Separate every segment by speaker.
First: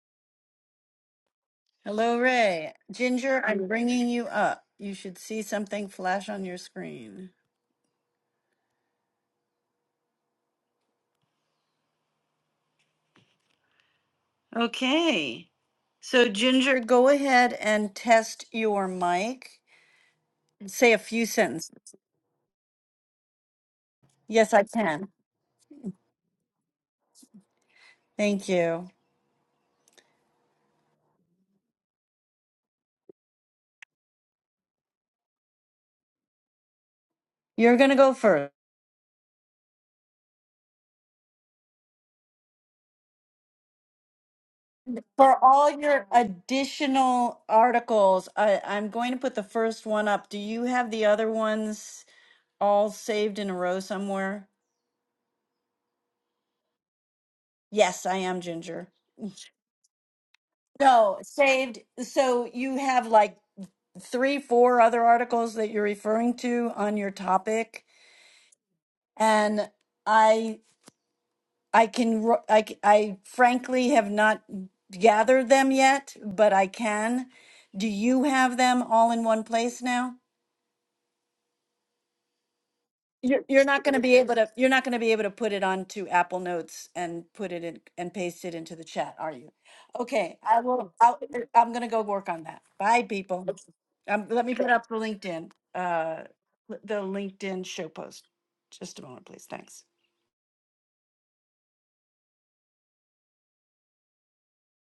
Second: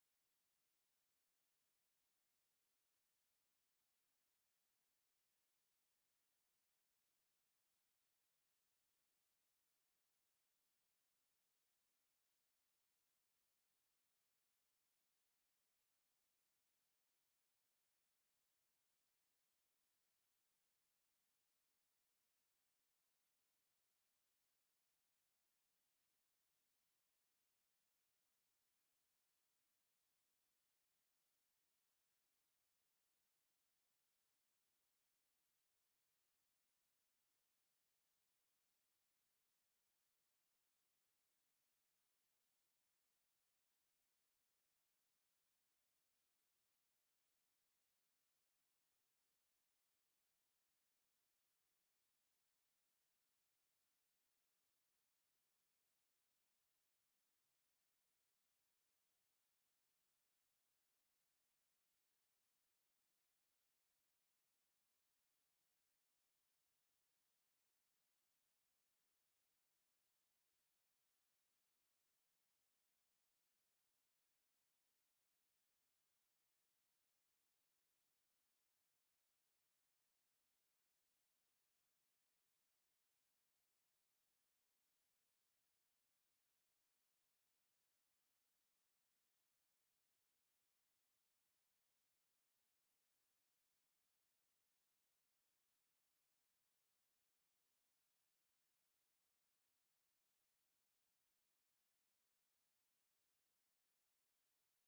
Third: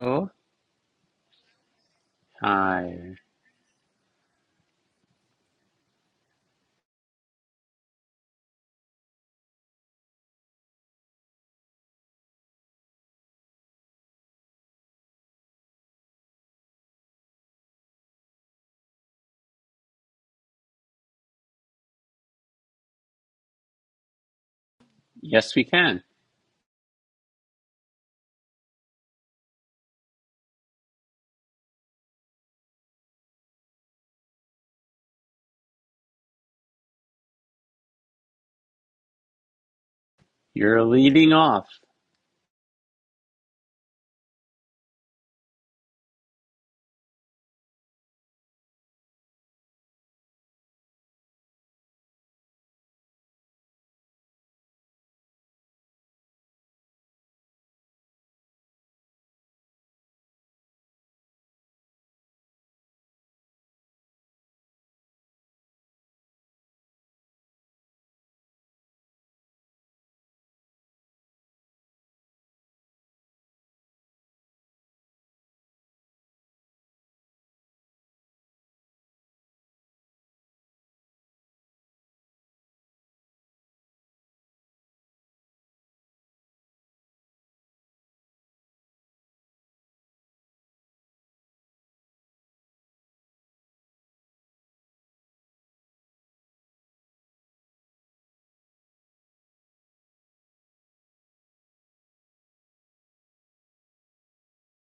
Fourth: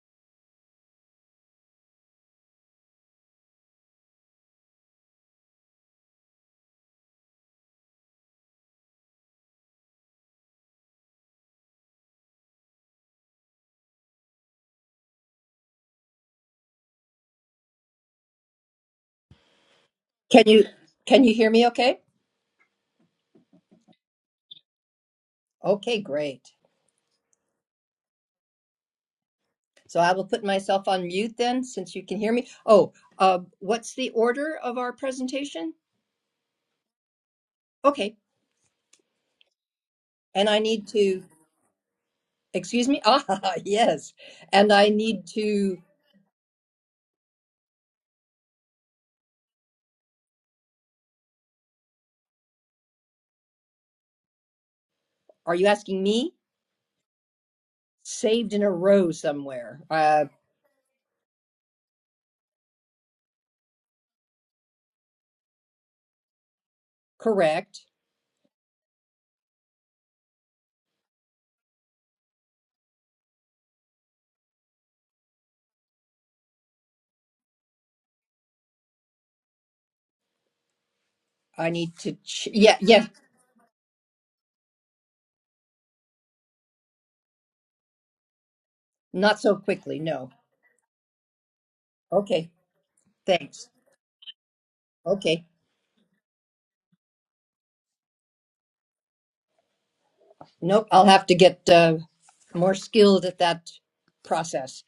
Speaker 1: Oh,
Speaker 2: Hello, Ray.
Speaker 1: hi.
Speaker 2: Ginger, I'm bringing you up. You should see something flash on your screen. Okay. So, Ginger, go ahead and test your mic.
Speaker 3: Can you
Speaker 2: Say a
Speaker 3: can
Speaker 2: few
Speaker 3: you hear me
Speaker 2: sentences.
Speaker 3: okay?
Speaker 2: Yes, I can.
Speaker 1: Yes, we
Speaker 3: Okay,
Speaker 1: can.
Speaker 3: great.
Speaker 2: Thank you.
Speaker 3: So I will put myself on mute then since you can hear me. Oh, uh, what's the order of our presentation?
Speaker 2: You're going to go
Speaker 3: Okay.
Speaker 2: first.
Speaker 3: And I
Speaker 1: You're
Speaker 3: need to
Speaker 1: leading off.
Speaker 3: excuse me. Ah, yes. And I need
Speaker 2: For all
Speaker 3: to
Speaker 2: your additional articles, I, I'm going to put the first one up. Do you have the other ones all saved in a row somewhere?
Speaker 3: are you asking me?
Speaker 2: Yes, I am,
Speaker 3: Saved in a
Speaker 2: Ginger.
Speaker 3: row somewhere. Uh
Speaker 2: No, saved. So you have like three, four other articles that you're referring to on your
Speaker 3: correct.
Speaker 2: topic, and I I can ro- I c- I frankly have not gathered them yet, but I can. Do you have them all in one place now?
Speaker 3: I need to ch- yeah, yeah,
Speaker 2: You're, you're not gonna be able to, you're not gonna be able to put it onto Apple Notes and put it in and paste it into the chat, are
Speaker 3: not
Speaker 2: you?
Speaker 3: so quickly. No.
Speaker 2: Okay, I will, I'll, I'm gonna go work on
Speaker 3: Okay.
Speaker 2: that. Bye, people.
Speaker 3: Thanks.
Speaker 2: Um, let me put up the
Speaker 3: Okay.
Speaker 2: LinkedIn, uh, the LinkedIn show post. Just a moment, please. Thanks.
Speaker 3: Nope, I'll have to get uh more skilled at that process.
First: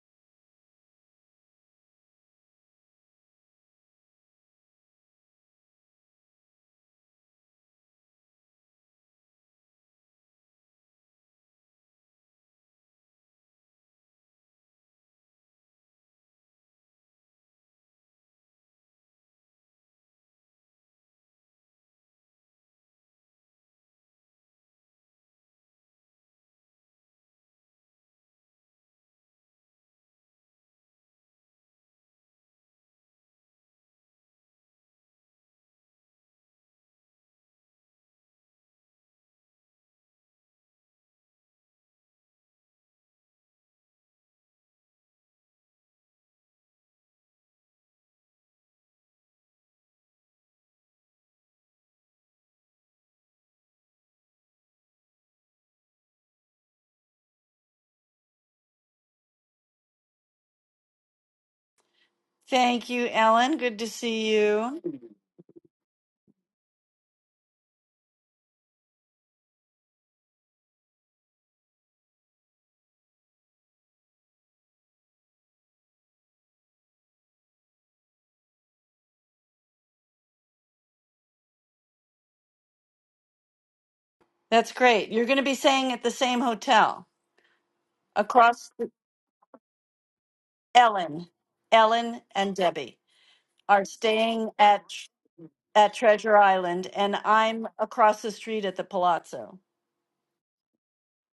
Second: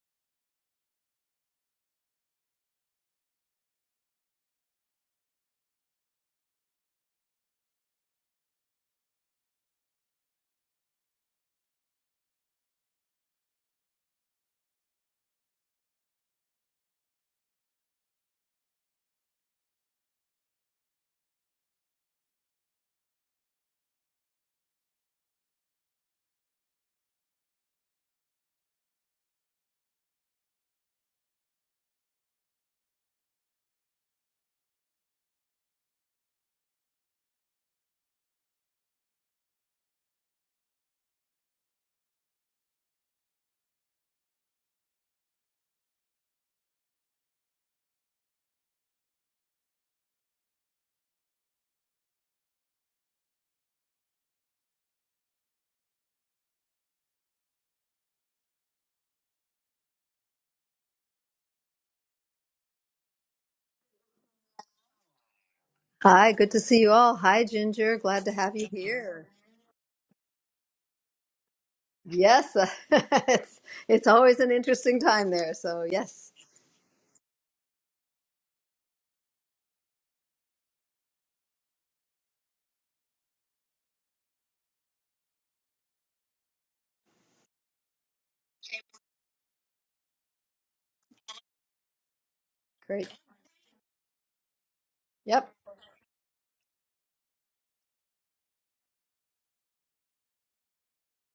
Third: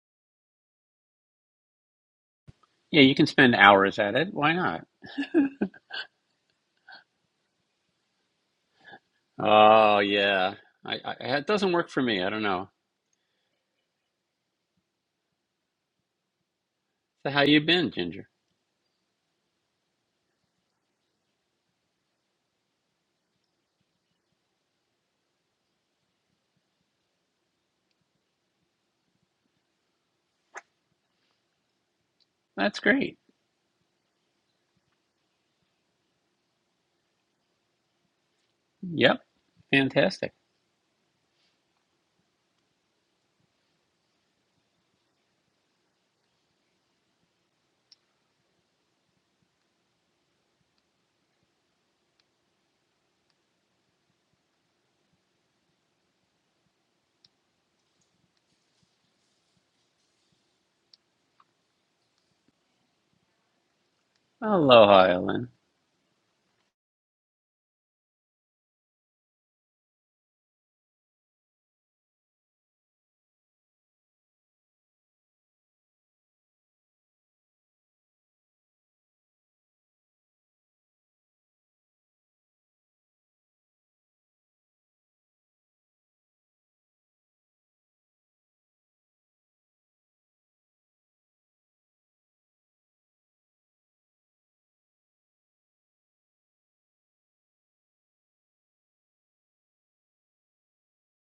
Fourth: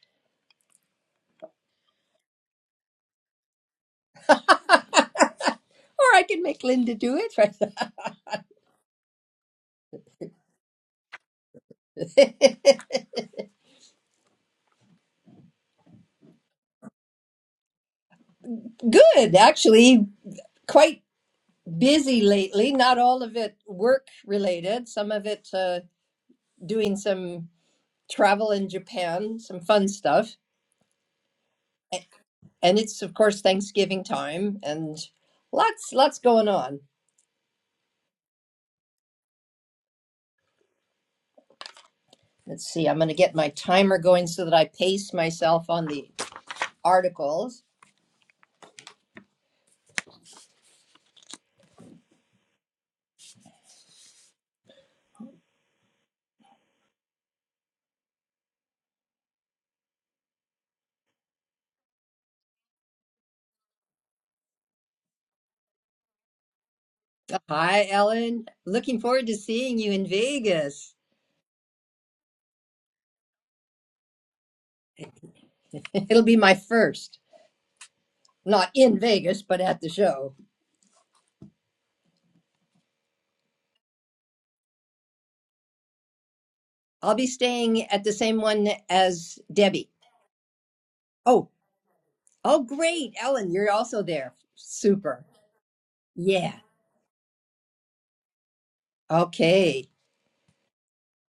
Speaker 1: Yeah, you can spend hours at it. Why not?
Speaker 3: or I can make Linda do it.
Speaker 1: Oh, yeah. I, I it doesn't work for me. I don't know. So how you been, Ginger?
Speaker 3: Good, actually, quite busy lately. Not all of it work related. Some of it uh, doing some travel in Japan, some fun stuff, and
Speaker 1: That's
Speaker 3: it's of
Speaker 1: great.
Speaker 3: course Thanksgiving time, and lots lots going on.
Speaker 1: Yep. Fantastic.
Speaker 3: Let's see. I'm going to get my timer going so that I pace myself on the articles.
Speaker 2: Thank you, Ellen. Good to see you.
Speaker 1: Aloha, Ellen.
Speaker 4: Hi, good to see you all. Hi,
Speaker 3: Hi,
Speaker 4: Ginger. Glad to
Speaker 3: Ellen.
Speaker 4: have you
Speaker 3: Looking forward
Speaker 4: here.
Speaker 3: to seeing you in Vegas.
Speaker 4: Yes, it's it's always an interesting time there. So
Speaker 3: It'll
Speaker 4: yes,
Speaker 3: be my first. Not in Vegas, but at the show.
Speaker 2: That's great. You're gonna be staying at the same hotel
Speaker 3: I'll be staying at the same one
Speaker 2: across the-
Speaker 3: as Debbie.
Speaker 2: Ellen,
Speaker 3: Oh,
Speaker 2: Ellen and
Speaker 3: oh,
Speaker 2: Debbie
Speaker 4: great.
Speaker 3: great. Ellen, you're
Speaker 2: are
Speaker 3: also there.
Speaker 2: staying at
Speaker 3: Super.
Speaker 4: Yep,
Speaker 2: at Treasure
Speaker 3: Yeah.
Speaker 2: Island, and I'm across the street at the Palazzo.
Speaker 3: Okay.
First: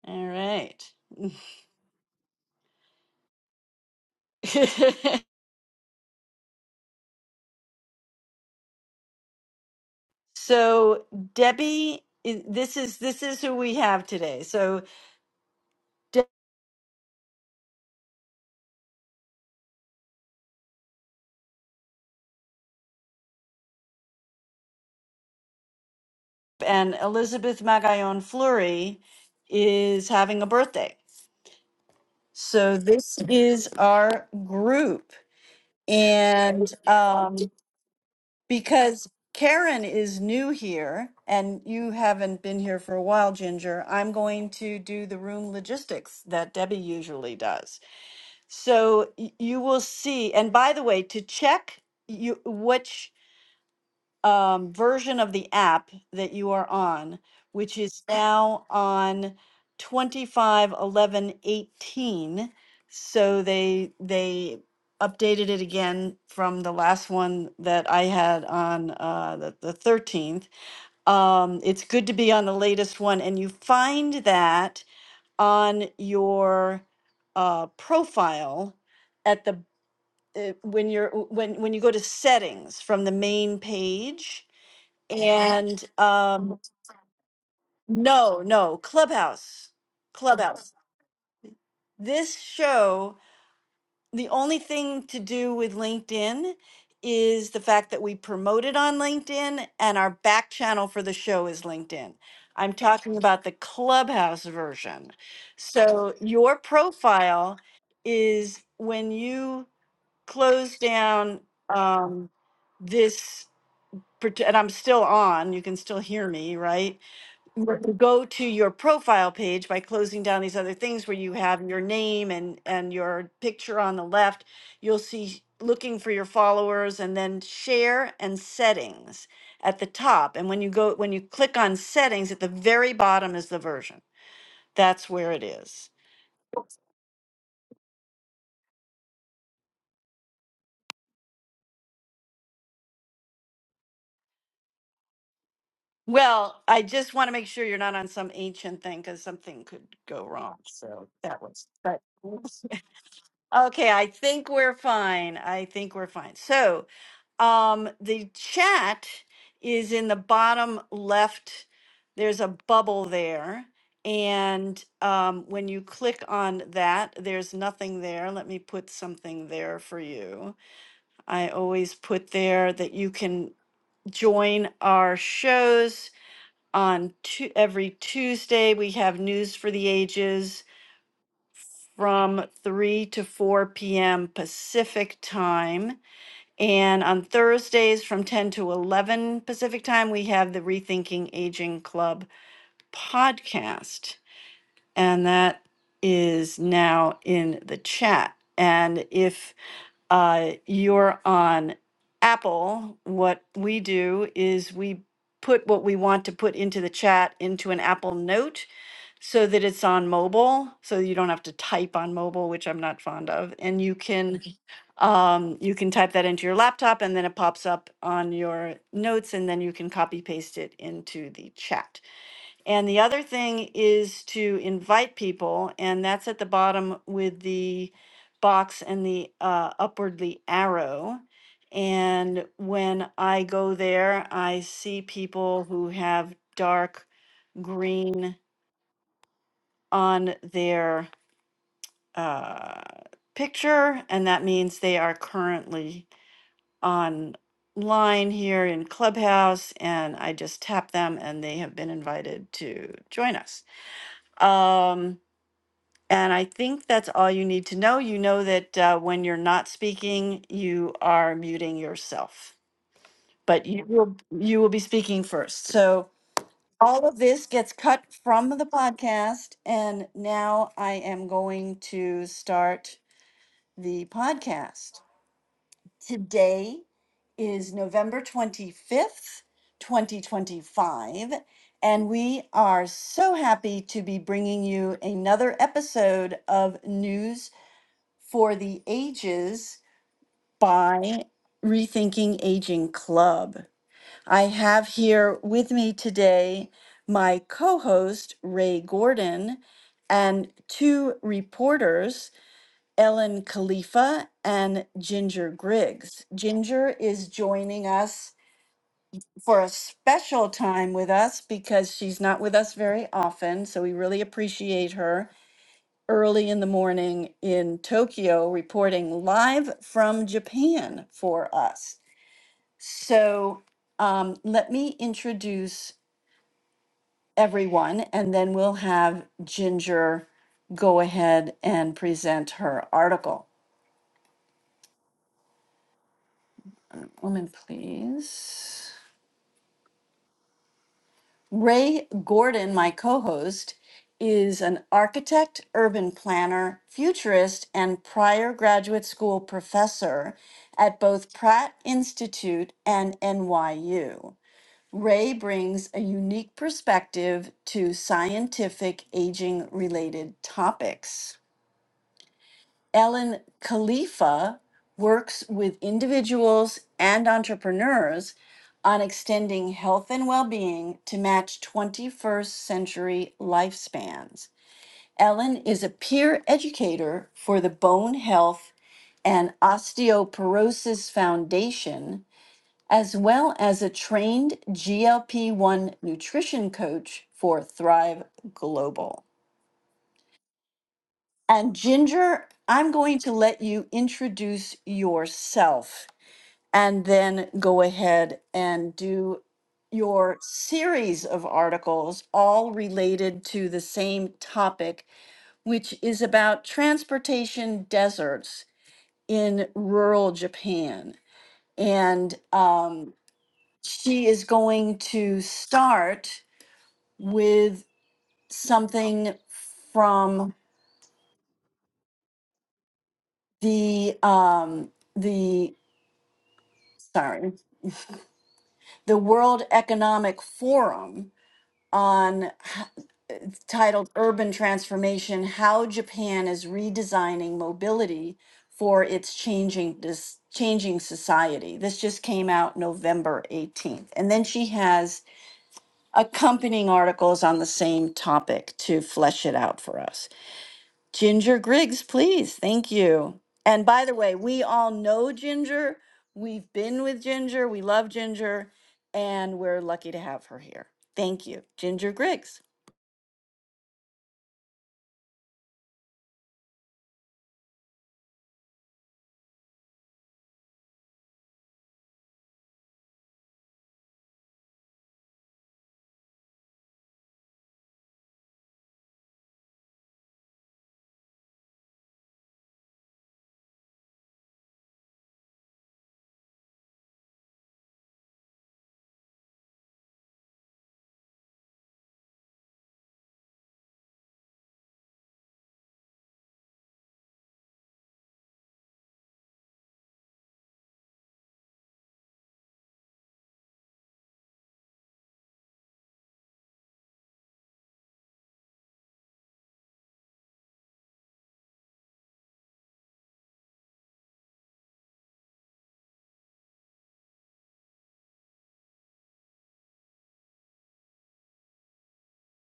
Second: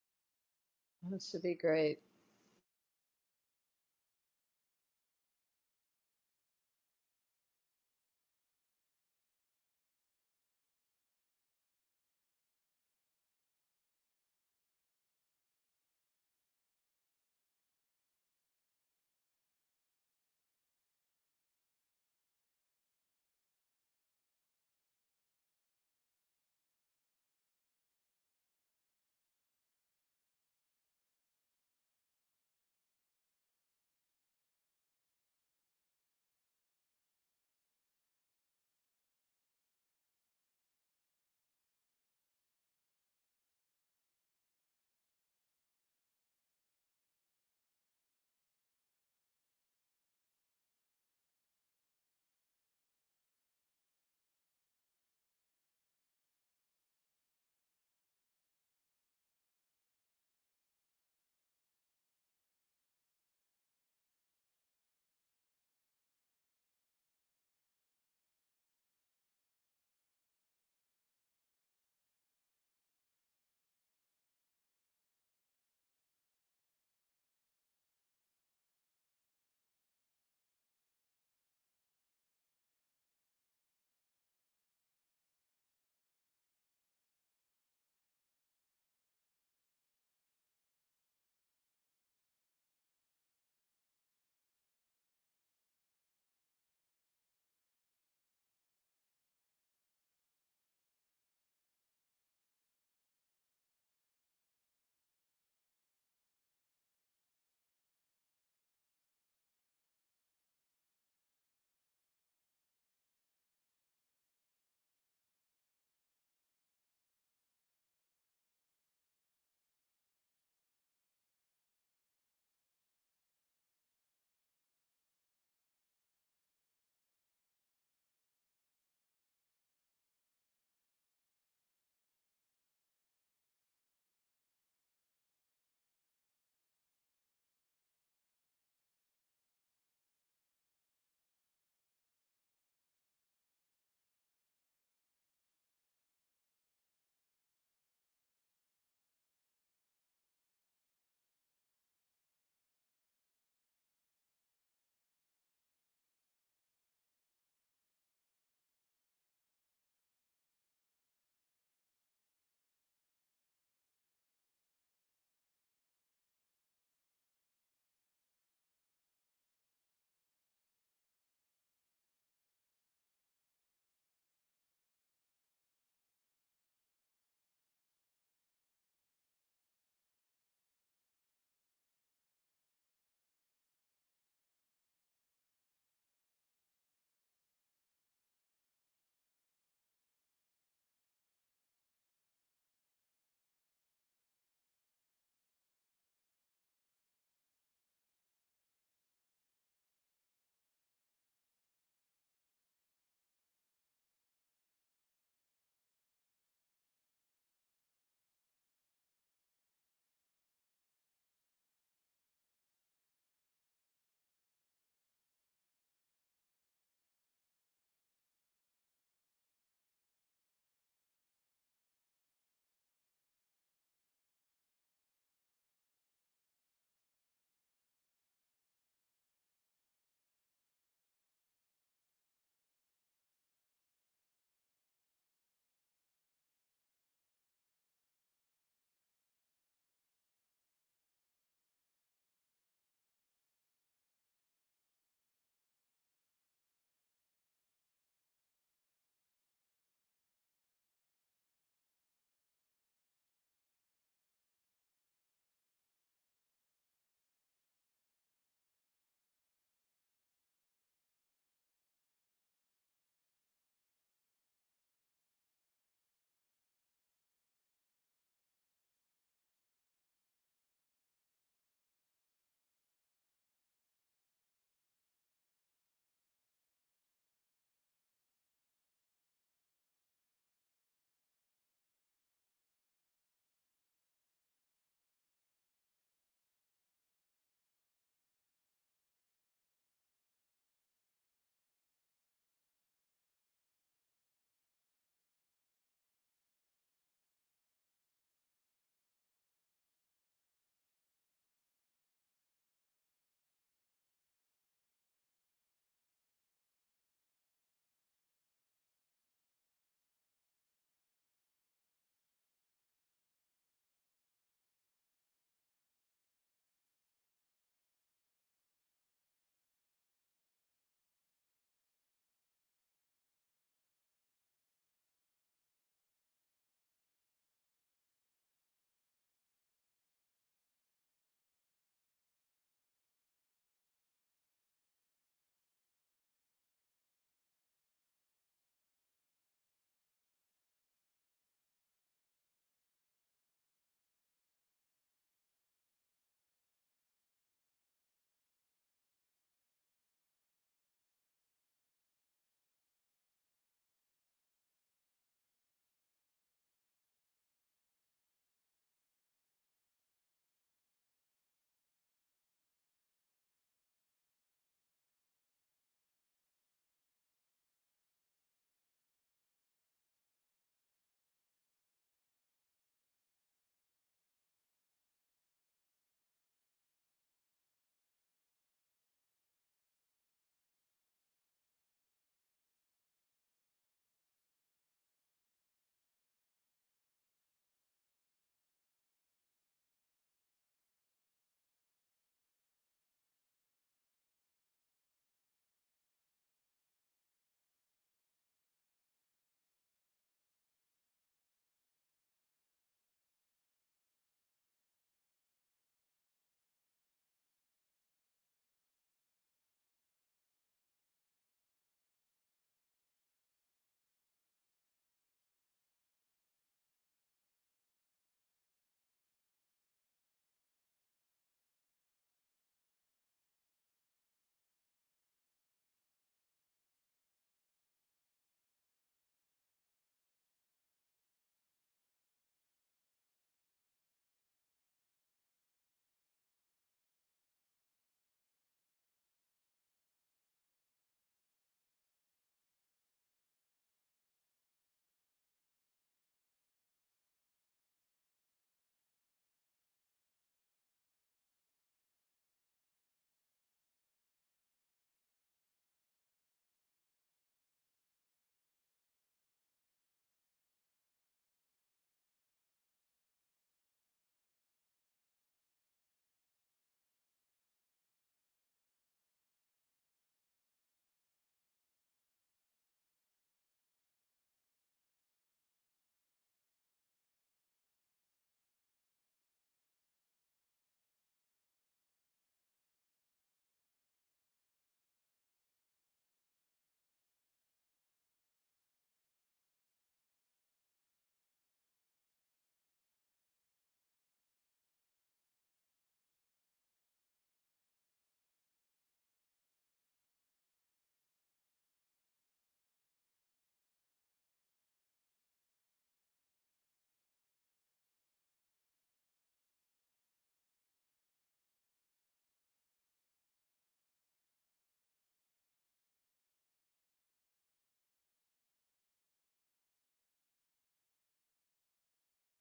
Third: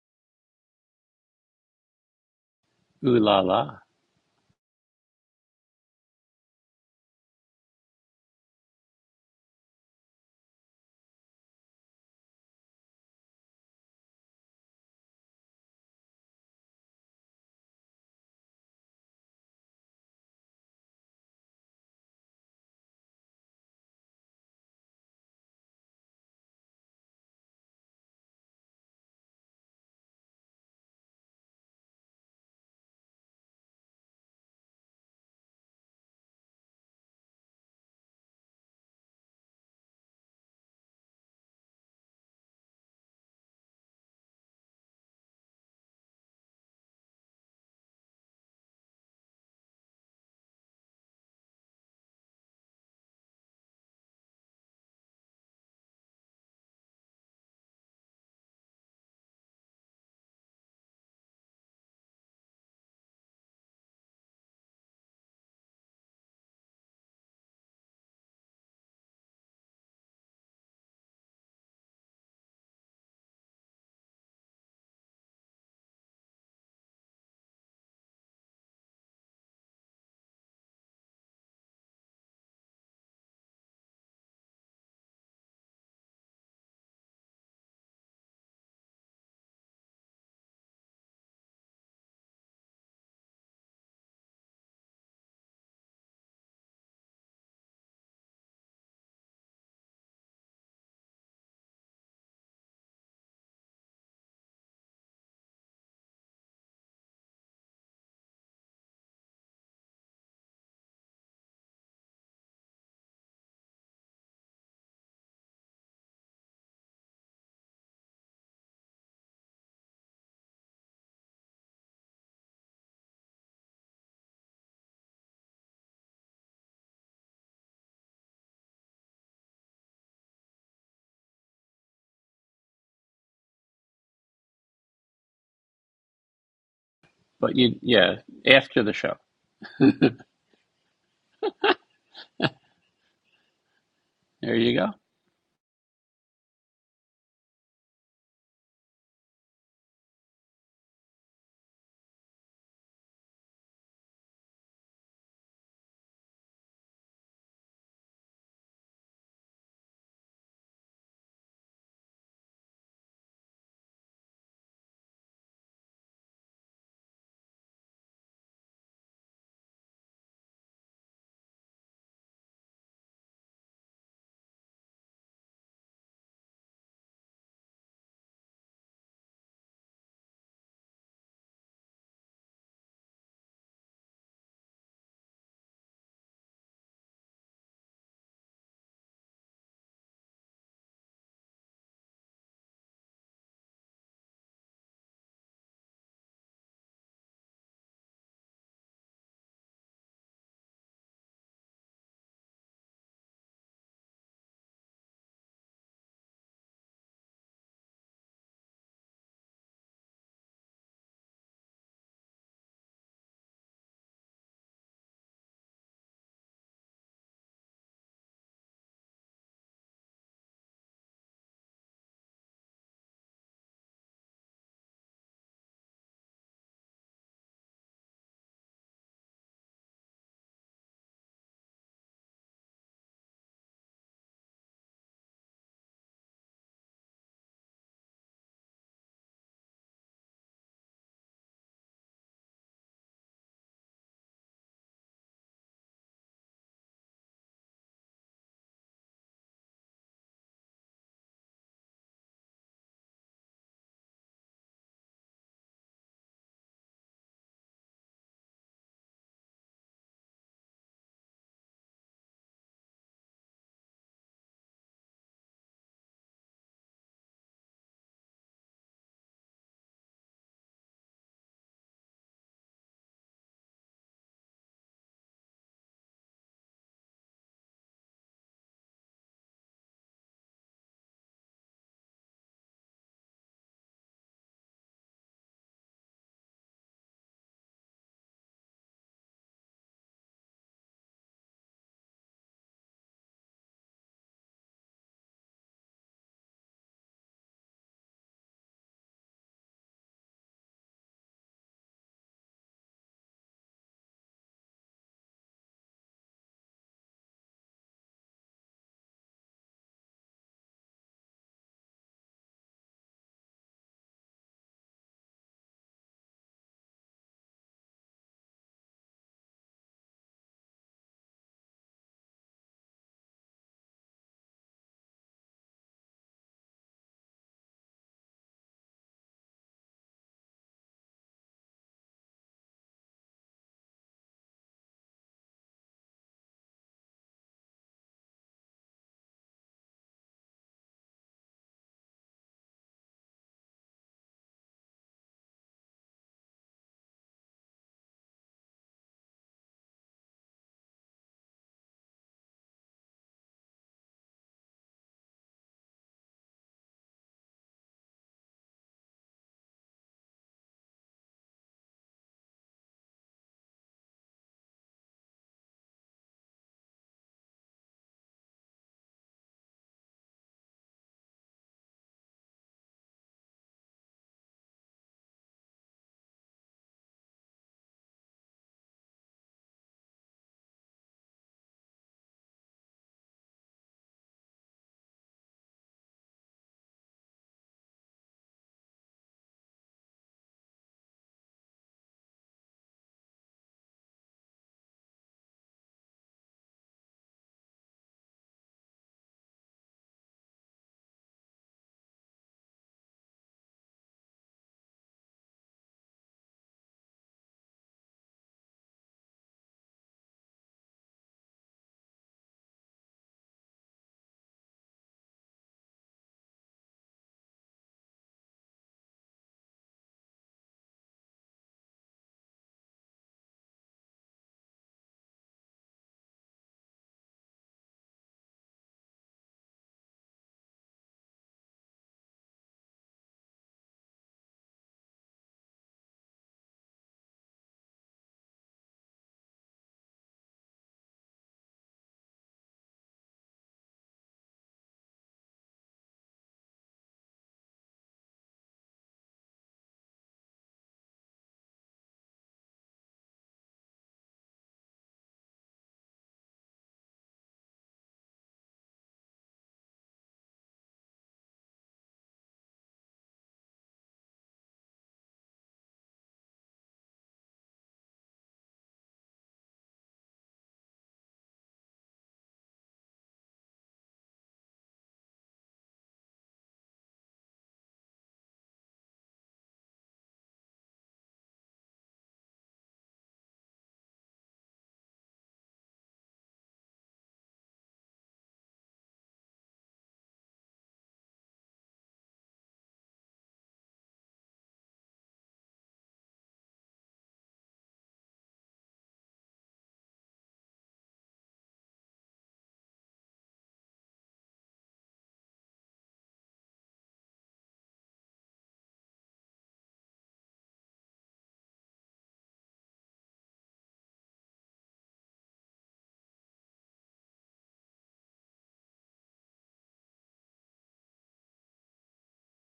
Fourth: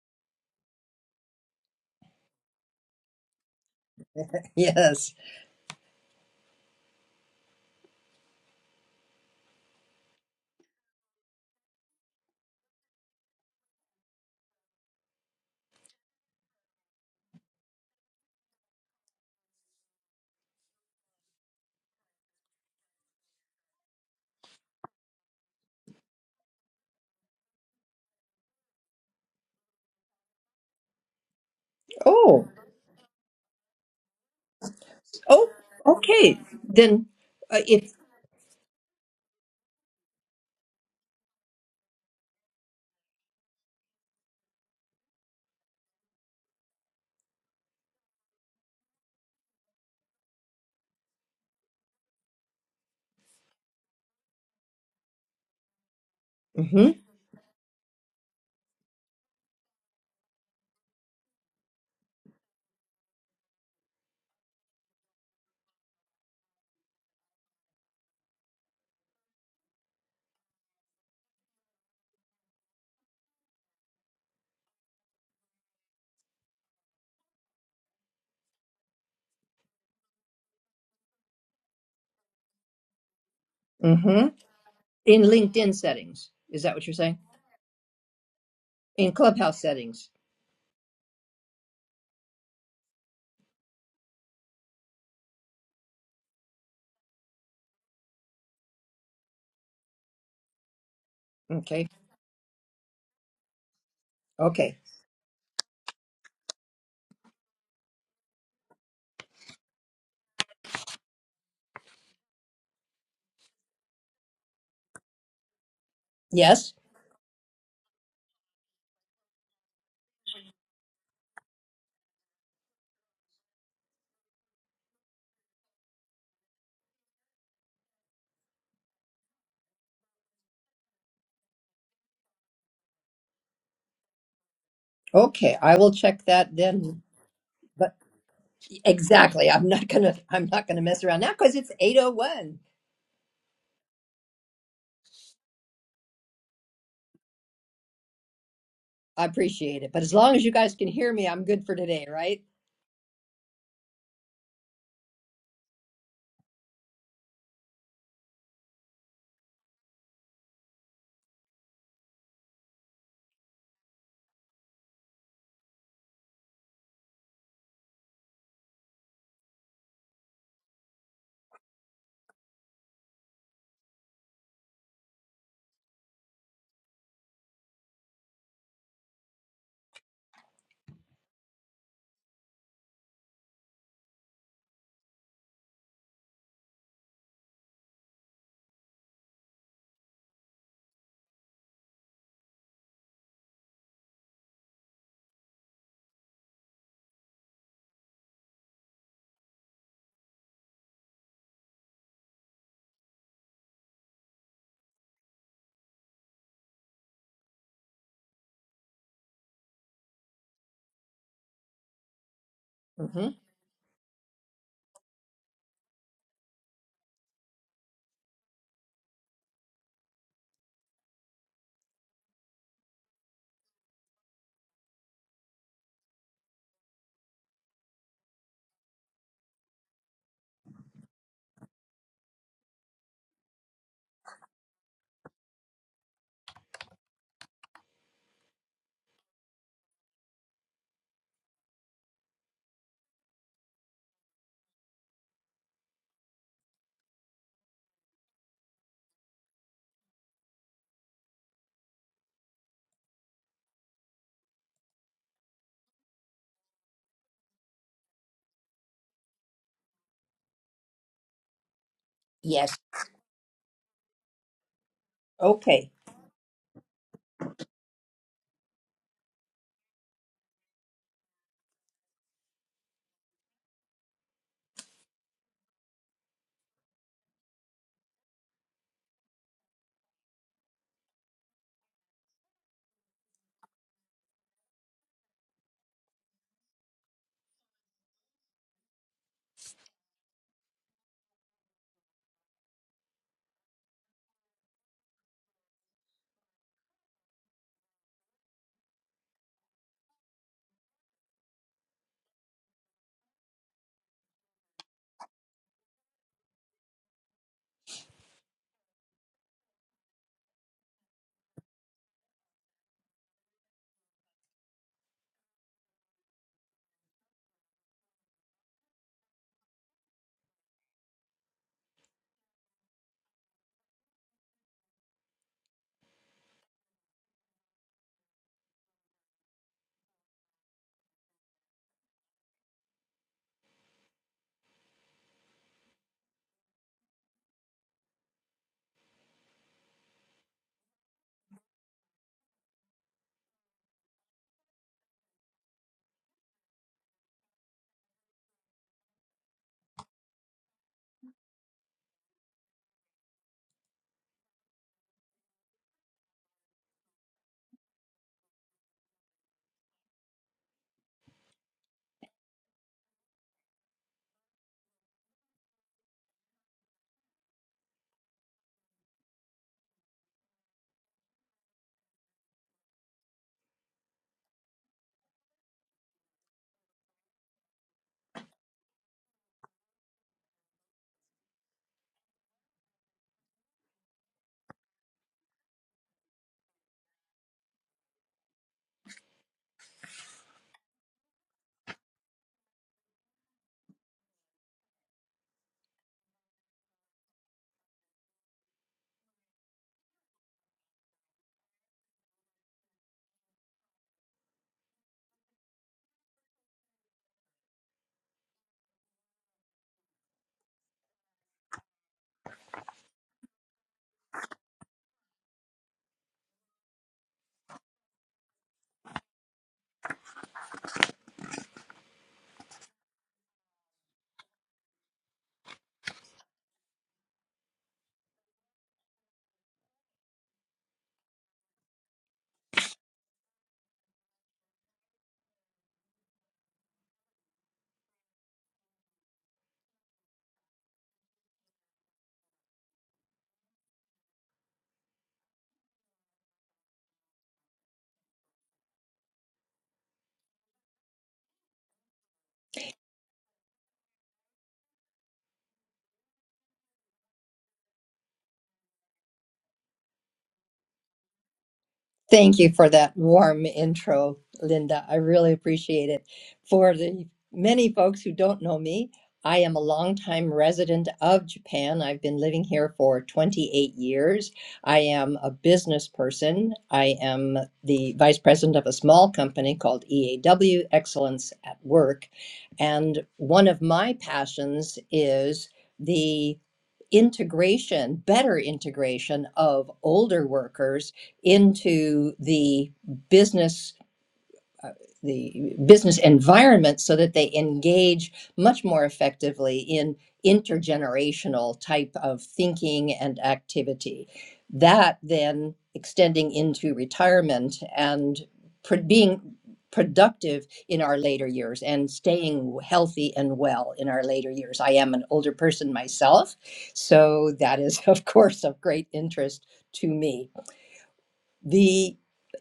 Speaker 2: All right.
Speaker 4: that should be great.
Speaker 1: Ooh la la.
Speaker 3: Yes.
Speaker 2: so Debbie, i- this is this is who we have today. So Deb and Elizabeth Magallon Fleury is having a birthday.
Speaker 3: Oh,
Speaker 2: So this is our group,
Speaker 3: oh, okay.
Speaker 2: and
Speaker 3: Then
Speaker 2: um,
Speaker 3: uh, if,
Speaker 2: Because Karen is new here and you haven't been here for a while, Ginger, I'm going to do the room logistics that Debbie usually does. So y- you will see. And by the way, to check you which um, version of the app that you are
Speaker 3: mm hmm,
Speaker 2: on, which is now on 25 11 18. So they they updated it again from the last one that I had on uh, the, the 13th. Um, it's good to be on the latest one, and you find that on your uh, profile at the uh, when you're when when you go to settings from the main
Speaker 3: mm hmm,
Speaker 2: page
Speaker 3: in LinkedIn
Speaker 2: and
Speaker 3: settings.
Speaker 2: um
Speaker 3: Is that what you're saying?
Speaker 2: no no
Speaker 3: In Clubhouse
Speaker 2: clubhouse
Speaker 3: settings.
Speaker 2: clubhouse this show the only thing to do with linkedin is the fact that we promote it on linkedin and our back channel for the show is
Speaker 3: Okay.
Speaker 2: linkedin i'm talking about the clubhouse
Speaker 3: Okay.
Speaker 2: version so your profile is when you close down um this part- and i'm still on you can still hear me
Speaker 3: Yes.
Speaker 2: right were to go to your profile page by closing down these other things where you have your name and and your picture on the left you'll see looking for your followers and then share and settings at the top and when you go when you click on settings at the very bottom is the version that's where it
Speaker 3: Okay. I
Speaker 2: is
Speaker 3: will check that then.
Speaker 1: But you,
Speaker 3: But
Speaker 1: yeah, after the show.
Speaker 3: exactly. I'm not going to, I'm not going to mess around now because it's 801.
Speaker 1: There you go.
Speaker 2: well i just want to make sure you're not on some ancient thing because
Speaker 3: I
Speaker 2: something could
Speaker 3: appreciate it. But as
Speaker 2: go
Speaker 3: long as you
Speaker 2: wrong
Speaker 3: guys can
Speaker 2: so
Speaker 3: hear me,
Speaker 2: that
Speaker 3: I'm good
Speaker 2: was
Speaker 3: for
Speaker 2: but
Speaker 3: today, right?
Speaker 2: okay i think we're fine i think we're fine so Um, the chat is in the bottom left. There's a bubble there. And um, when you click on that, there's nothing there. Let me put something there for you. I always put there that you can join our shows on tu- every Tuesday. We have News for the Ages from 3 to 4 p.m. Pacific time and on Thursdays from 10 to 11 Pacific time, we have the Rethinking Aging Club podcast. And that is now in the chat. And if uh, you're on Apple, what we do is we put what we want to put into the chat into an Apple Note so that it's on mobile, so you don't have to type on mobile, which I'm not fond
Speaker 3: hmm
Speaker 2: of. And you can um, you can type that into your laptop and then it pops up on your notes and then you can copy paste it into the chat. And the other thing is to invite people, and that's at the bottom with the box and the uh, upwardly arrow. And when I go there, I see people who have dark green on their uh, picture, and that means they are currently online here in Clubhouse, and I just tap them, and they have been invited to join us. Um, and I think that's all you need to know. You know that uh, when you're not speaking, you are muting yourself,
Speaker 3: Yes.
Speaker 2: but you will you will be speaking first.
Speaker 3: Okay.
Speaker 2: So all of this gets cut from the podcast, and now I am going to start the podcast. Today is November 25th, 2025, and we are so happy to be bringing you another episode of News for the Ages by Rethinking Aging Club. I have here with me today my co host, Ray Gordon, and two reporters. Ellen Khalifa and Ginger Griggs. Ginger is joining us for a special time with us because she's not with us very often. So we really appreciate her early in the morning in Tokyo reporting live from Japan for us. So um, let me introduce everyone and then we'll have Ginger go ahead and present her article. Woman, please. Ray Gordon, my co host, is an architect, urban planner, futurist, and prior graduate school professor at both Pratt Institute and NYU. Ray brings a unique perspective to scientific aging related topics. Ellen Khalifa works with individuals and entrepreneurs on extending health and well being to match 21st century lifespans. Ellen is a peer educator for the Bone Health and Osteoporosis Foundation, as well as a trained GLP 1 nutrition coach for Thrive Global. And Ginger, I'm going to let you introduce yourself and then go ahead and do your series of articles, all related to the same topic, which is about transportation deserts in rural Japan. And um, she is going to start with something from the um, the sorry the World Economic Forum on titled Urban Transformation: How Japan is Redesigning Mobility for Its Changing this Changing Society. This just came out November 18th. And then she has accompanying articles on the same topic to flesh it out for us. Ginger Griggs, please. Thank you. And by the way, we all know Ginger. We've been with Ginger. We love Ginger. And we're lucky to have her here. Thank you, Ginger
Speaker 3: Thank
Speaker 2: Griggs.
Speaker 3: you for that warm intro, Linda. I really appreciate it. For the many folks who don't know me, I am a longtime resident of Japan. I've been living here for 28 years. I am a business person. I am the vice president of a small company called EAW, Excellence at Work. And one of my passions is the integration, better integration of older workers into the business uh, the business environment so that they engage much more effectively in intergenerational type of thinking and activity. That then extending into retirement and pro- being productive in our later years and staying healthy and well in our later years. I am an older person myself, so that is, of course, of great interest to me the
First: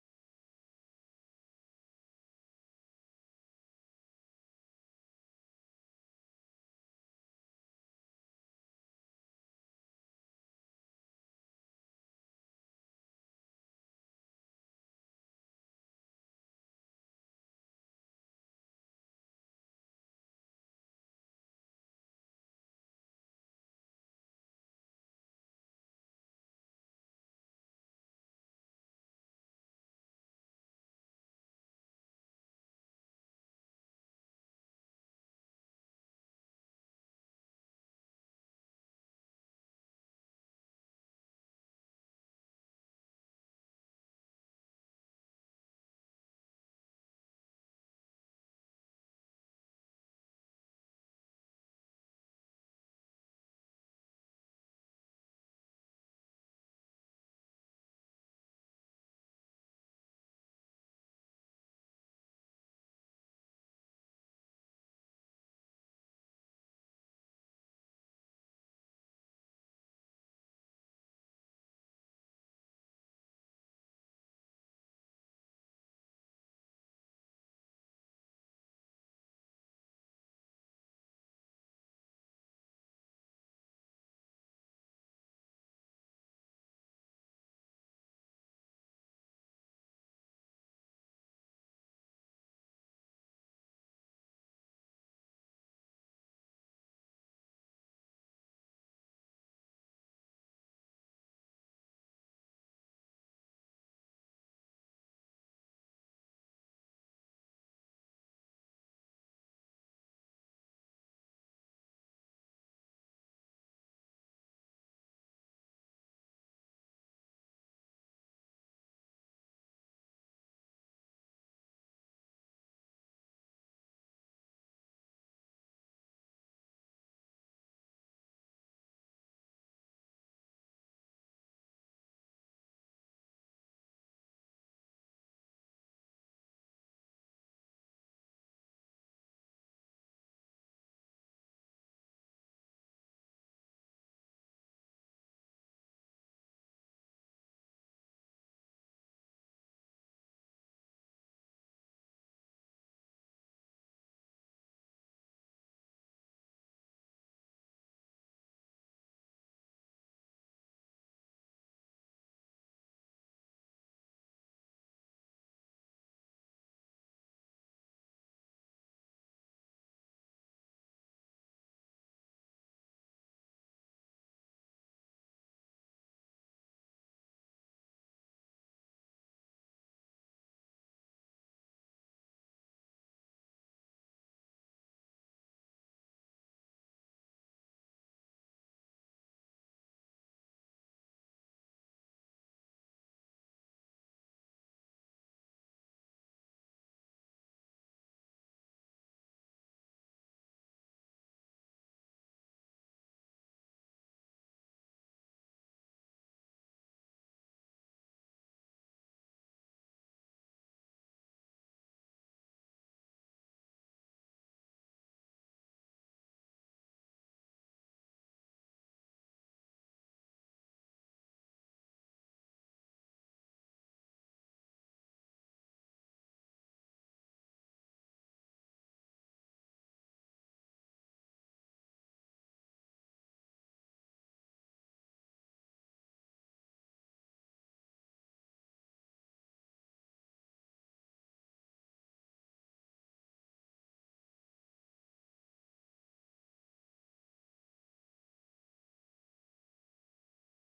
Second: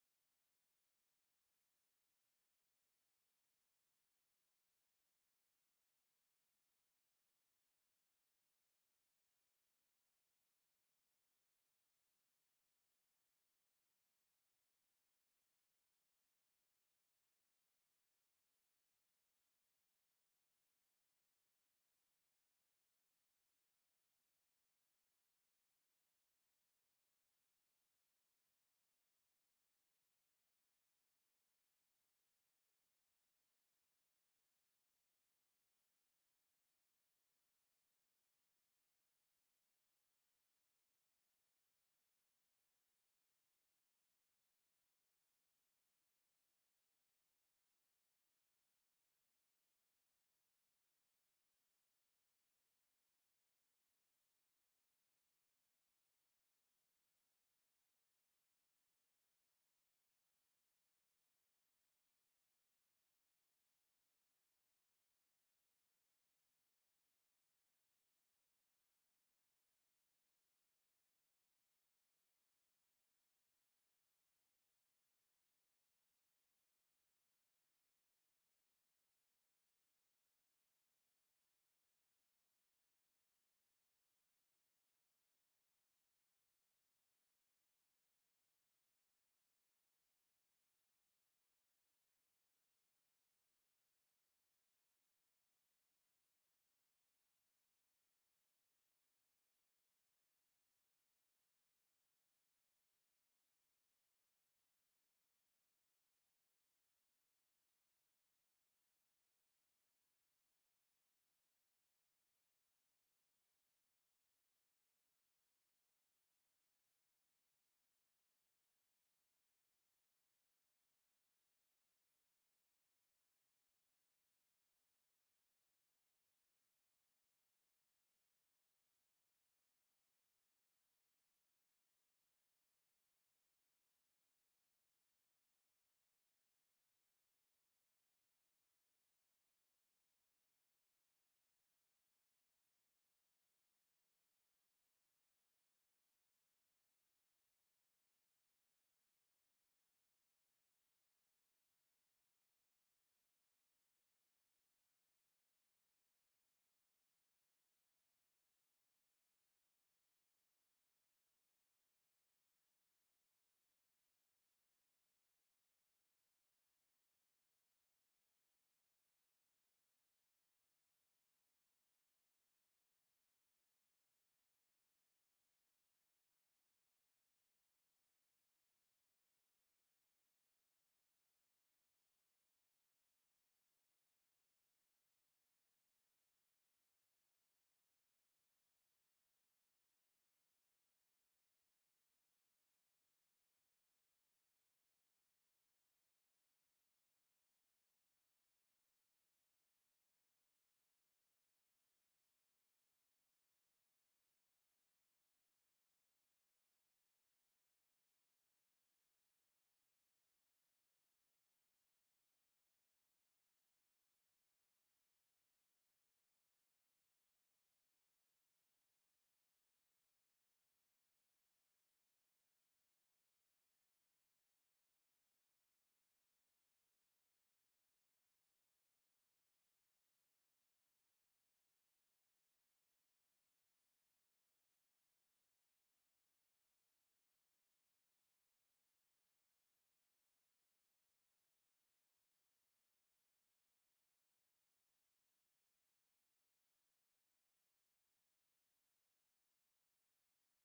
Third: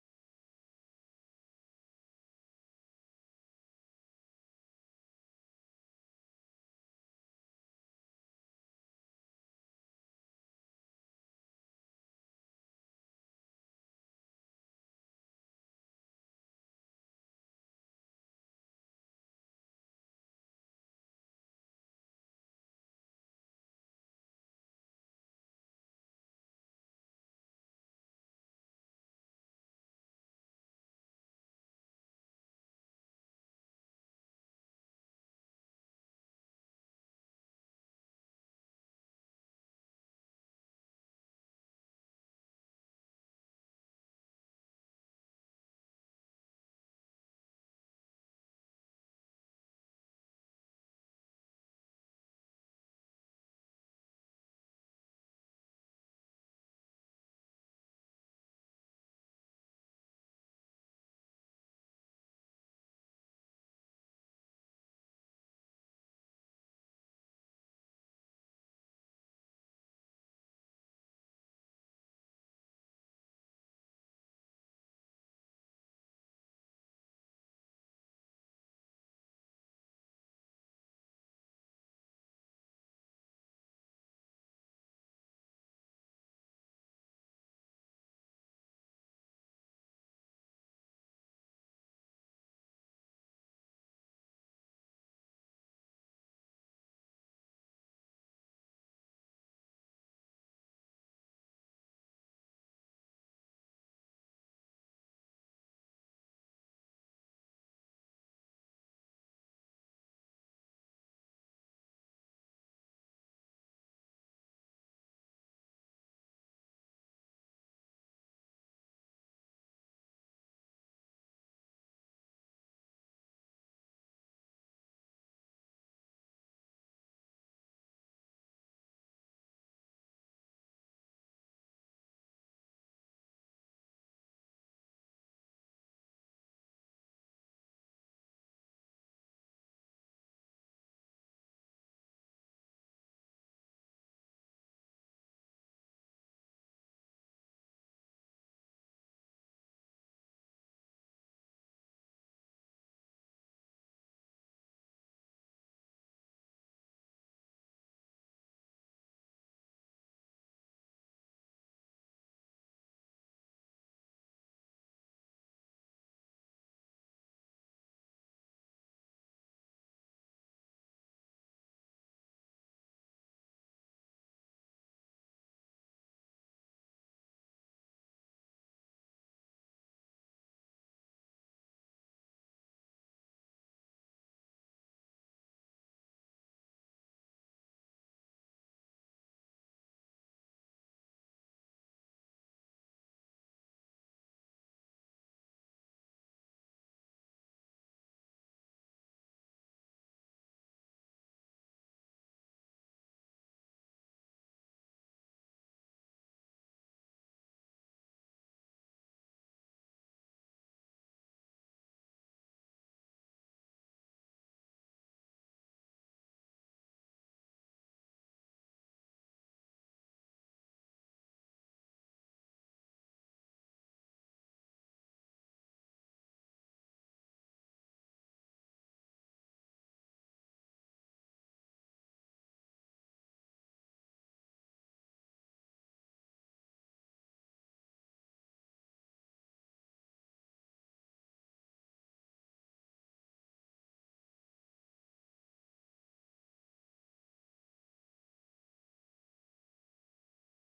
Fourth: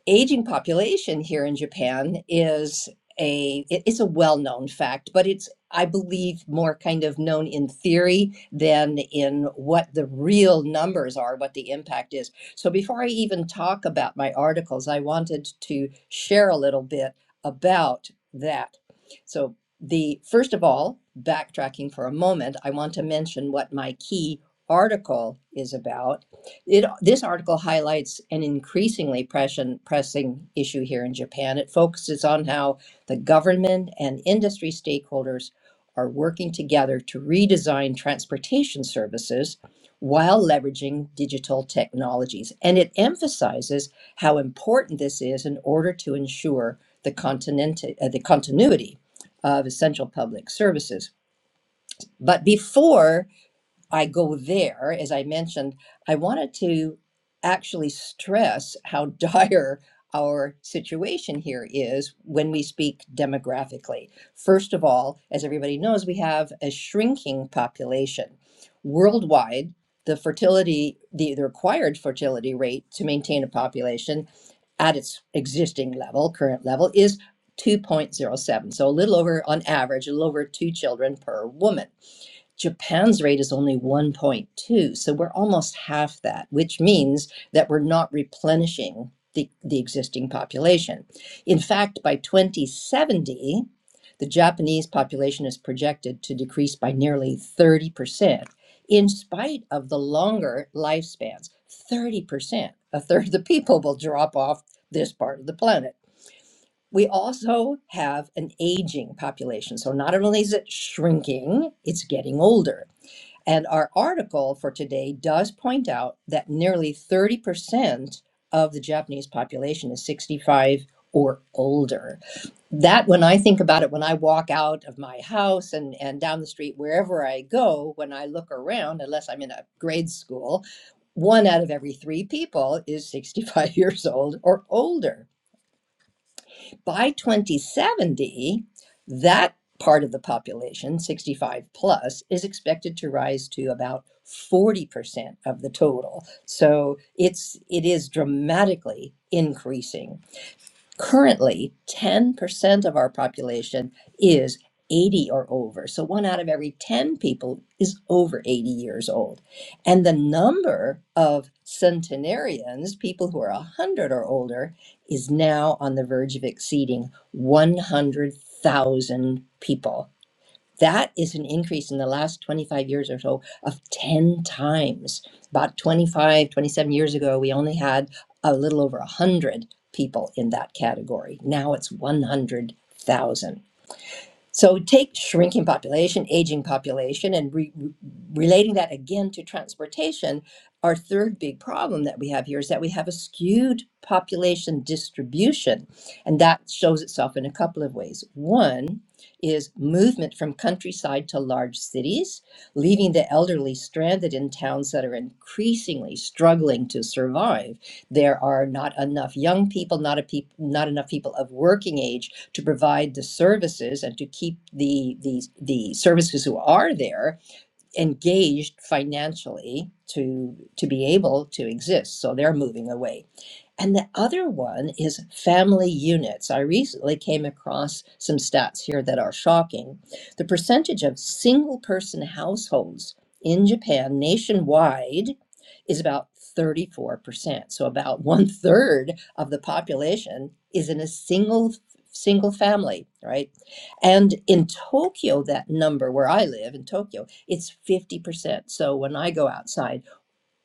Speaker 3: aging population here in Japan is a it's a well-known fact, but it's I believe more kind of known in theory than in what the real numbers are, what the impact is. So before I even talk about my articles, I wanted to share a little bit about that. So the first of all, backtracking for a moment, I want to mention what my key article is about it, this article highlights an increasingly pressing, pressing issue here in Japan. It focuses on how the government and industry stakeholders are working together to redesign transportation services while leveraging digital technologies. And it emphasizes how important this is in order to ensure the, continent, uh, the continuity of essential public services. But before I go there, as I mentioned, I wanted to actually stress how dire our situation here is when we speak demographically. First of all, as everybody knows, we have a shrinking population. Worldwide, the fertility, the, the required fertility rate to maintain a population at its existing level, current level, is 2.07. So a little over, on average, a little over two children per woman Japan's rate is only 1.2, so we're almost half that, which means that we're not replenishing the, the existing population. In fact, by 2070, the Japanese population is projected to decrease by nearly 30%, in spite of the longer lifespans. 30%, a third of the people will drop off this part of the planet. We also have an aging population. So not only is it shrinking, it's getting older. And our article for today does point out that nearly 30% of the Japanese population is 65 or older. That, when I think about it, when I walk out of my house and, and down the street, wherever I go, when I look around, unless I'm in a grade school, one out of every three people is 65 years old or older. By 2070, that part of the population, 65 plus, is expected to rise to about 40% of the total. So it's it is dramatically increasing Currently, 10% of our population is 80 or over. So one out of every 10 people is over 80 years old. And the number of centenarians, people who are 100 or older, is now on the verge of exceeding 100,000 people. That is an increase in the last 25 years or so of 10 times. About 25, 27 years ago, we only had a little over 100 people in that category. Now it's 100,000. So take shrinking population, aging population, and re- re- relating that again to transportation. Our third big problem that we have here is that we have a skewed population distribution, and that shows itself in a couple of ways. One is movement from countryside to large cities, leaving the elderly stranded in towns that are increasingly struggling to survive. There are not enough young people, not a peop- not enough people of working age to provide the services and to keep the the, the services who are there engaged financially to to be able to exist so they're moving away and the other one is family units. I recently came across some stats here that are shocking. The percentage of single person households in Japan nationwide is about 34%. So about one third of the population is in a single single family, right? And in Tokyo, that number where I live in Tokyo, it's 50%. So when I go outside,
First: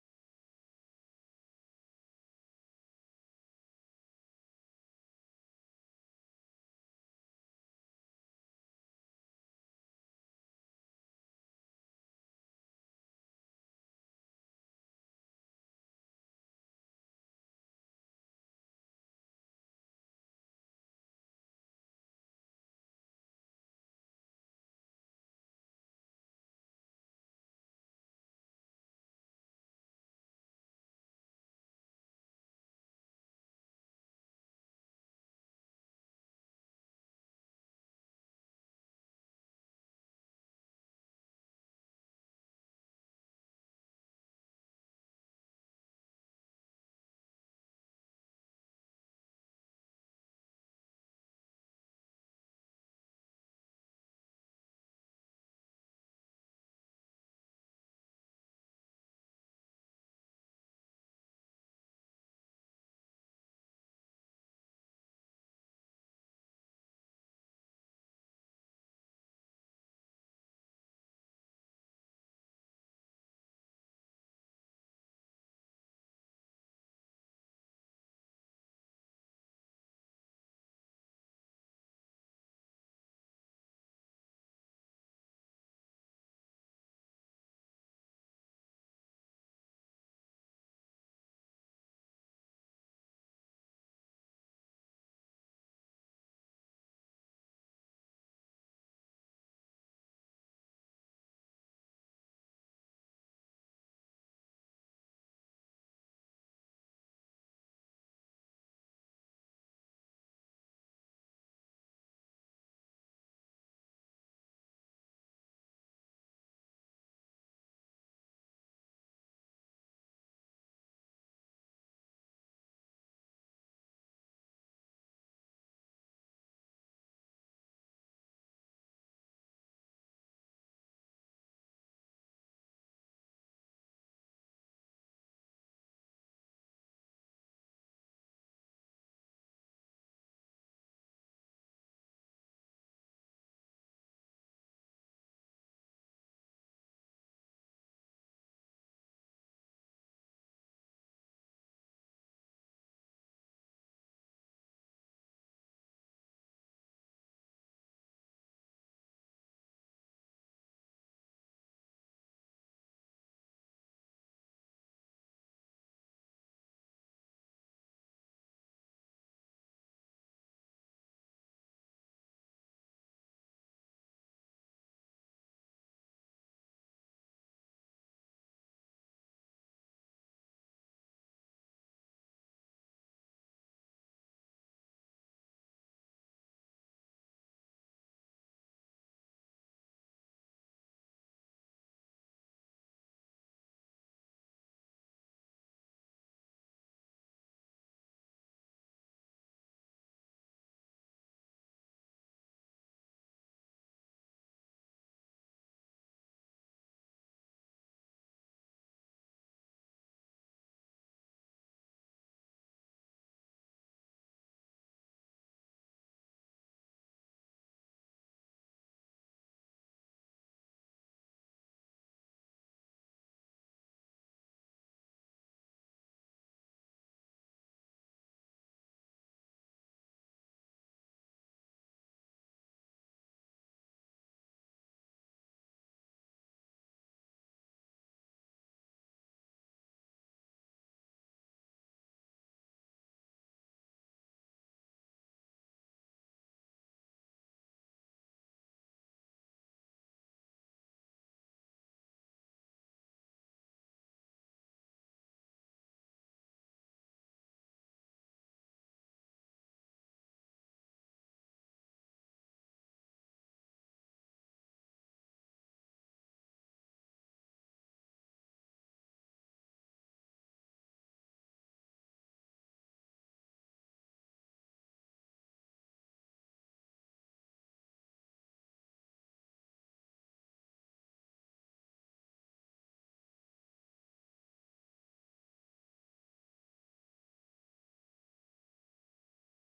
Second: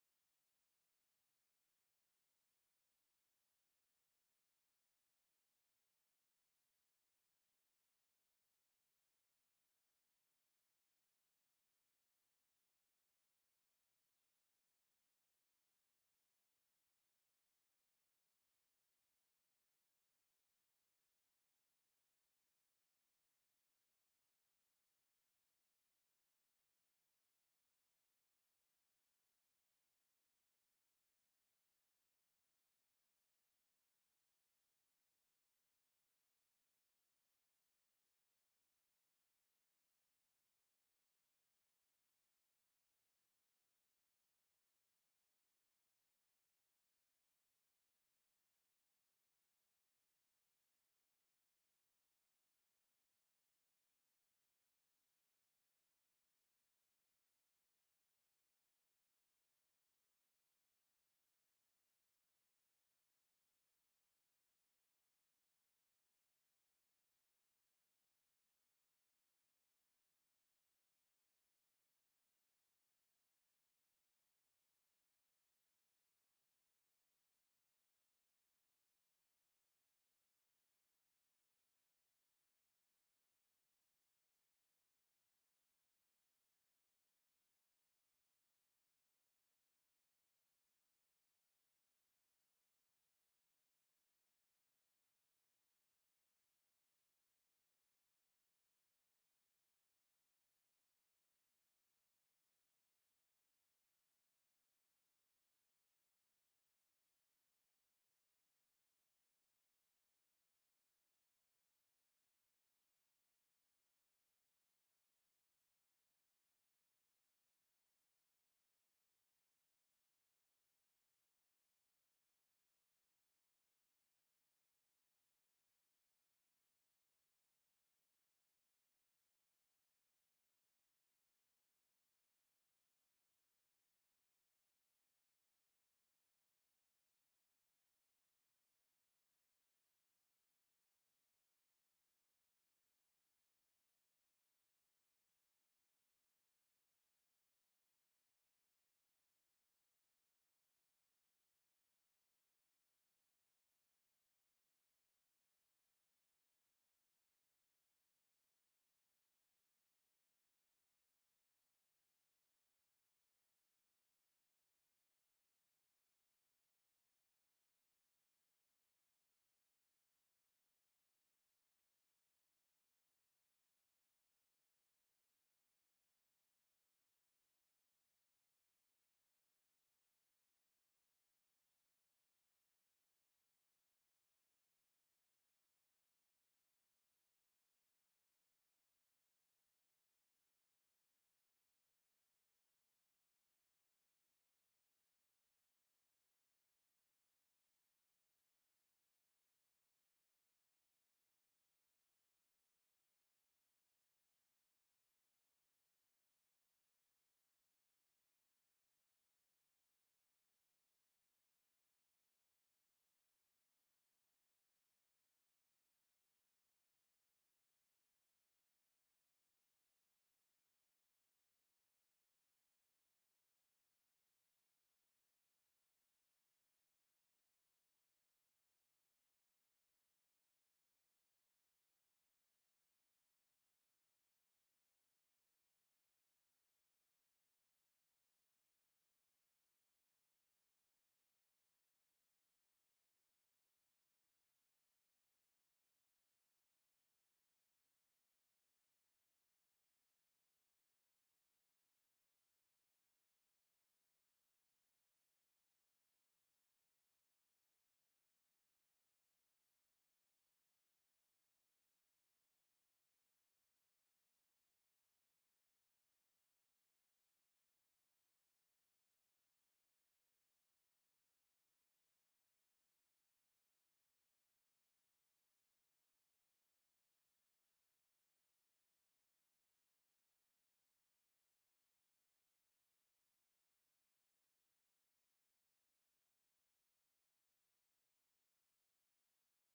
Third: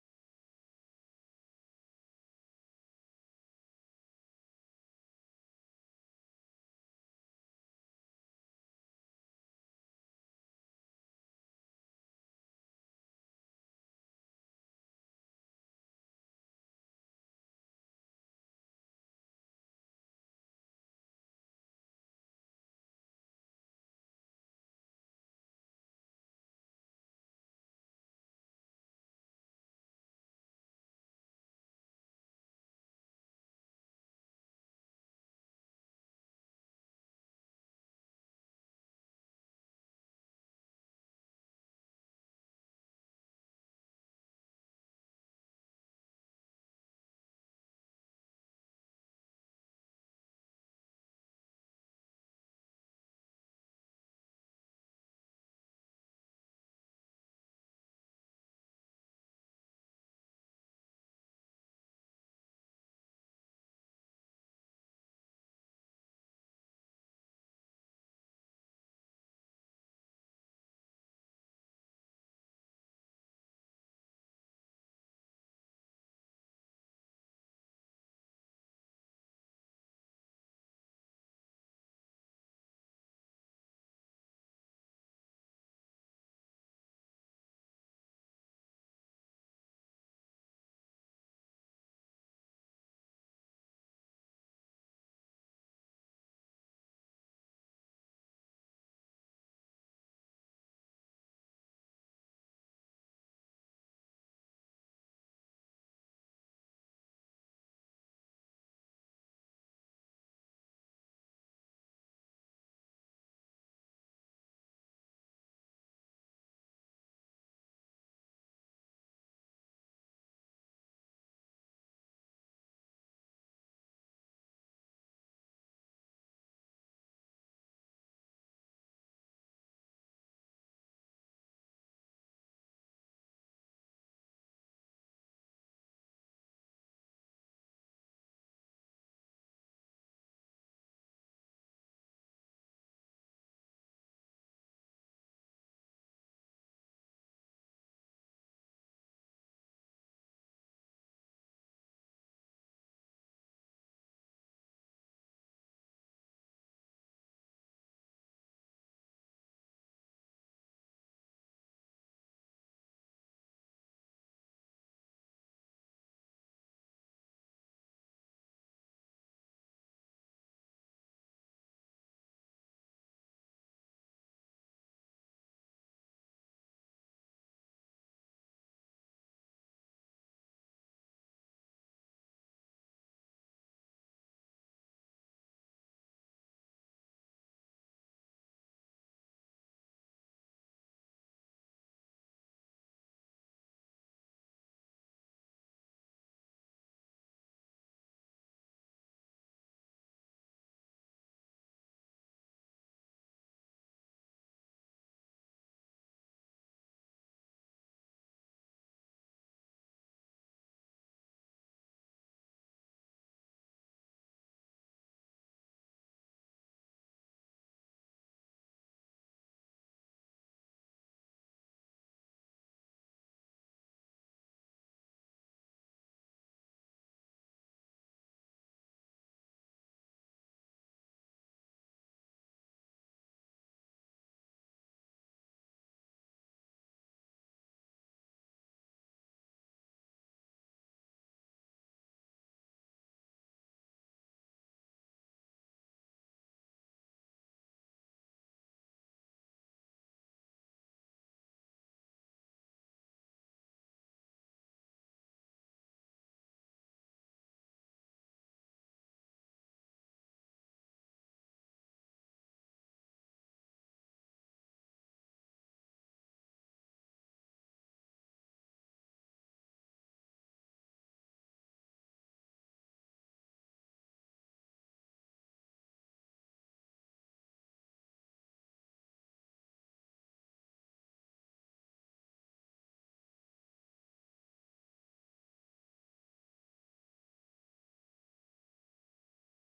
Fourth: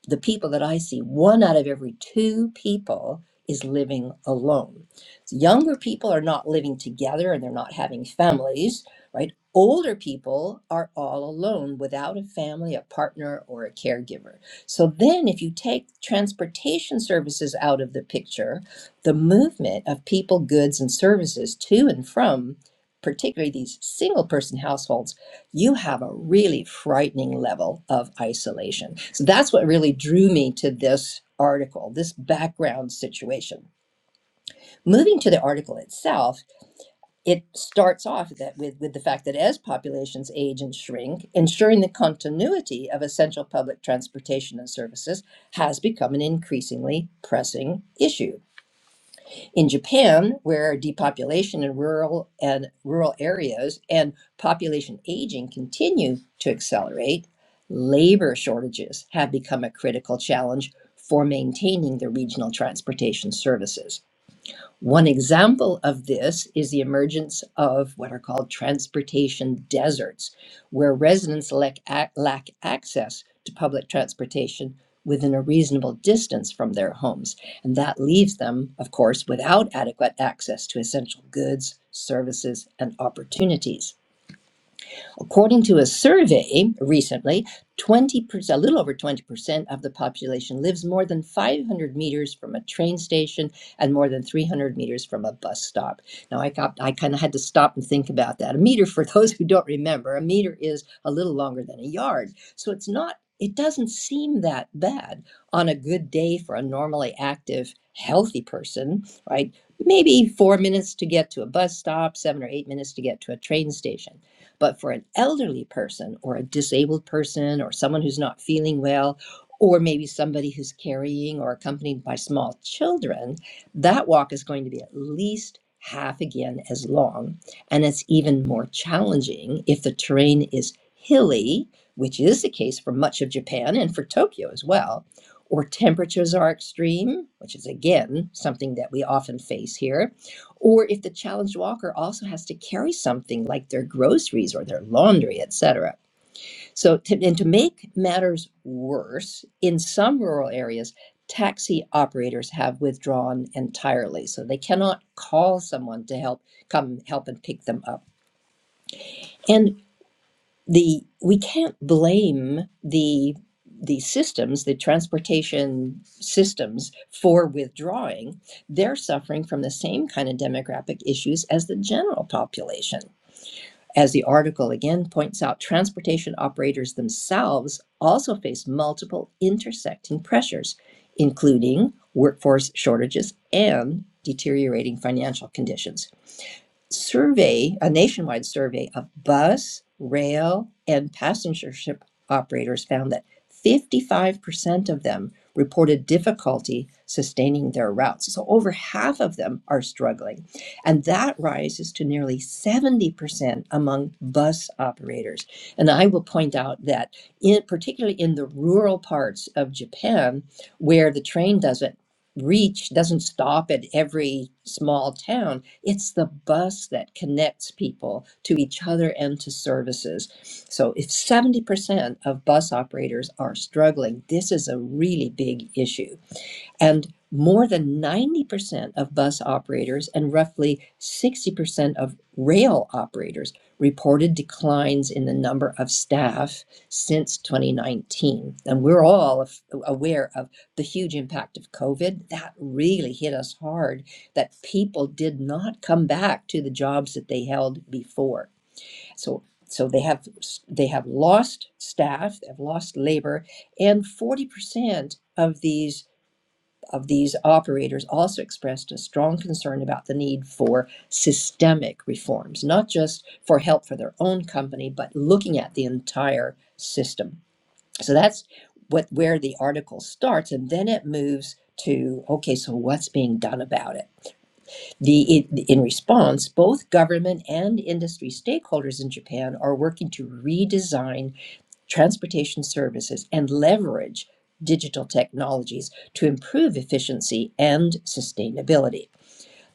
Speaker 3: the people that I see, one out of every two people is living alone. So younger people are not living together and they're not having families, right? Older people are all alone without a family, a partner, or a caregiver. So then, if you take transportation services out of the picture, the movement of people, goods, and services to and from, particularly these single person households you have a really frightening level of isolation. So that's what really drew me to this article, this background situation. Moving to the article itself, it starts off that with, with the fact that as populations age and shrink, ensuring the continuity of essential public transportation and services has become an increasingly pressing issue. In Japan, where depopulation in rural and rural areas and population aging continue to accelerate, labor shortages have become a critical challenge for maintaining the regional transportation services. One example of this is the emergence of what are called transportation deserts, where residents lack, lack access to public transportation within a reasonable distance from their homes. And that leaves them, of course, without adequate access to essential goods, services, and opportunities. According to a survey recently, 20 percent, a little over 20% of the population lives more than 500 meters from a train station and more than 300 meters from a bus stop. Now, I, got, I kind of had to stop and think about that. A meter, for those who don't remember, a meter is a little longer than a yard. So it's not, it doesn't seem that bad on a good day for a normally active, healthy person, right? Maybe four minutes to get to a bus stop, seven or eight minutes to get to a train station but for an elderly person or a disabled person or someone who's not feeling well, or maybe somebody who's carrying or accompanied by small children, that walk is going to be at least half again as long. And it's even more challenging if the terrain is hilly, which is the case for much of Japan and for Tokyo as well, or temperatures are extreme, which is again something that we often face here or if the challenged walker also has to carry something like their groceries or their laundry, etc. So, to, and to make matters worse, in some rural areas, taxi operators have withdrawn entirely, so they cannot call someone to help come help and pick them up. And the we can't blame the the systems the transportation systems for withdrawing they're suffering from the same kind of demographic issues as the general population as the article again points out transportation operators themselves also face multiple intersecting pressures including workforce shortages and deteriorating financial conditions survey, a nationwide survey of bus, rail, and passenger ship operators found that 55% of them reported difficulty sustaining their routes. So over half of them are struggling. And that rises to nearly 70% among bus operators. And I will point out that in particularly in the rural parts of Japan where the train doesn't reach doesn't stop at every small town it's the bus that connects people to each other and to services. So if 70% of bus operators are struggling, this is a really big issue. And more than 90% of bus operators and roughly 60% of rail operators reported declines in the number of staff since 2019. And we're all aware of the huge impact of COVID. That really hit us hard that people did not come back to the jobs that they held before. So so they have they have lost staff, they've lost labor, and 40% of these of these operators also expressed a strong concern about the need for systemic reforms, not just for help for their own company, but looking at the entire system. So that's what where the article starts, and then it moves to okay, so what's being done about it? The in response, both government and industry stakeholders in Japan are working to redesign transportation services, and leverage digital technologies to improve efficiency and sustainability.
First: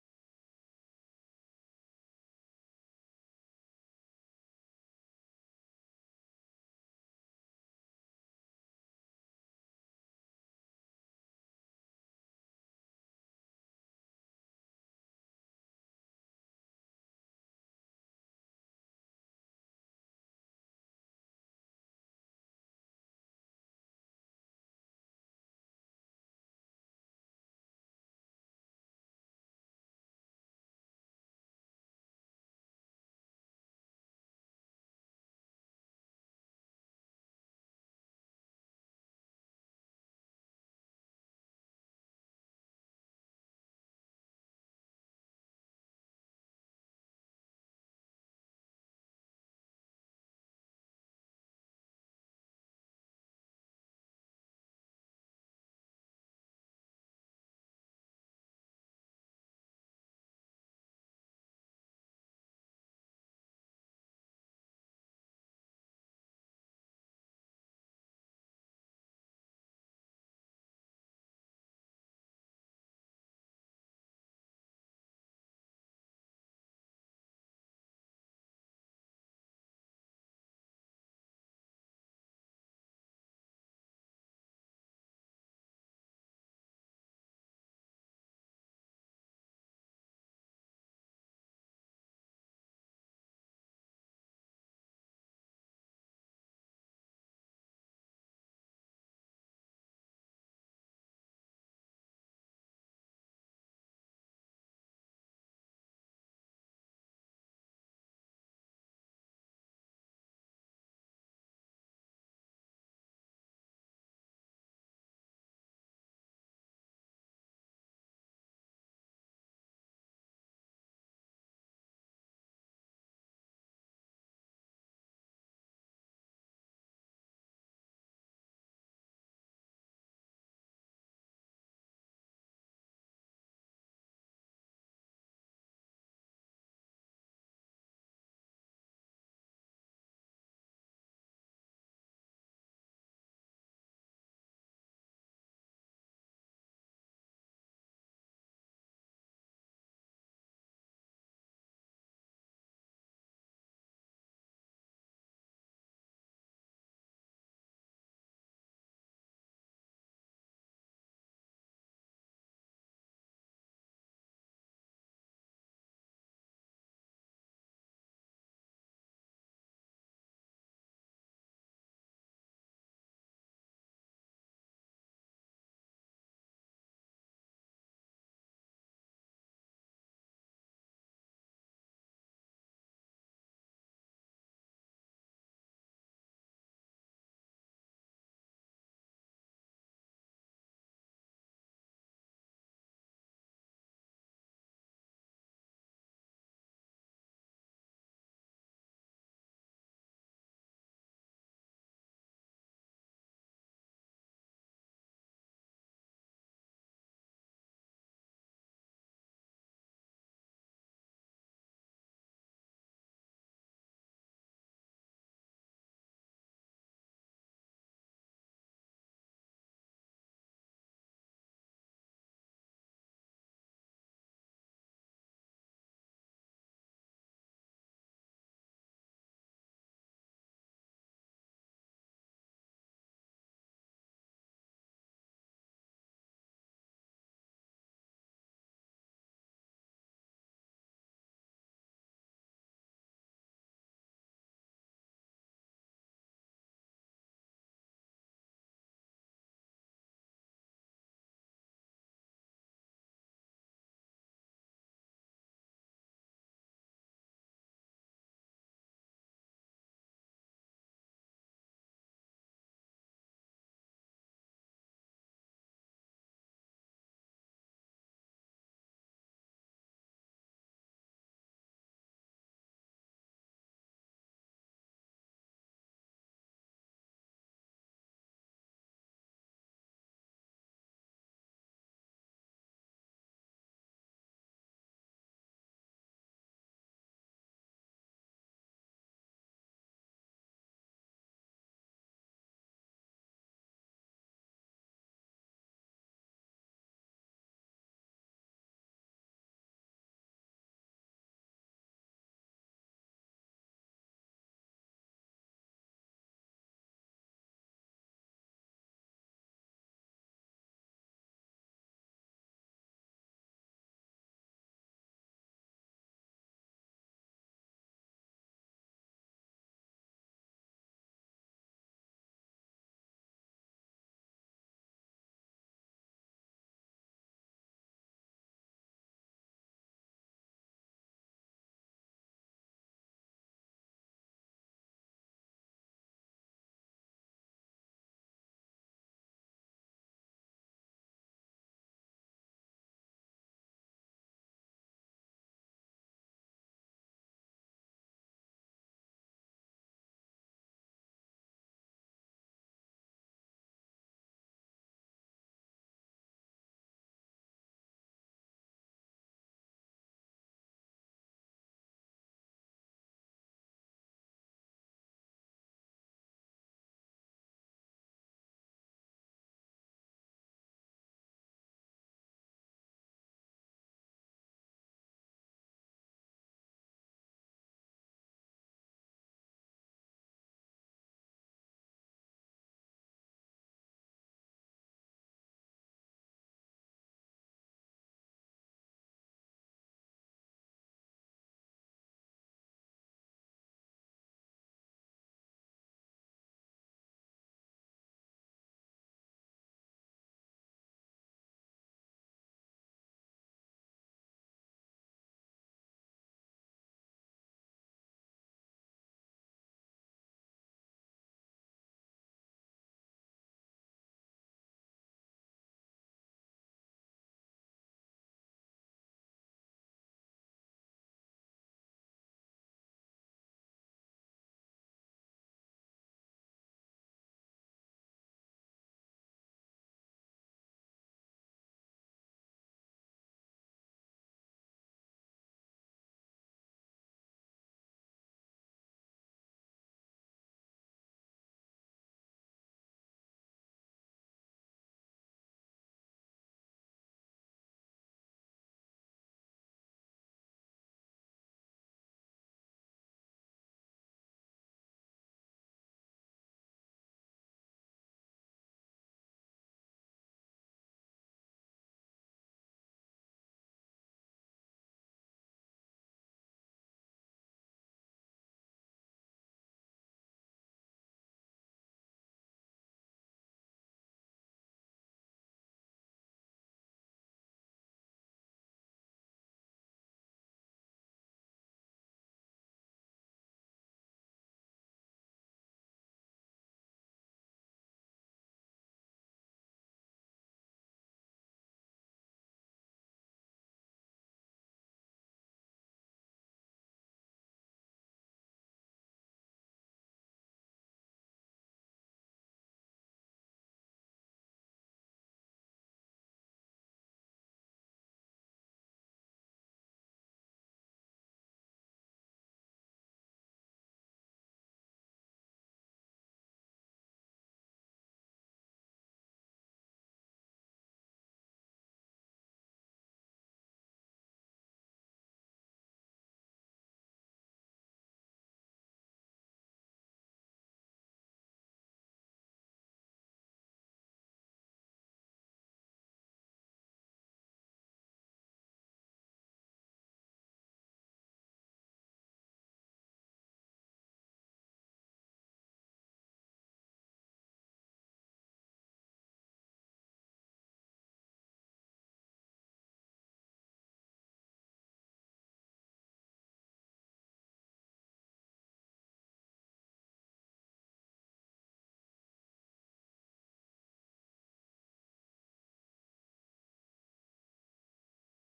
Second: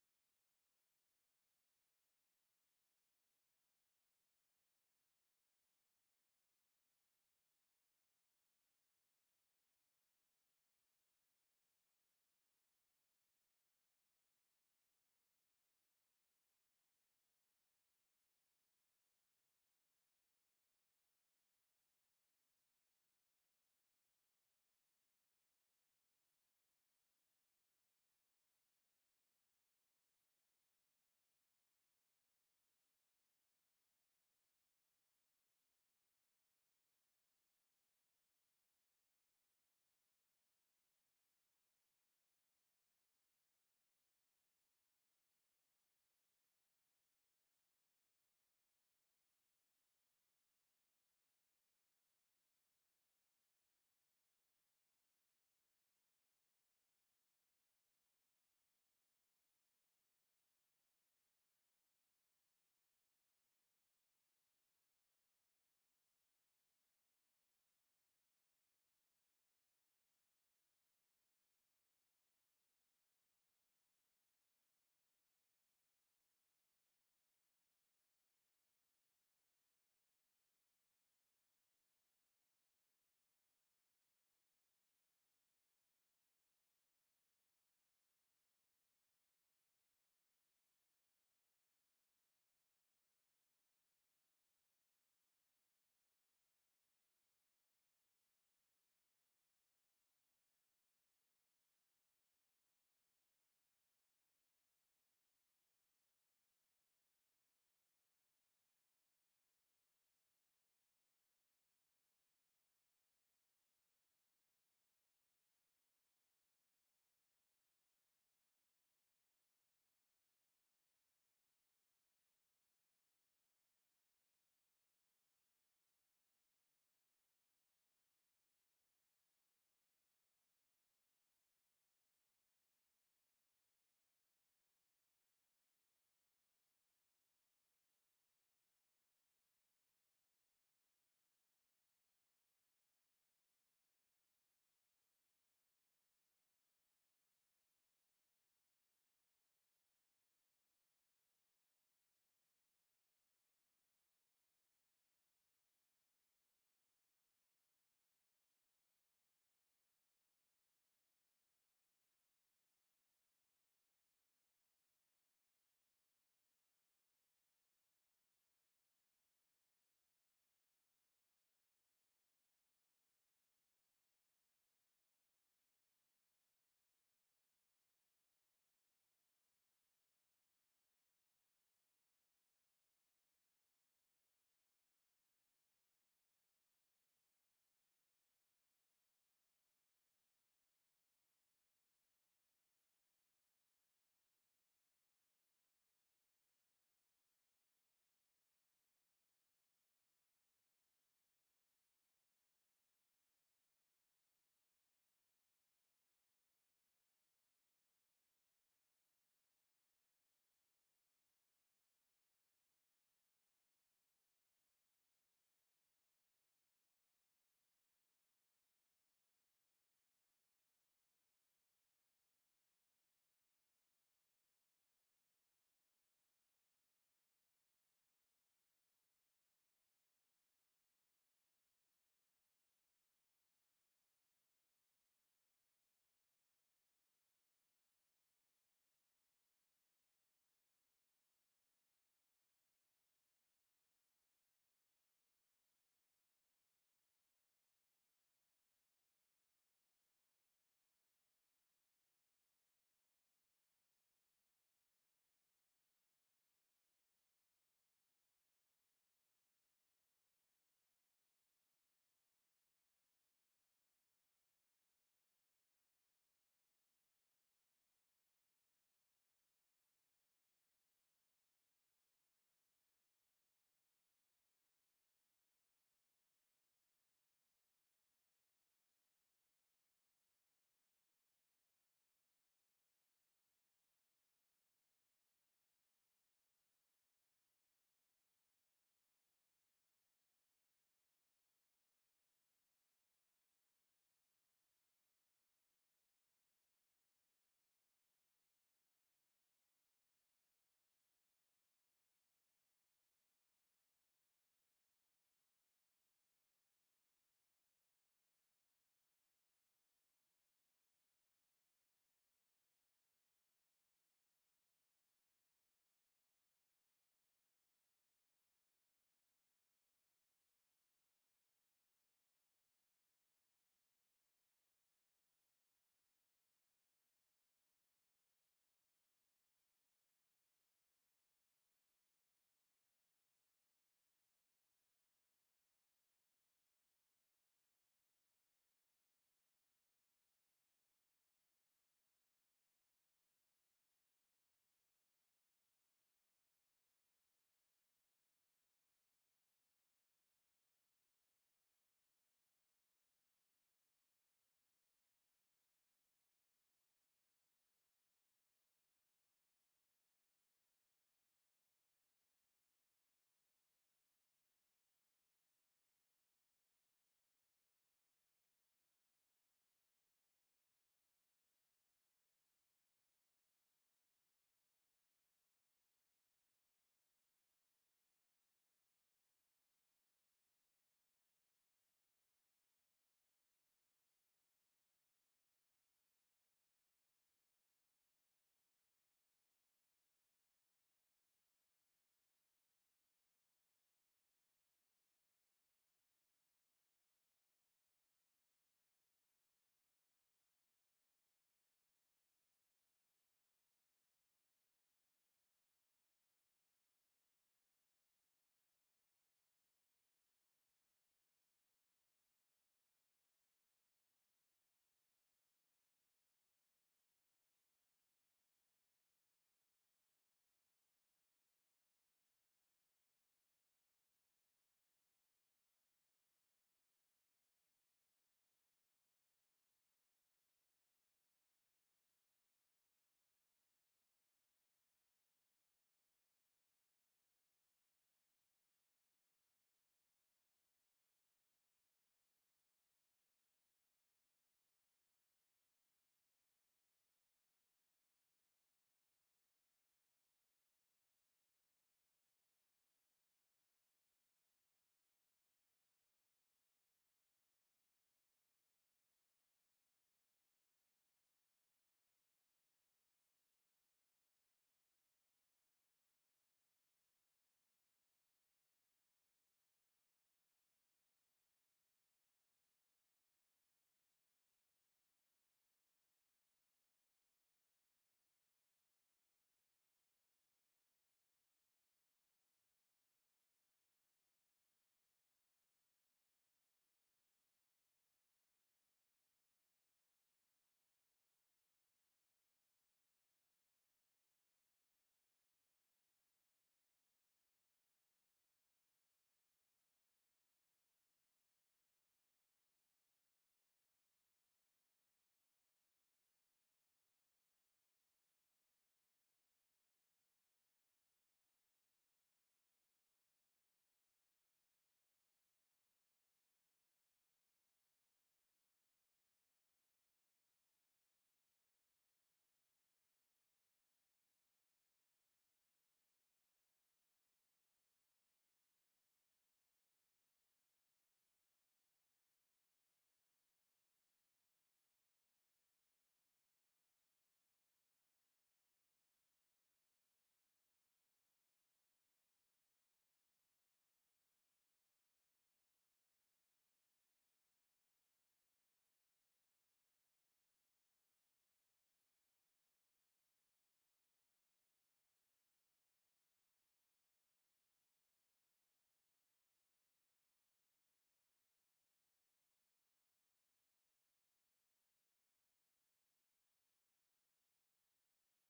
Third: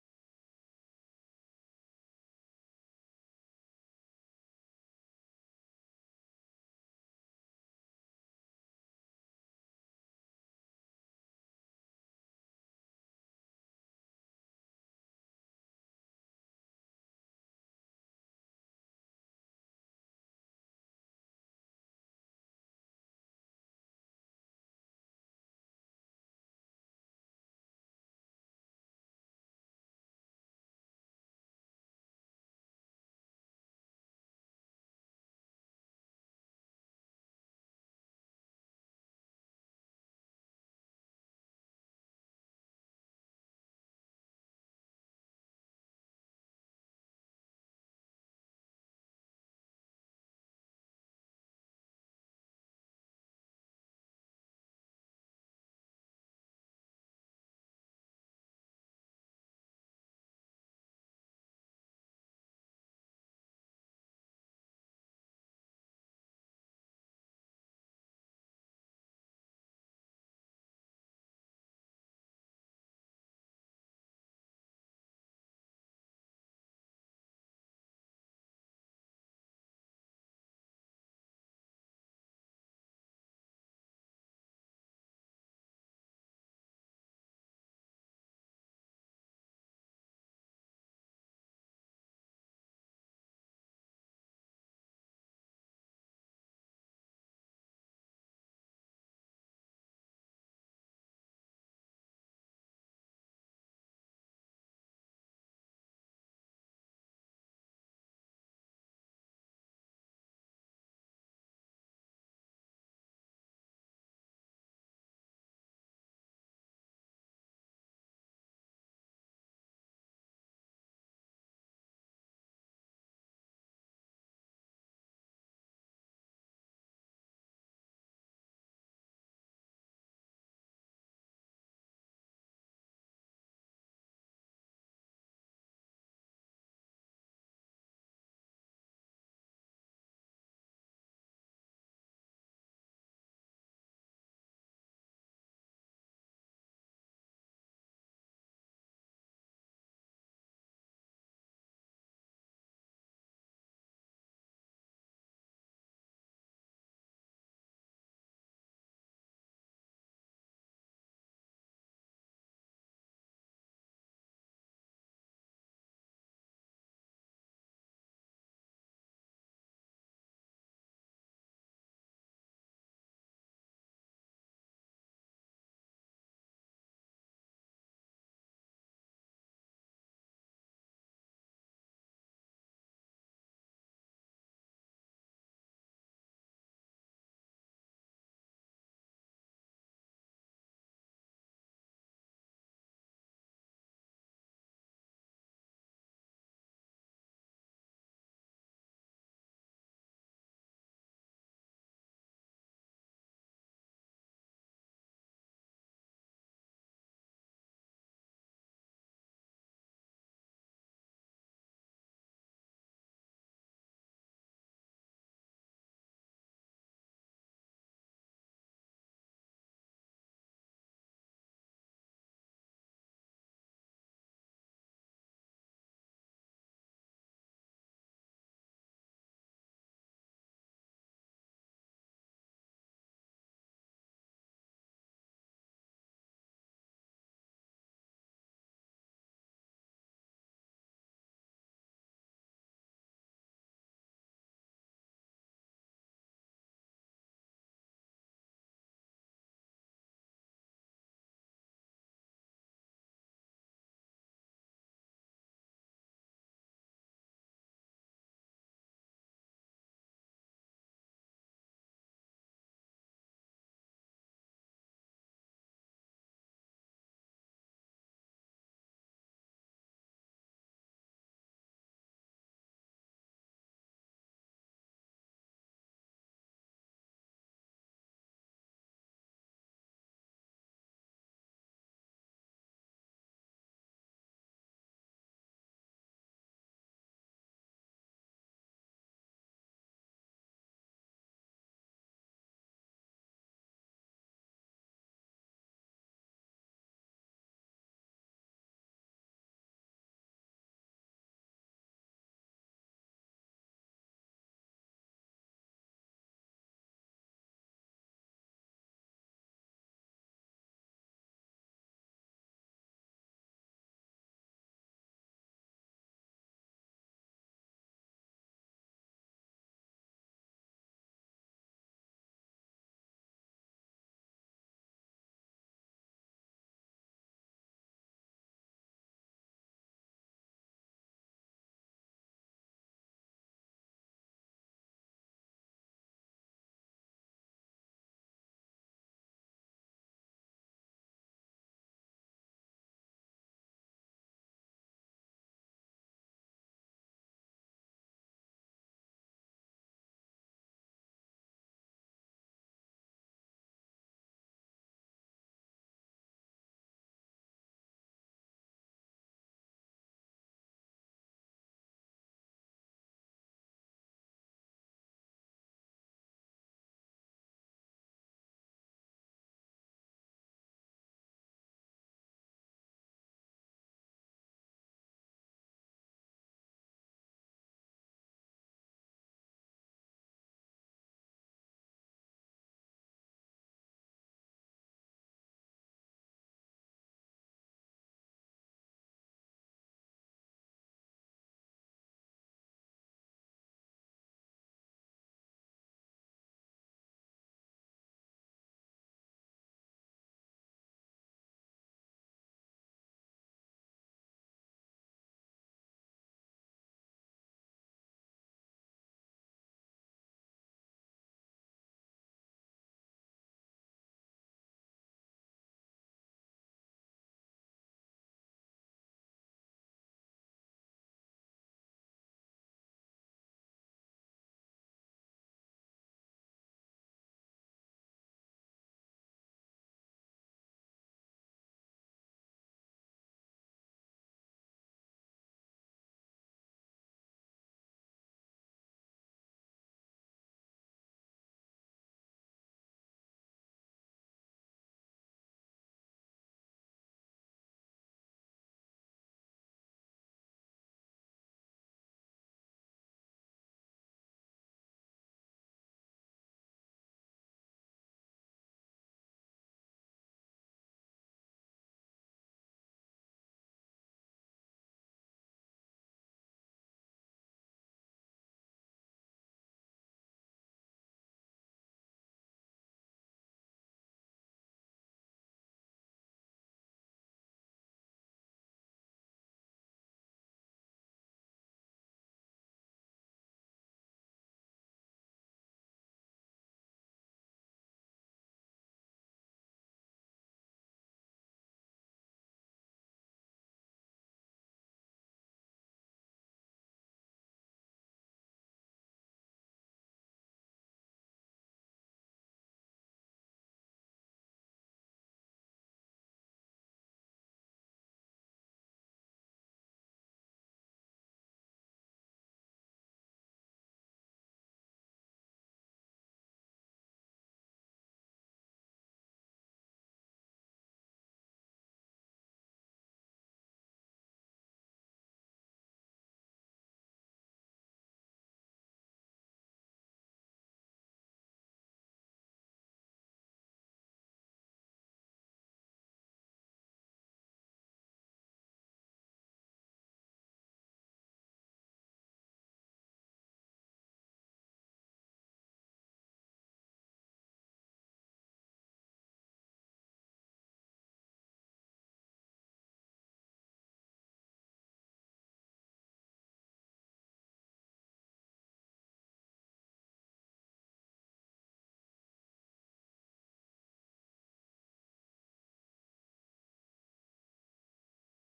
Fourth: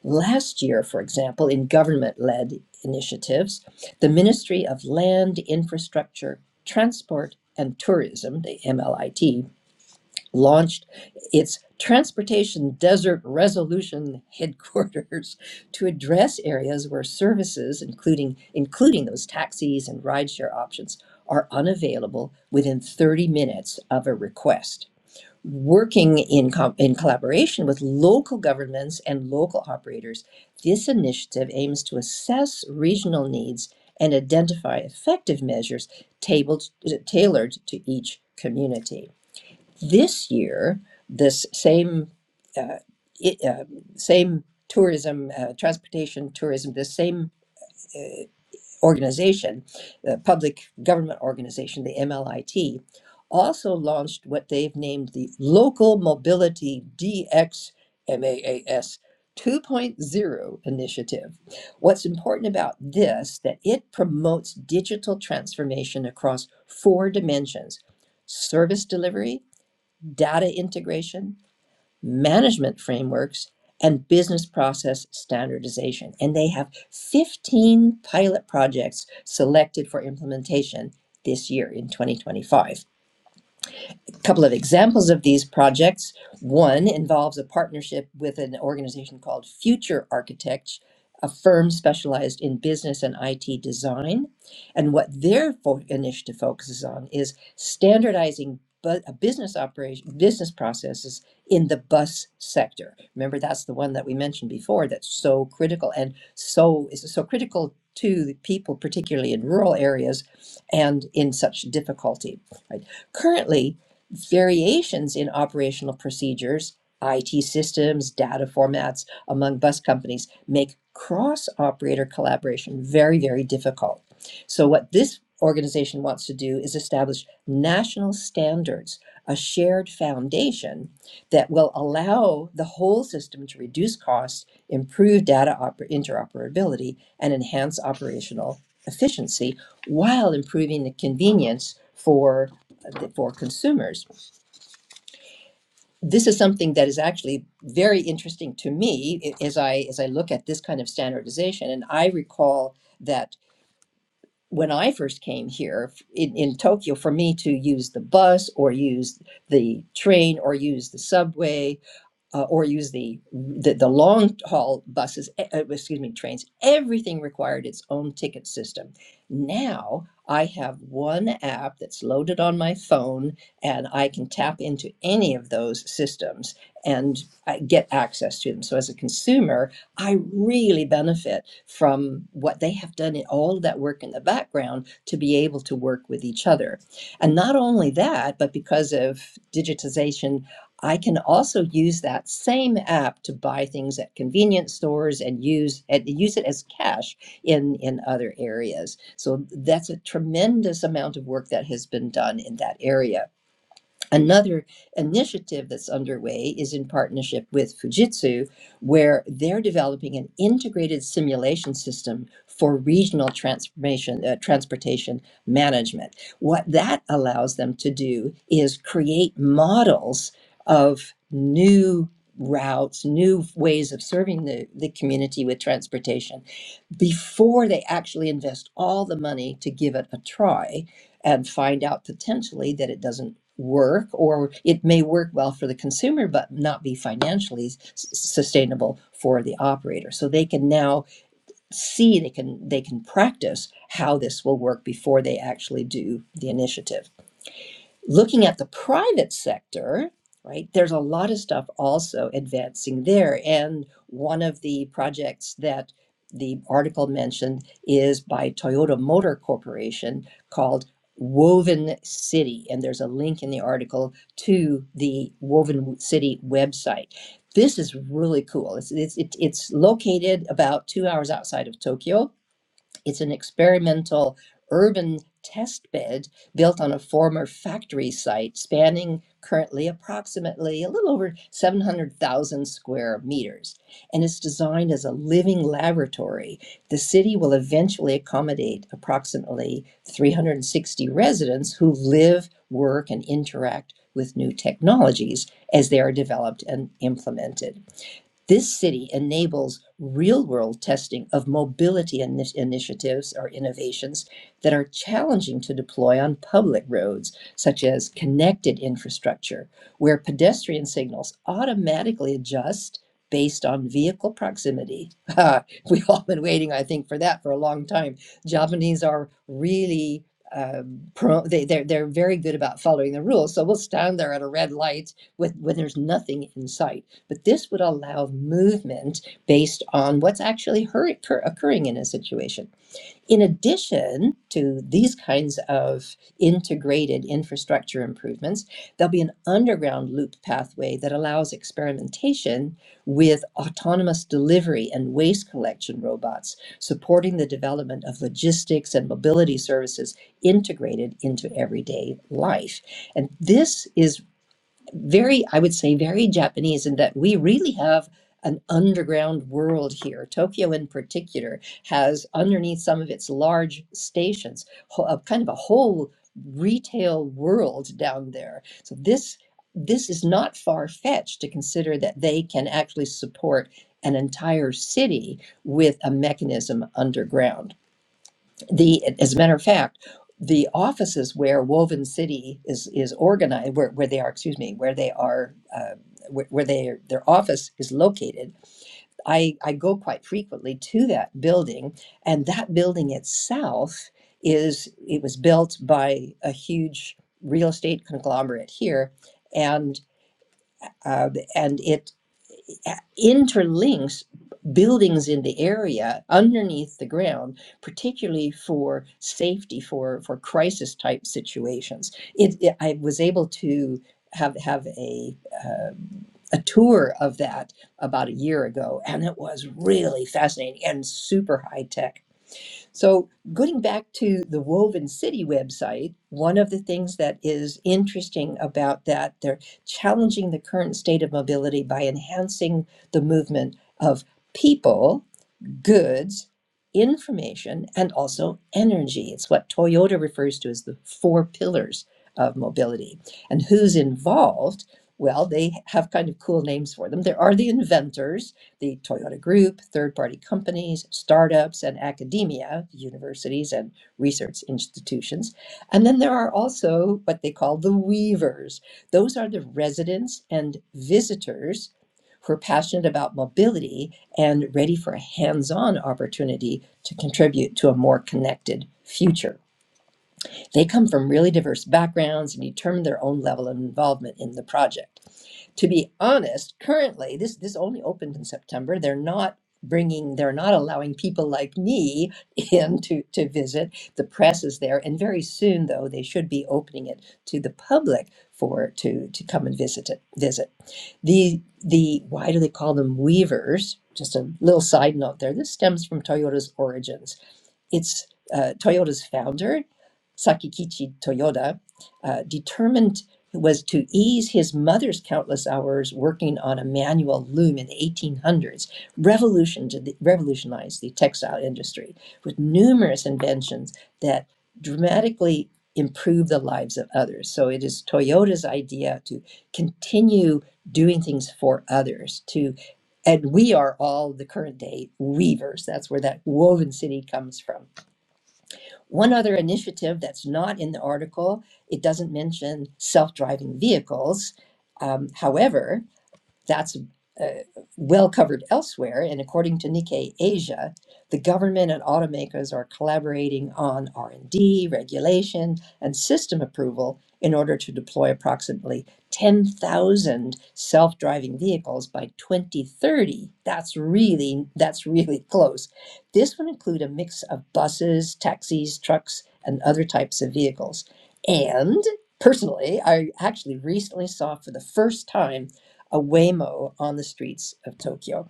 Speaker 3: Last year, for example, in government led initiatives, the Ministry of Land, Infrastructure, Transport, and Tourism, the MLIT, launched its Transportation Desert Resolution headquarters to address areas where services, including including those taxis and rideshare options, are unavailable within 30 minutes of a request. Working in, co- in collaboration with local governments and local operators, this initiative aims to assess regional needs and identify effective measures tabled, tailored to each community. This year, this same uh, it, uh, same tourism, uh, transportation tourism, the same uh, organization, the public government organization, the MLIT, also launched what they've named the Local Mobility DX MAAS 2.0 initiative. What's important about this that it promotes digital transformation across four dimensions: service delivery, data integration, management frameworks, and business process standardization. And they have 15 pilot projects selected for implementation this year in 2025 couple of examples of these projects. One involves a partnership with an organization called Future Architects, a firm specialized in business and IT design. And what their fo- initiative focuses on is standardizing bu- a business operation, business processes in the bus sector. Remember, that's the one that we mentioned before that's so critical and so is so critical to the people, particularly in rural areas and in such difficulty. Right? Currently, variations in operational procedures, IT systems, data formats among bus companies make cross operator collaboration very, very difficult. So, what this organization wants to do is establish national standards, a shared foundation that will allow the whole system to reduce costs, improve data interoperability, and enhance operational efficiency while improving the convenience for, for consumers this is something that is actually very interesting to me as I as I look at this kind of standardization. And I recall that when I first came here in, in Tokyo, for me to use the bus or use the train or use the subway uh, or use the, the the long haul buses, eh, eh, excuse me, trains. Everything required its own ticket system. Now I have one app that's loaded on my phone, and I can tap into any of those systems and I get access to them. So as a consumer, I really benefit from what they have done in all of that work in the background to be able to work with each other. And not only that, but because of digitization I can also use that same app to buy things at convenience stores and use and use it as cash in in other areas. So that's a tremendous amount of work that has been done in that area Another initiative that's underway is in partnership with Fujitsu, where they're developing an integrated simulation system for regional transformation, uh, transportation management. What that allows them to do is create models of new routes, new ways of serving the, the community with transportation before they actually invest all the money to give it a try and find out potentially that it doesn't work or it may work well for the consumer but not be financially s- sustainable for the operator so they can now see they can they can practice how this will work before they actually do the initiative looking at the private sector, right, there's a lot of stuff also advancing there. And one of the projects that the article mentioned is by Toyota Motor Corporation called Woven City. And there's a link in the article to the Woven City website. This is really cool. It's, it's, it's it's located about two hours outside of Tokyo it's an experimental urban test bed built on a former factory site spanning currently approximately a little over 700,000 square meters and is designed as a living laboratory. The city will eventually accommodate approximately 360 residents who live, work, and interact with new technologies as they are developed and implemented. This city enables real world testing of mobility ini- initiatives or innovations that are challenging to deploy on public roads, such as connected infrastructure, where pedestrian signals automatically adjust based on vehicle proximity. We've all been waiting, I think, for that for a long time. Japanese are really. Um, pro, they, they're, they're very good about following the rules. So we'll stand there at a red light with, when there's nothing in sight but this would allow movement based on what's actually occurring in a situation. In addition to these kinds of integrated infrastructure improvements, there'll be an underground loop pathway that allows experimentation with autonomous delivery and waste collection robots, supporting the development of logistics and mobility services integrated into everyday life. And this is very, I would say, very Japanese in that we really have an underground world here. Tokyo, in particular, has underneath some of its large stations a kind of a whole retail world down there. So this this is not far fetched to consider that they can actually support an entire city with a mechanism underground the as a matter of fact the offices where woven city is is organized where, where they are excuse me where they are uh, where, where they their office is located i i go quite frequently to that building and that building itself is it was built by a huge real estate conglomerate here and uh, and it interlinks buildings in the area underneath the ground particularly for safety for for crisis type situations it, it- i was able to have have a uh, a tour of that about a year ago and it was really fascinating and super high tech so, going back to the Woven City website, one of the things that is interesting about that, they're challenging the current state of mobility by enhancing the movement of people goods, information, and also energy. It's what Toyota refers to as the four pillars of mobility. And who's involved? Well, they have kind of cool names for them. There are the inventors, the Toyota Group, third party companies, startups, and academia, universities, and research institutions. And then there are also what they call the weavers. Those are the residents and visitors who are passionate about mobility and ready for a hands on opportunity to contribute to a more connected future. They come from really diverse backgrounds and determine their own level of involvement in the project. To be honest, currently, this, this only opened in September. They're not bringing they're not allowing people like me in to, to visit the press is there and very soon though they should be opening it to the public for to to come and visit it visit the the why do they call them weavers? Just a little side note there. This stems from Toyota's origins it's uh, Toyota's founder, Sakikichi Toyoda, uh, determined was to ease his mother's countless hours working on a manual loom in the 1800s, revolution to the, revolutionized the textile industry with numerous inventions that dramatically improve the lives of others. So it is Toyota's idea to continue doing things for others to and we are all the current day weavers that's where that woven city comes from one other initiative that's not in the article, it doesn't mention self driving vehicles. Um, however, that's uh, well covered elsewhere. And according to Nikkei Asia, the government and automakers are collaborating on R&D, regulation, and system approval in order to deploy approximately 10,000 self-driving vehicles by 2030. That's really that's really close. This would include a mix of buses, taxis, trucks, and other types of vehicles. And personally, I actually recently saw for the first time a Waymo on the streets of Tokyo.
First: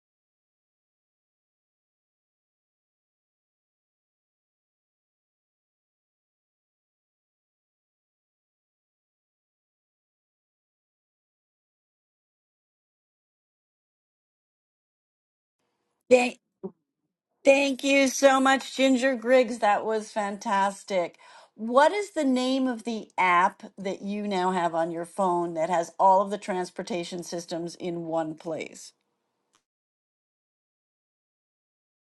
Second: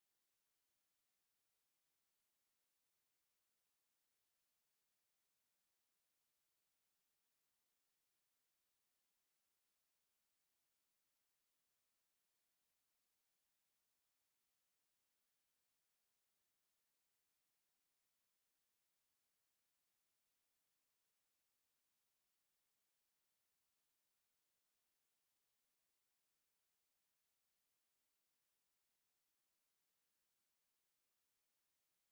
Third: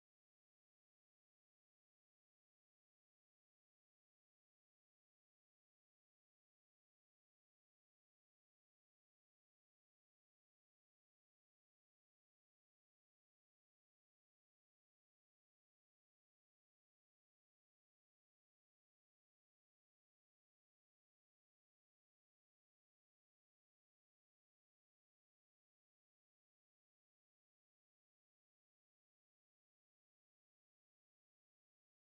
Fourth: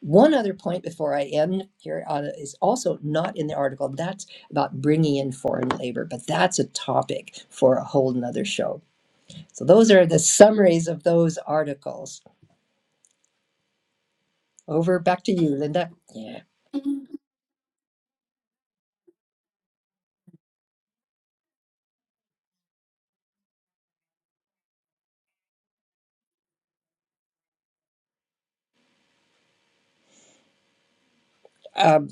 Speaker 3: One other point before I end here on it is also not in the article. That's about bringing in foreign labor, but that's a topic for a whole nother show. So those are the summaries of those articles. Over back to you, Linda.
Speaker 2: Thank,
Speaker 3: Yeah.
Speaker 2: thank you so much, Ginger Griggs. That was fantastic. What is the name of the app that you now have on your phone that has all of the transportation systems in one place?
Speaker 3: Um,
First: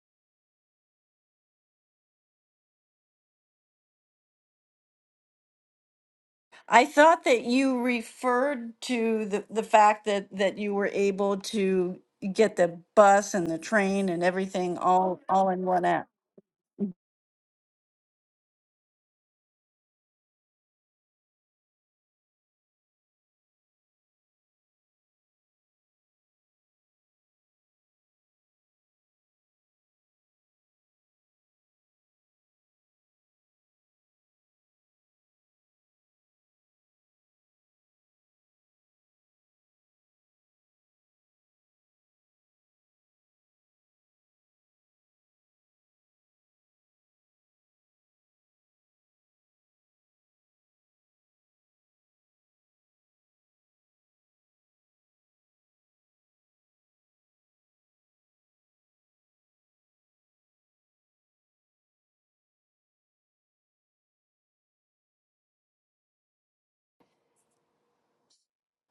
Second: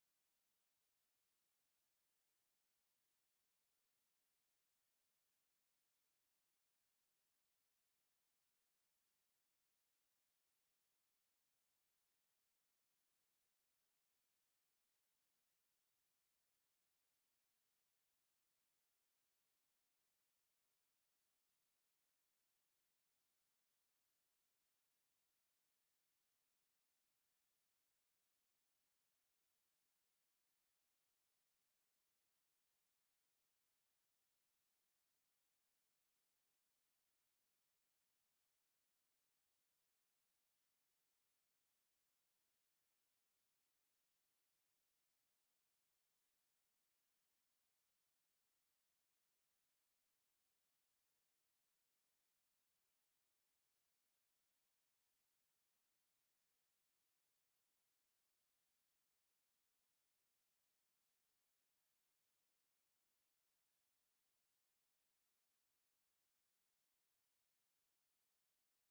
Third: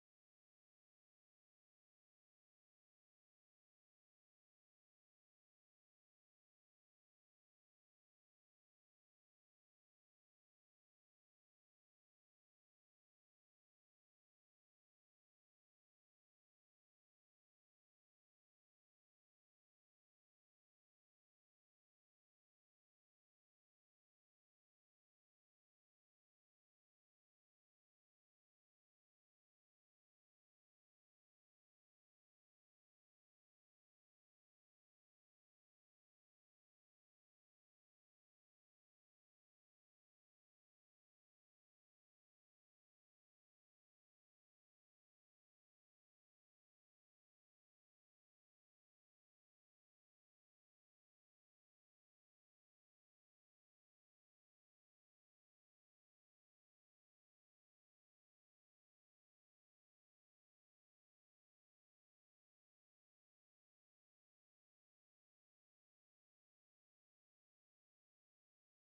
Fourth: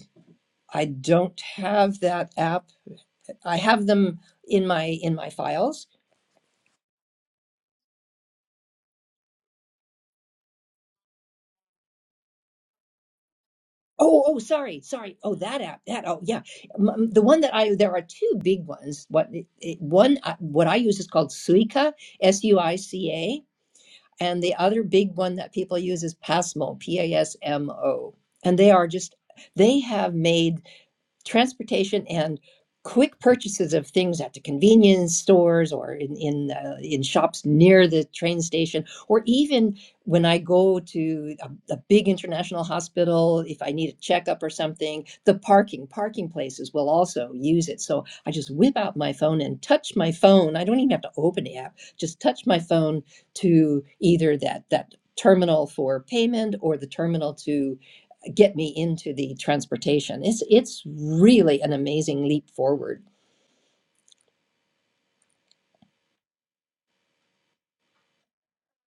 Speaker 3: I don't have that app. I have them in my in my files,
Speaker 2: I thought that you referred to the, the fact that, that you were able to get the bus and the train
Speaker 3: Oh,
Speaker 2: and
Speaker 3: oh,
Speaker 2: everything
Speaker 3: sorry, sorry.
Speaker 2: all,
Speaker 3: Oh,
Speaker 2: all
Speaker 3: that
Speaker 2: in
Speaker 3: app,
Speaker 2: one
Speaker 3: that.
Speaker 2: app.
Speaker 3: Oh, yeah, M- m- the one that I. There are two big ones. What it, it- one? uh, What I use is called Suica, S U I C A, and the other big one that people use is Pasmo, P A S M O, and they are just. They have made transportation and quick purchases of things at the convenience stores or in in uh, in shops near the train station or even when I go to a, a big international hospital if I need a checkup or something the parking parking places will also use it so I just whip out my phone and touch my phone I don't even have to open the app just touch my phone to either that that terminal for payment or the terminal to get me into the transportation. It's it's really an amazing leap forward.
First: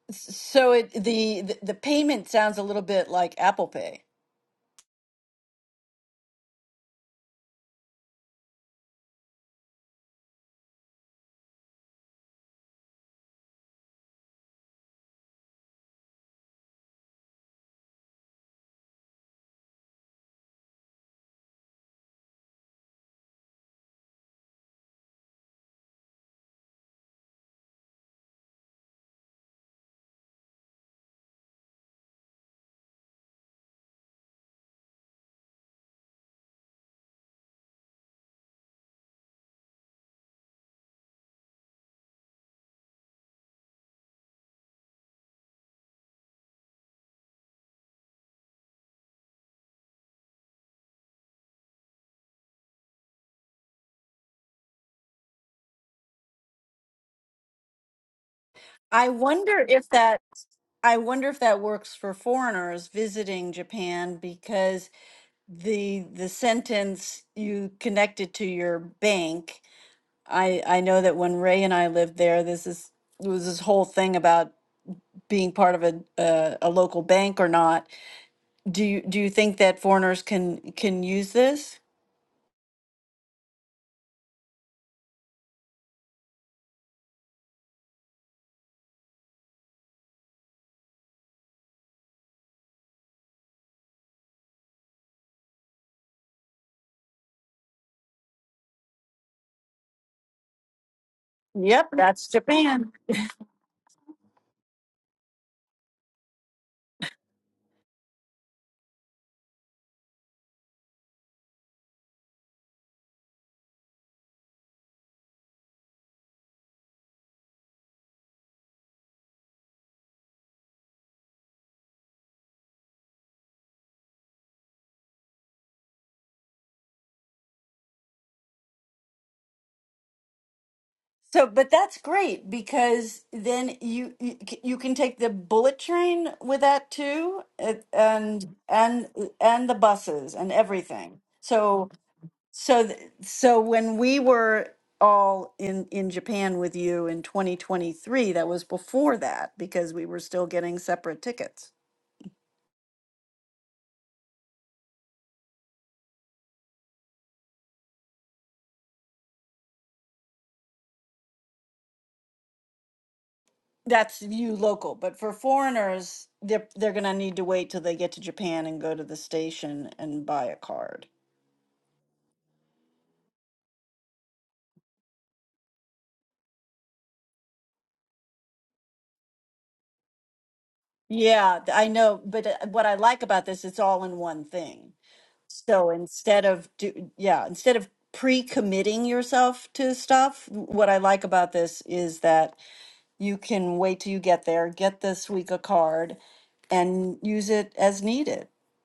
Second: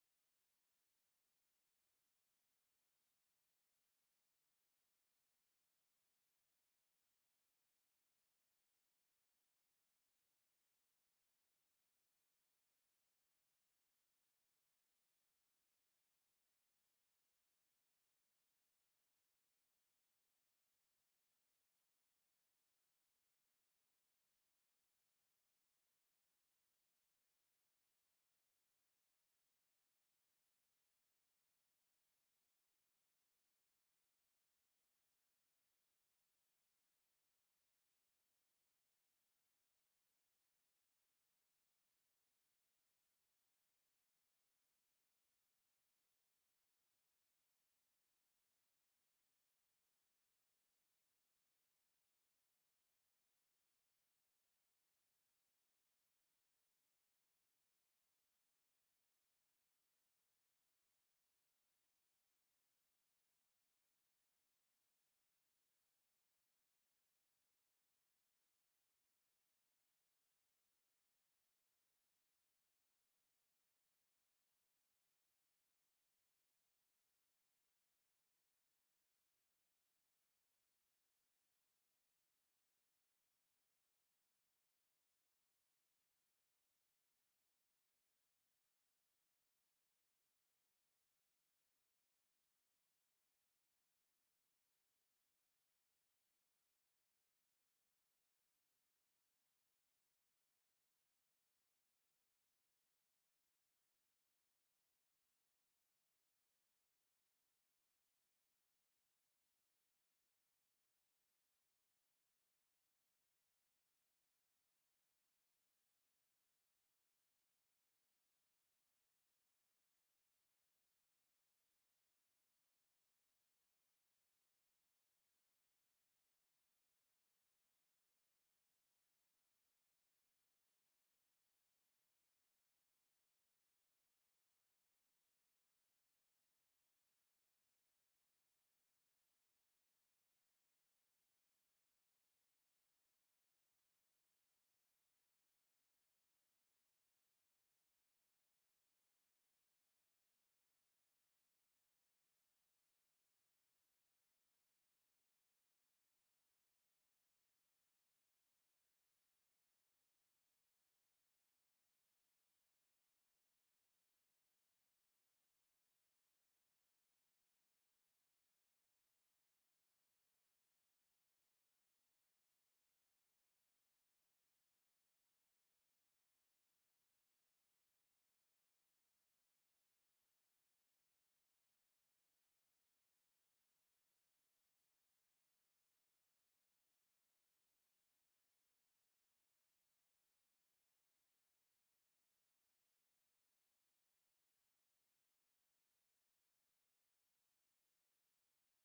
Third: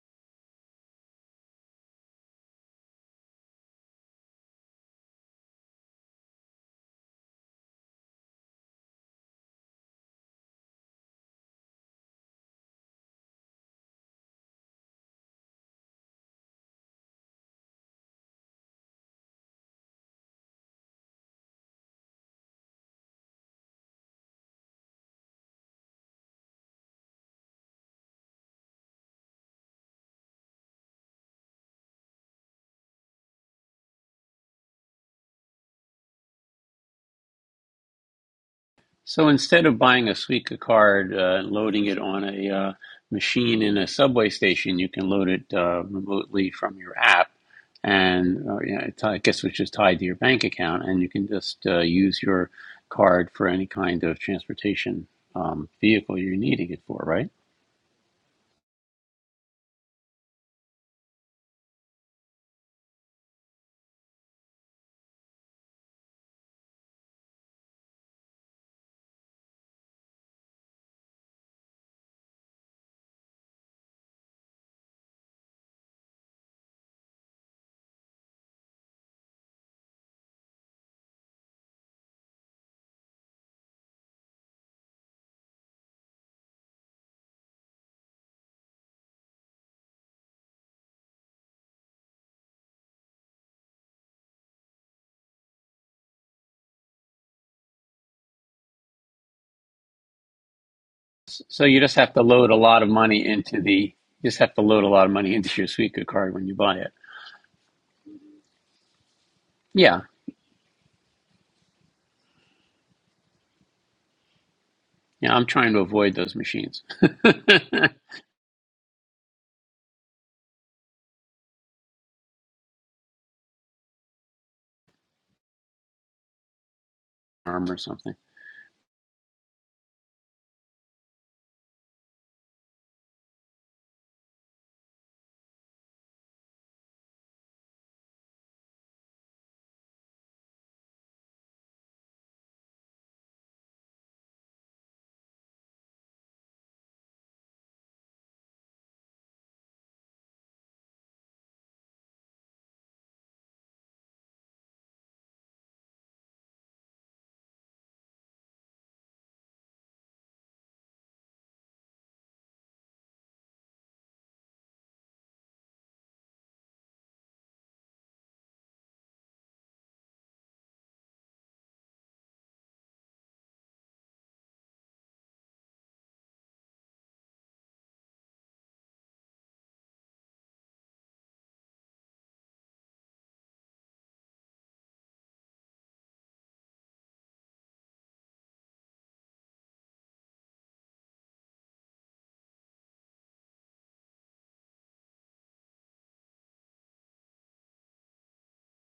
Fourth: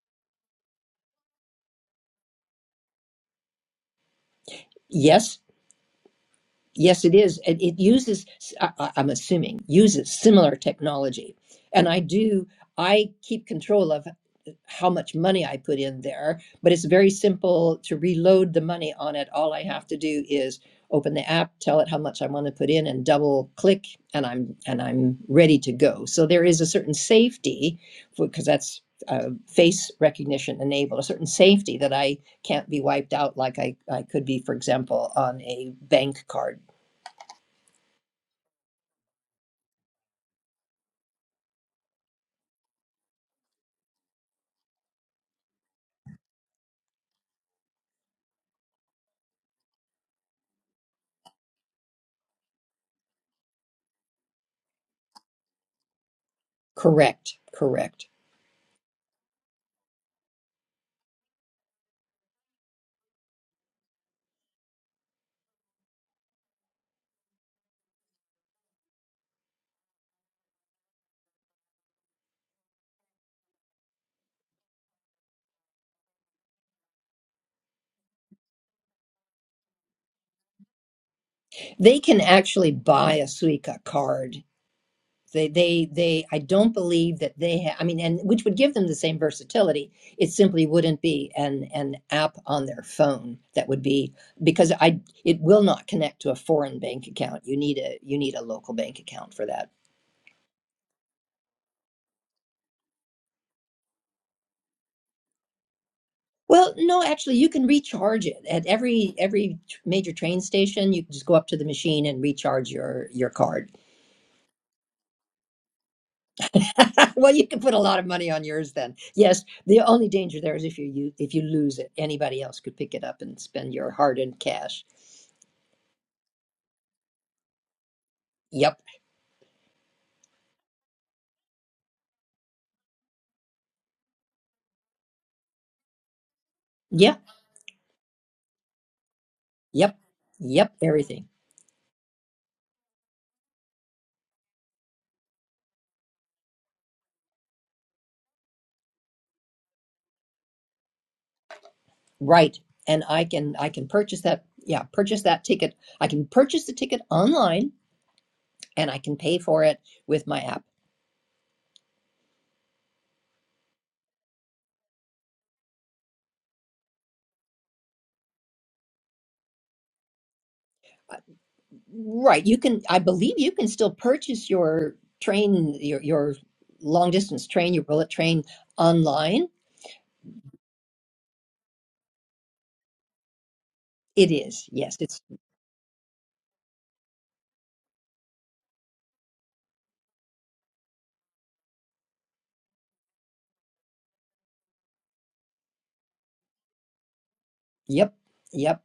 Speaker 2: S- So it, the, the the payment sounds a little bit like Apple Pay.
Speaker 3: Yes, yes, it is. It, it uses, I, I- I'm assuming, uses similar technology, and I do. I keep control of. how much money I put in there, but it's very simple to reload the money on it. All I have to do is open the app, tell it how much I want to put in and double click and I'm and I'm ready to go. So there is a certain safety because that's uh, face recognition enabled a certain safety that I can't be wiped out like I, I could be, for example, on a bank card.
Speaker 1: So instead of buying a Suica card uh, and loading it on a uh, machine in a subway station, you can load it uh, remotely from your app, and uh, yeah, it's, I guess which is tied to your bank account, and you can just uh, use your card for any kind of transportation um, vehicle you're needing it for, right?
Speaker 3: Correct, correct.
Speaker 2: I wonder if that I wonder if that works for foreigners visiting Japan because the the sentence you connected to your bank I I know that when Ray and I lived there, this is there was this whole thing about being part of a uh, a local bank or not. Do you do you think that foreigners can can use this?
Speaker 3: They can actually buy a Suica card They, they, they, I don't believe that they have, I mean, and which would give them the same versatility. It simply wouldn't be an, an app on their phone that would be, because I, it will not connect to a foreign bank account. You need a, you need a local bank account for that.
Speaker 1: So you
Speaker 2: Yep,
Speaker 1: just have to
Speaker 2: that's
Speaker 1: load a lot of
Speaker 2: Japan.
Speaker 1: money into the you just have to load a lot of money into your Suica card when you
Speaker 3: Well,
Speaker 1: buy it.
Speaker 3: no, actually, you can recharge it at every every t-
Speaker 1: Yeah,
Speaker 3: major train station. You can just go up to the machine and recharge your your card.
Speaker 1: yeah, I'm trying to avoid those machines,
Speaker 3: well, you can put a lot of money on yours then. Yes, the only danger there is if you, you if you lose it, anybody else could pick it up and spend your hard-earned cash.
Speaker 1: arm or something.
Speaker 3: Yep.
Speaker 2: So, but that's great because then you you, c- you can take the bullet train with that
Speaker 3: Yeah.
Speaker 2: too, it- and and and the
Speaker 3: Yep.
Speaker 2: buses and
Speaker 3: Yep.
Speaker 2: everything.
Speaker 3: Everything.
Speaker 2: So So, th- so when we were all in in Japan with you in 2023, that was before that because we were still getting separate tickets.
Speaker 3: Right. And I can I can purchase that. Yeah, purchase that ticket. I can purchase the ticket online and I can pay for it with my app.
Speaker 2: That's you local, but for foreigners, they're they're gonna need to wait till they get to Japan and go to the station and buy a card.
Speaker 3: Right. You can. I believe you can still purchase your train your your long distance train your bullet train online.
Speaker 2: Yeah, th- I know, but uh, what I like about this, it's all in
Speaker 3: It
Speaker 2: one
Speaker 3: is.
Speaker 2: thing.
Speaker 3: Yes. It's.
Speaker 2: So instead of do, yeah, instead of pre-committing yourself to stuff, what I like about this is that You can wait till you get there, get this week a card and use it as
Speaker 3: Yep.
Speaker 2: needed,
Speaker 3: Yep.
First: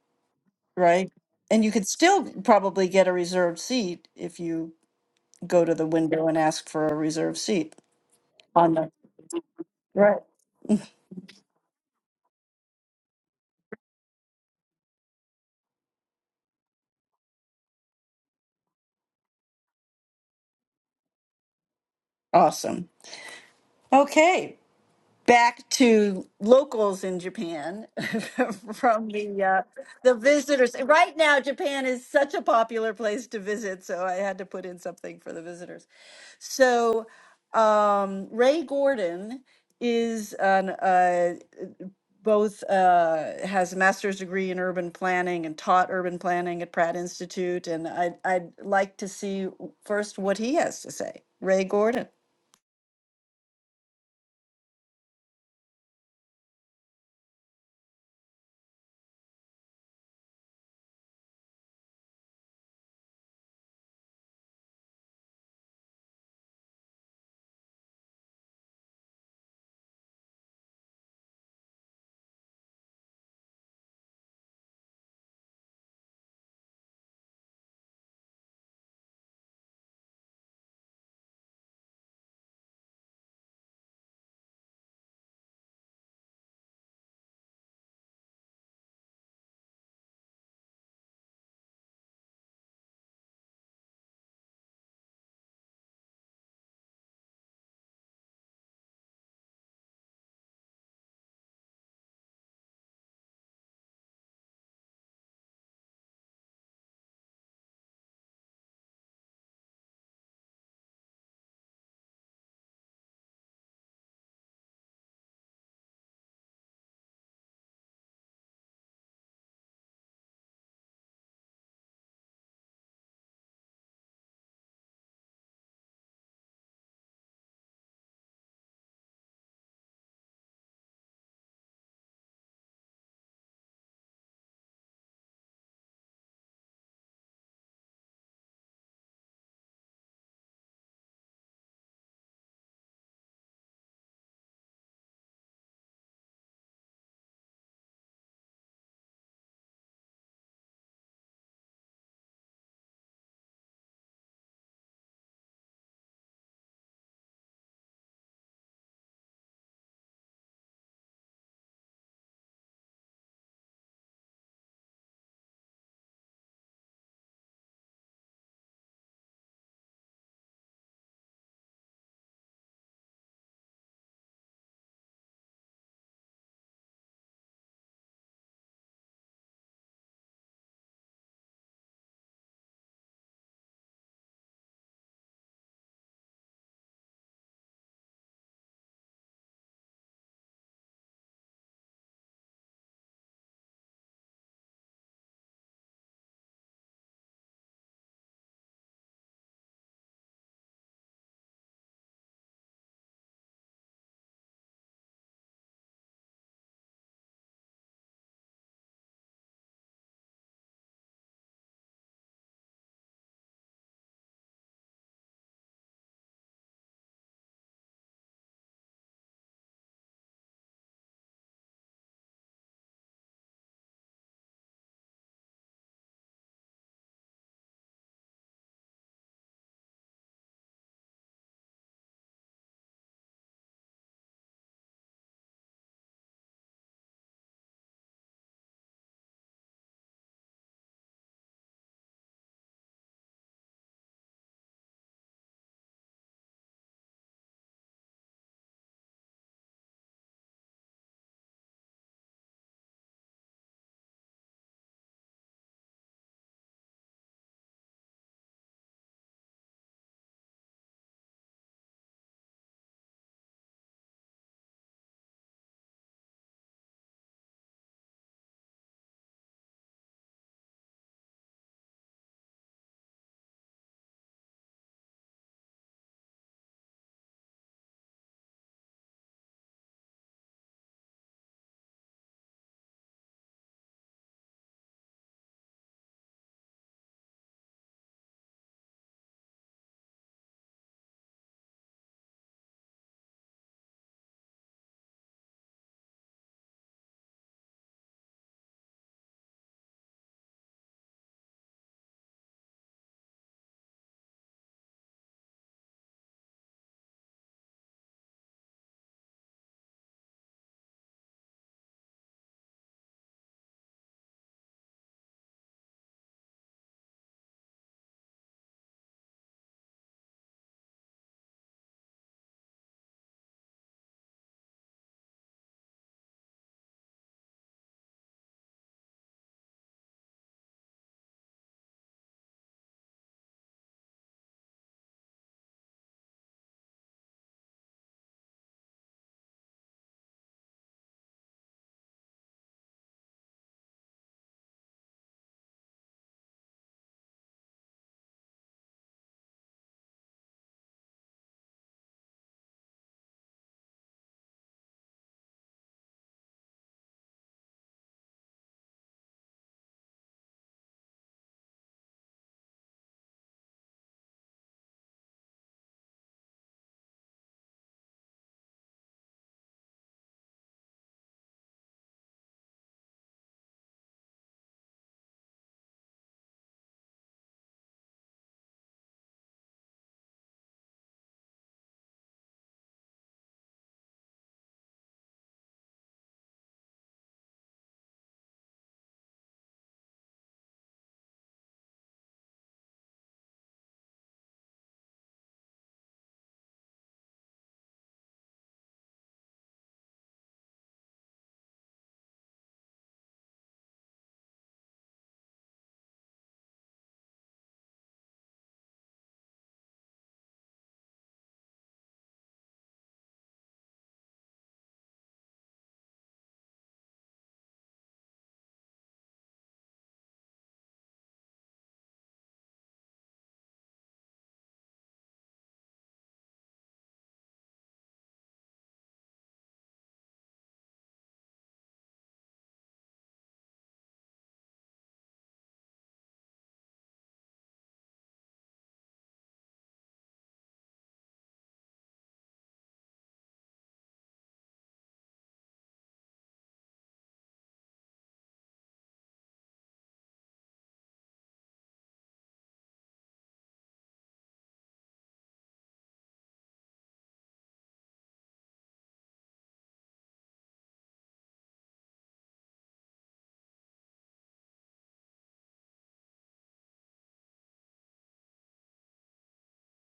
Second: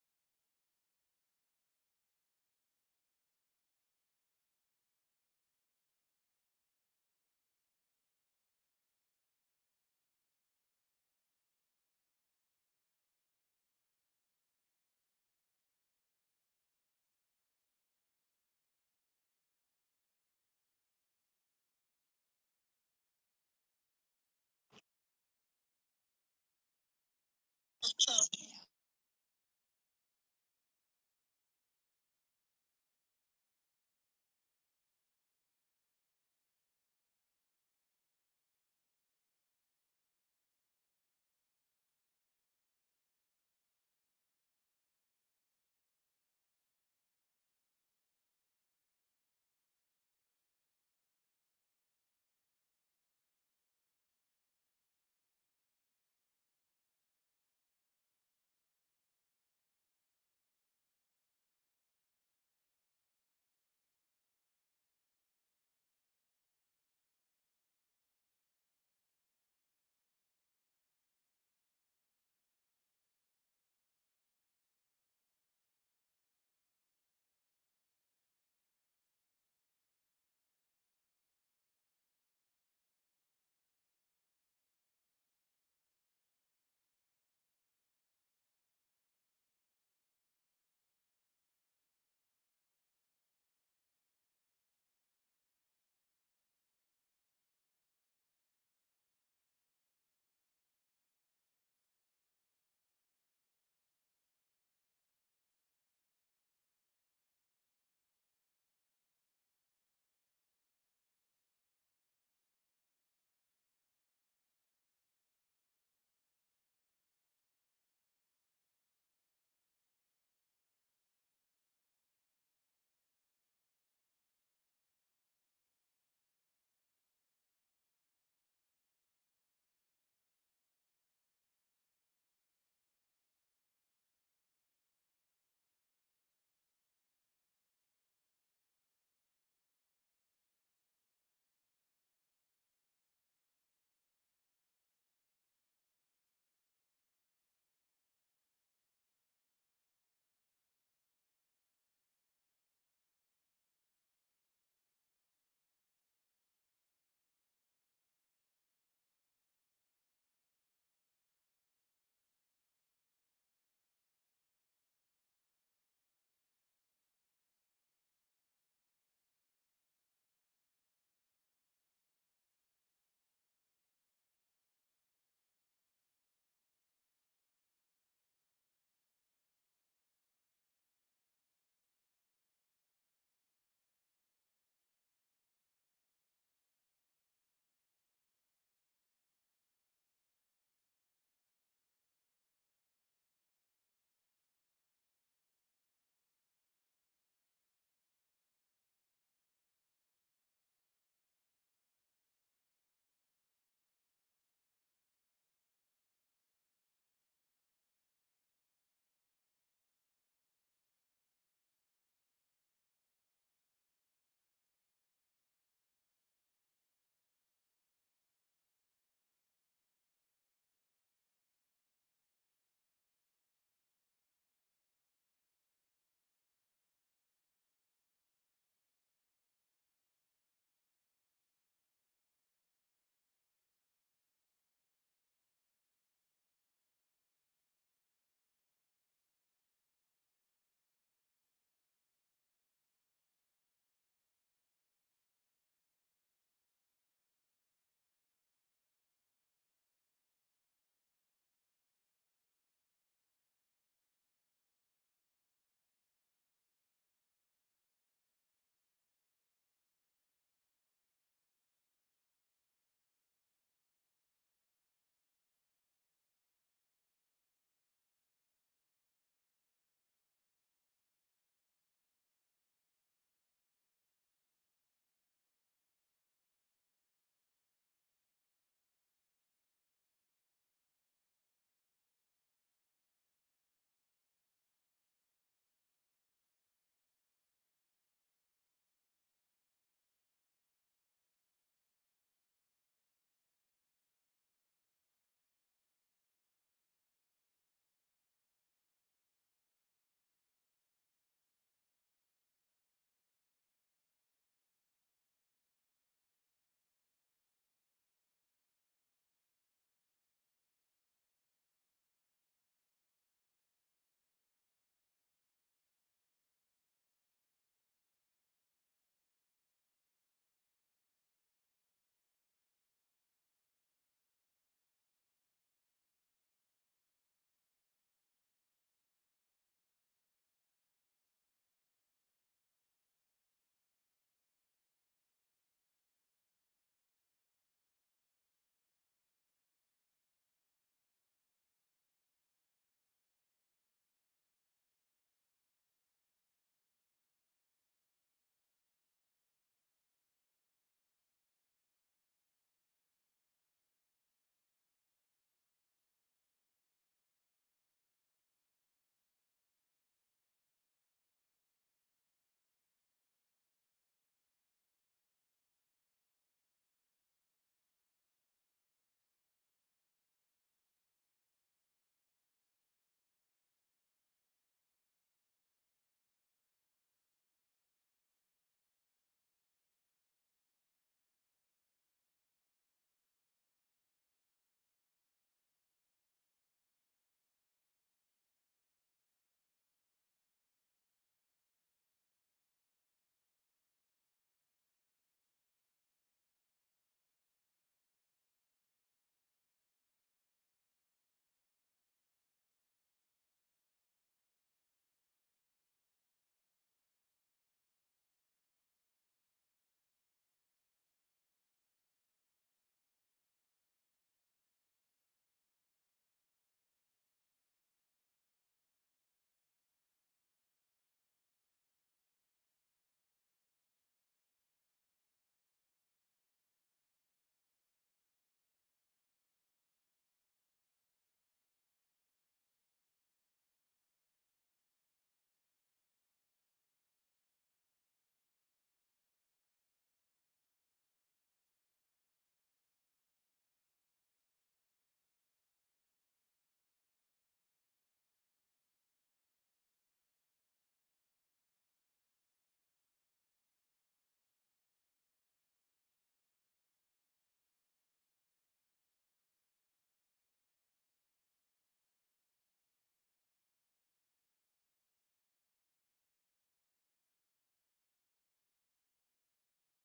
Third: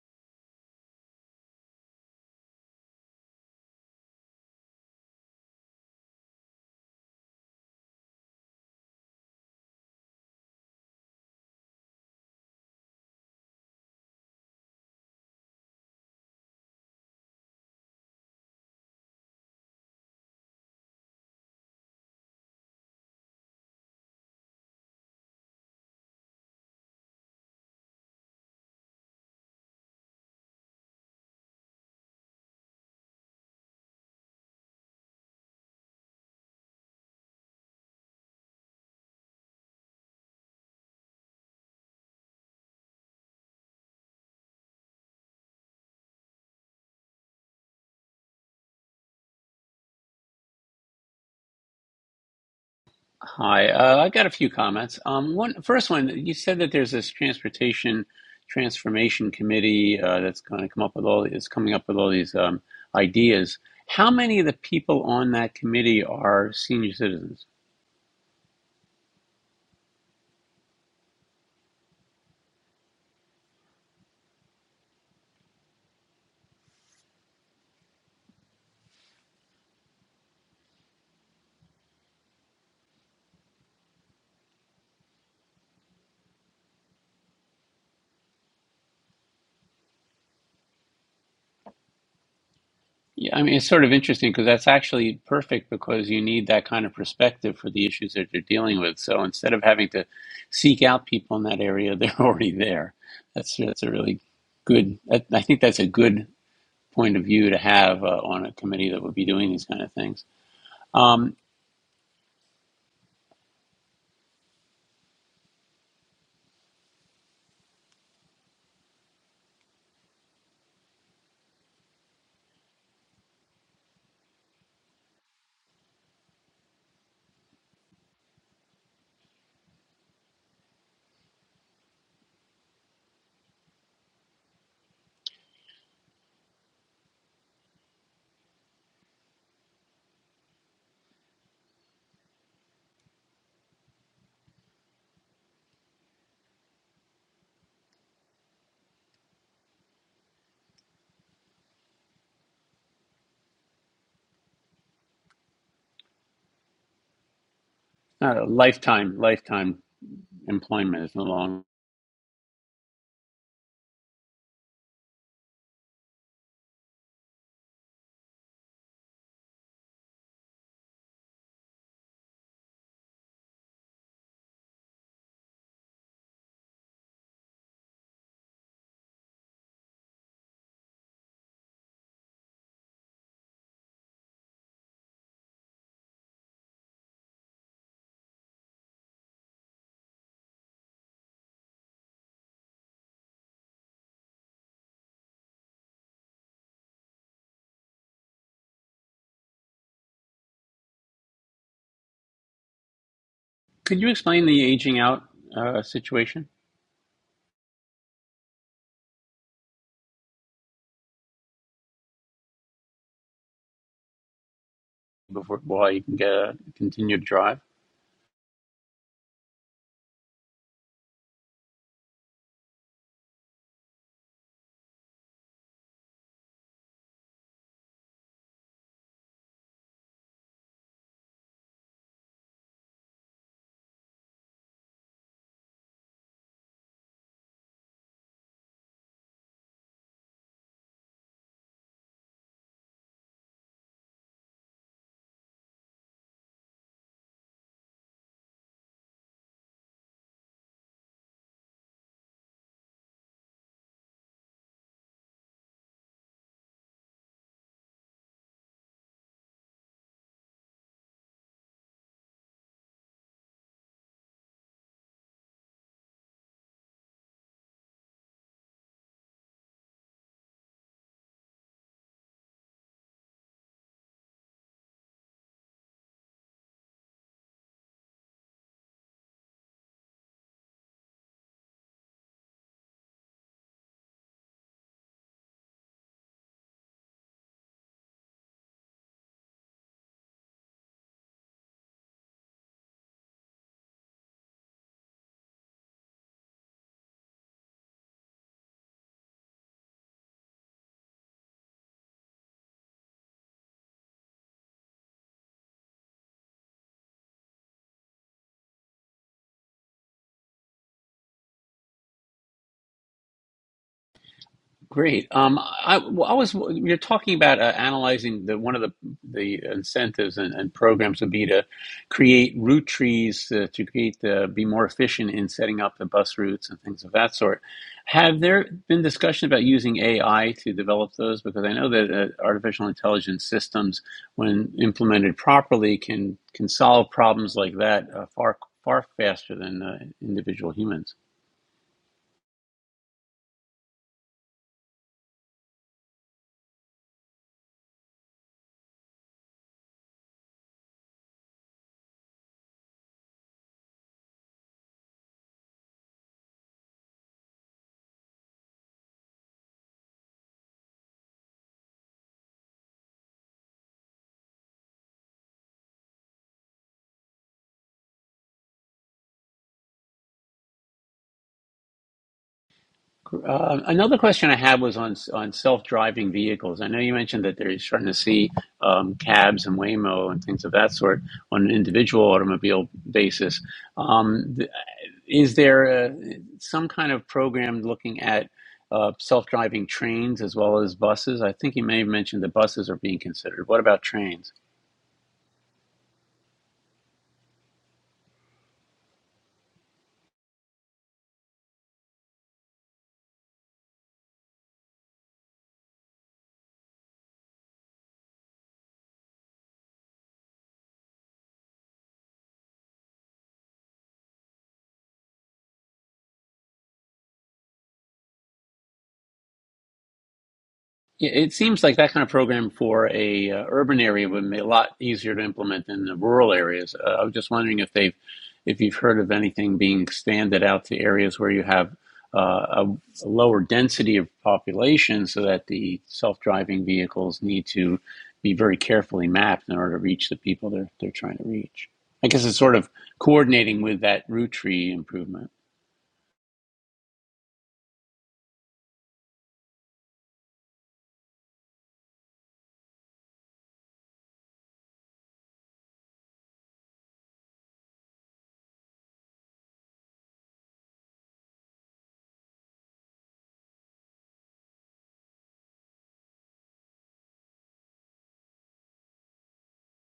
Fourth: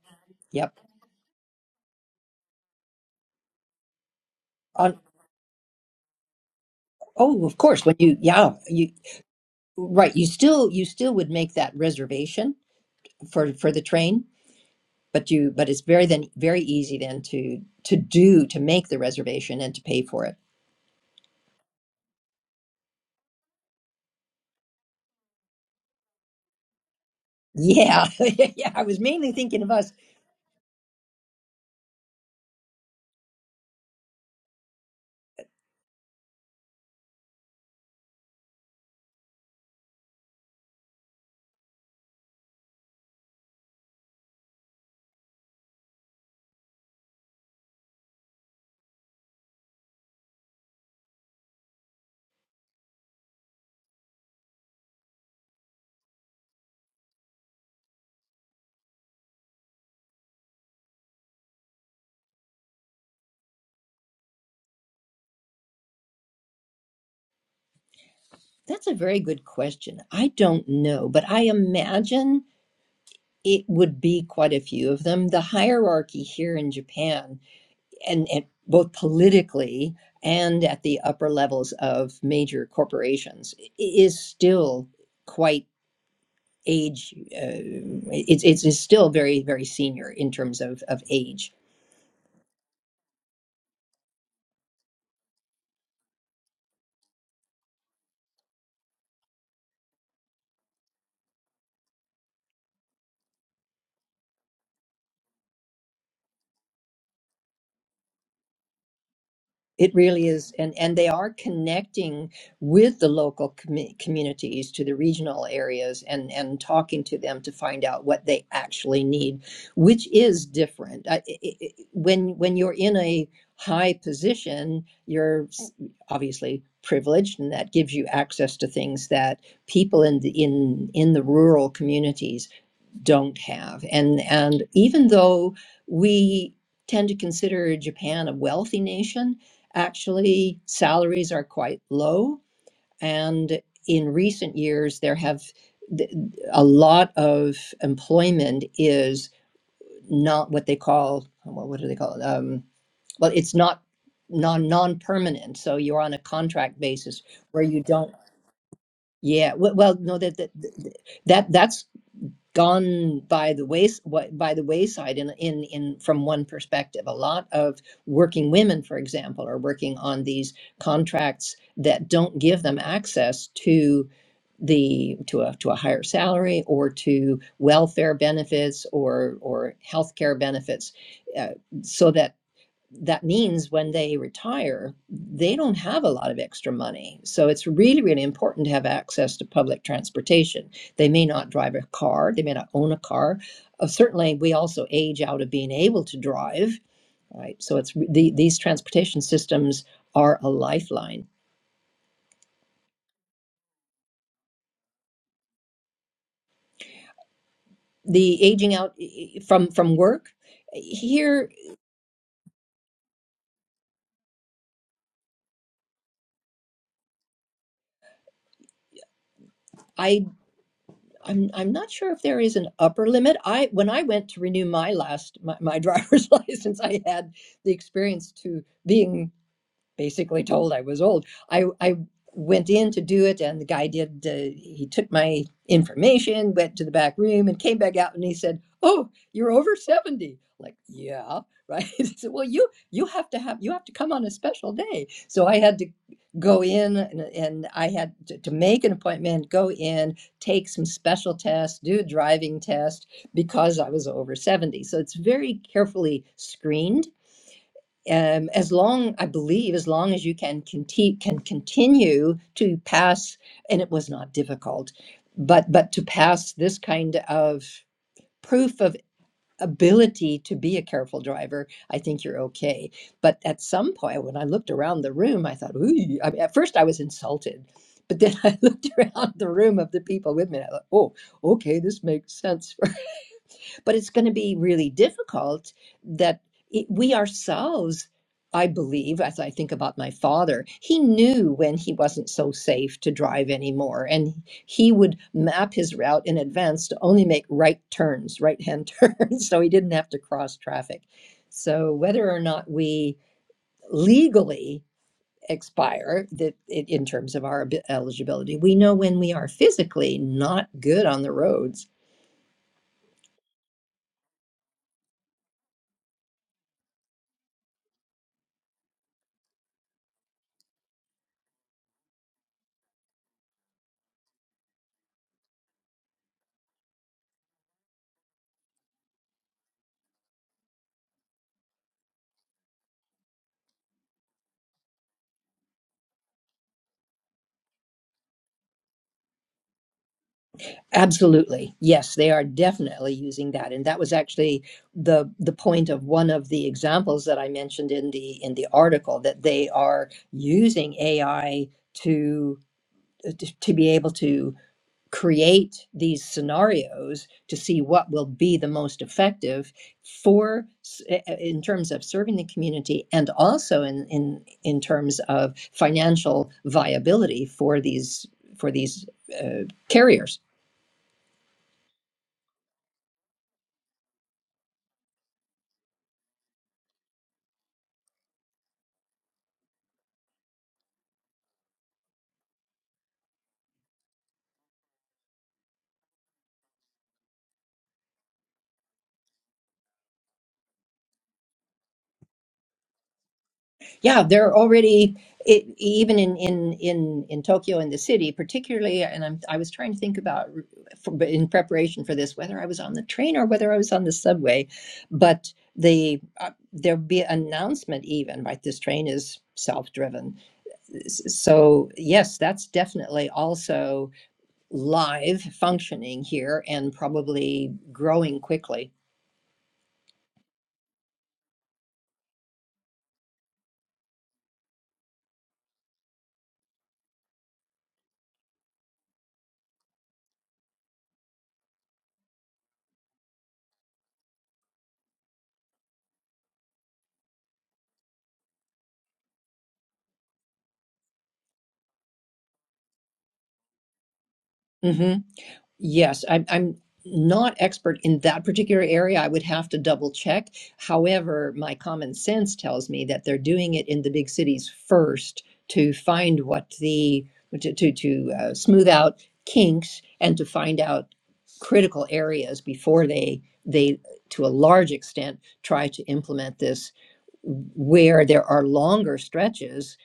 Speaker 3: Yep
Speaker 2: right? And you could still probably get a reserved seat if you
Speaker 3: On,
Speaker 2: go to the window and ask for a reserved
Speaker 3: oh, of
Speaker 2: seat
Speaker 3: course. When you, yeah,
Speaker 2: on the
Speaker 3: you, right.
Speaker 2: right.
Speaker 3: You still, you still would make that reservation for for the train, but you, but it's very then very easy then to to do to make the reservation and to pay for it.
Speaker 2: Awesome. Okay, back to locals in Japan
Speaker 3: Yeah, yeah. I was
Speaker 2: from
Speaker 3: mainly
Speaker 2: the uh,
Speaker 3: thinking of us.
Speaker 2: the visitors. Right now, Japan is such a popular place to visit, so I had to put in something for the visitors. So um, Ray Gordon is an, uh, both uh, has a master's degree in urban planning and taught urban planning at Pratt Institute. And I'd, I'd like to see w- first what he has to say. Ray Gordon.
Speaker 1: Hi, uh, I got a few comments. Um, one first one, you said that there's this transportation transformation committee uh, that's going to come up with all is coming up with all these um, ideas. How many of the people on that committee are senior citizens?
Speaker 3: That's a very good question. I don't know, but I imagine it would be quite a few of them. The hierarchy here in Japan and, and both politically and at the upper levels of major corporations i- is still quite age uh, it's, it's it's still very very senior in terms of of age
Speaker 1: Yeah, I mean, it's sort of interesting because that's actually perfect because you need that kind of perspective for the issues that you're dealing with. So instead of having to seek out people in that area, they're already there. That's that's a really good. That, I think that's a good point of view to have uh, on a committee that would be doing these kind of
Speaker 3: it
Speaker 1: things.
Speaker 3: really is, and and they are
Speaker 1: Um,
Speaker 3: connecting with the local commu- communities to the regional areas and and talking to them to find out what they actually need, which is different. I, i i when when you're in a high position, you're s- obviously privileged, and that gives you access to things that people in the in in the rural communities don't have. And and even though we tend to consider Japan a wealthy nation, actually salaries are quite low. And in recent years, there have a lot of employment is not what they call well, what do they call it? Um, well, it's not non non permanent. So you're on a contract basis where you don't.
Speaker 1: not a lifetime,
Speaker 3: Yeah. w-
Speaker 1: lifetime
Speaker 3: Well, no, that that
Speaker 1: employment is no
Speaker 3: that
Speaker 1: longer.
Speaker 3: that's gone by the ways by the wayside in in in from one perspective a lot of working women for example are working on these contracts that don't give them access to the to a to a higher salary or to welfare benefits or or healthcare benefits uh, so that that means when they retire, they don't have a lot of extra money. So it's really, really important to have access to public transportation. They may not drive a car, they may not own a car. Uh, certainly, we also age out of being able to drive, right? So it's the, these transportation systems are a lifeline.
Speaker 1: Could you explain the aging out uh, situation
Speaker 3: The aging out eh, eh, from from work Here,
Speaker 1: before why you can get a continued drive?
Speaker 3: I. I'm I'm not sure if there is an upper limit. I when I went to renew my last my, my driver's license, I had the experience to being basically told I was old. I I went in to do it, and the guy did. Uh, he took my information, went to the back room, and came back out, and he said, "Oh, you're over 70. Like, yeah, right. He said, well, you you have to have you have to come on a special day. So I had to go in, and, and I had to, to make an appointment, go in, take some special tests, do a driving test because I was over 70. So it's very carefully screened um, as long I believe as long as you can conti- can continue to pass and it was not difficult but but to pass this kind of proof of ability to be a careful driver I think you're okay but at some point when I looked around the room I thought ooh I mean, at first I was insulted but then I looked around the room of the people with me and I thought oh okay this makes sense but it's going to be really difficult that it, we ourselves i believe as i think about my father he knew when he wasn't so safe to drive anymore and he would map his route in advance to only make right turns right hand turns so he didn't have to cross traffic so whether or not we legally expire that it, in terms of our abi- eligibility we know when we are physically not good on the roads
Speaker 1: Great. Um, I, well, I was you're talking about uh, analyzing the one of the the incentives and, and programs would be to create route trees uh, to create the be more efficient in setting up the bus routes and things of that sort. Have there been discussion about using AI to develop those? Because I know that uh, artificial intelligence systems, when implemented properly, can can solve problems like that uh, far far faster than uh, individual humans.
Speaker 3: Absolutely. Yes, they are definitely using that. And that was actually the the point of one of the examples that I mentioned in the in the article that they are using AI to uh, to, to be able to create these scenarios to see what will be the most effective for s- eh, eh, in terms of serving the community and also in in in terms of financial viability for these for these uh, carriers
Speaker 1: Uh, another question I had was on on self-driving vehicles. I know you mentioned that they're starting to see um, cabs and Waymo and things of that sort on an individual automobile basis. Um, is there uh some kind of program looking at uh, self-driving trains as well as buses? I think you may have mentioned that buses are being considered. What about
Speaker 3: Yeah,
Speaker 1: trains?
Speaker 3: they're already it, even in in in in Tokyo in the city, particularly. And I'm I was trying to think about for, in preparation for this whether I was on the train or whether I was on the subway, but the uh, there'll be an announcement even right. This train is self-driven, S- so yes, that's definitely also live functioning here and probably growing quickly.
Speaker 1: Yeah, It seems like that kind of program for a uh, urban area would be a lot easier to implement than the rural areas. Uh, I was just wondering if they've, if you've heard of anything being expanded out to areas where you have uh, a, a lower density of population, so that the self-driving vehicles need to be very carefully mapped in order to reach the people they're they're trying to reach. I guess it's sort of coordinating with that root tree
Speaker 3: Mm-hmm.
Speaker 1: improvement.
Speaker 3: Yes, I'm, I'm not expert in that particular area. I would have to double check. However, my common sense tells me that they're doing it in the big cities first to find what the to to, to uh, smooth out kinks and to find out critical areas before they they to a large extent try to implement this where there are longer stretches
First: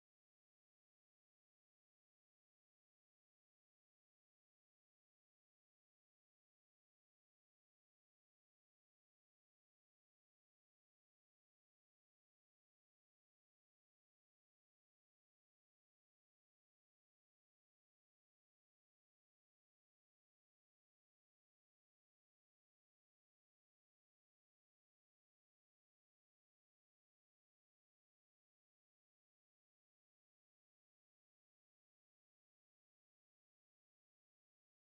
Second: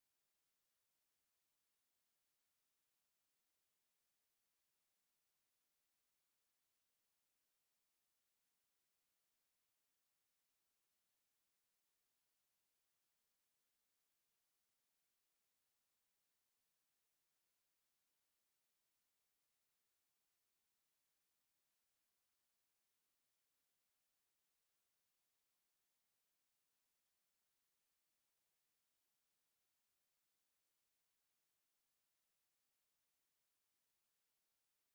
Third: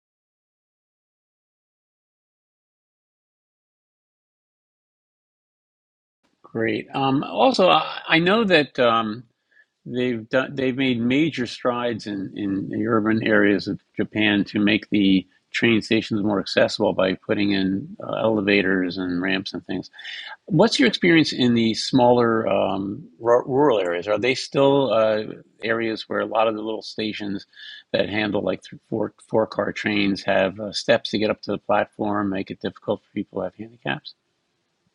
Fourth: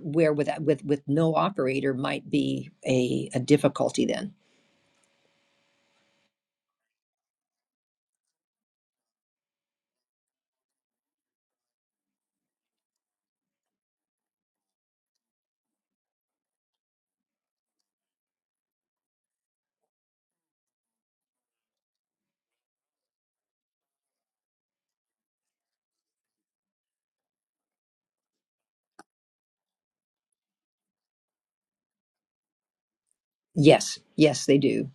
Speaker 3: where with with with no operator might be a, a difficulty then.
Speaker 1: Great. Um, also, I, I know that. Um, They've done. They've made major strides in in the urban areas of Japan to make the train stations more accessible by putting in uh, elevators and ramps and things. What's your experience in the smaller um, r- rural areas? Are they still uh, areas where a lot of the little stations that handle like th- four four car trains have uh, steps to get up to the platform, make it difficult for people who have
Speaker 3: Yes,
Speaker 1: handicaps?
Speaker 3: yes, they do.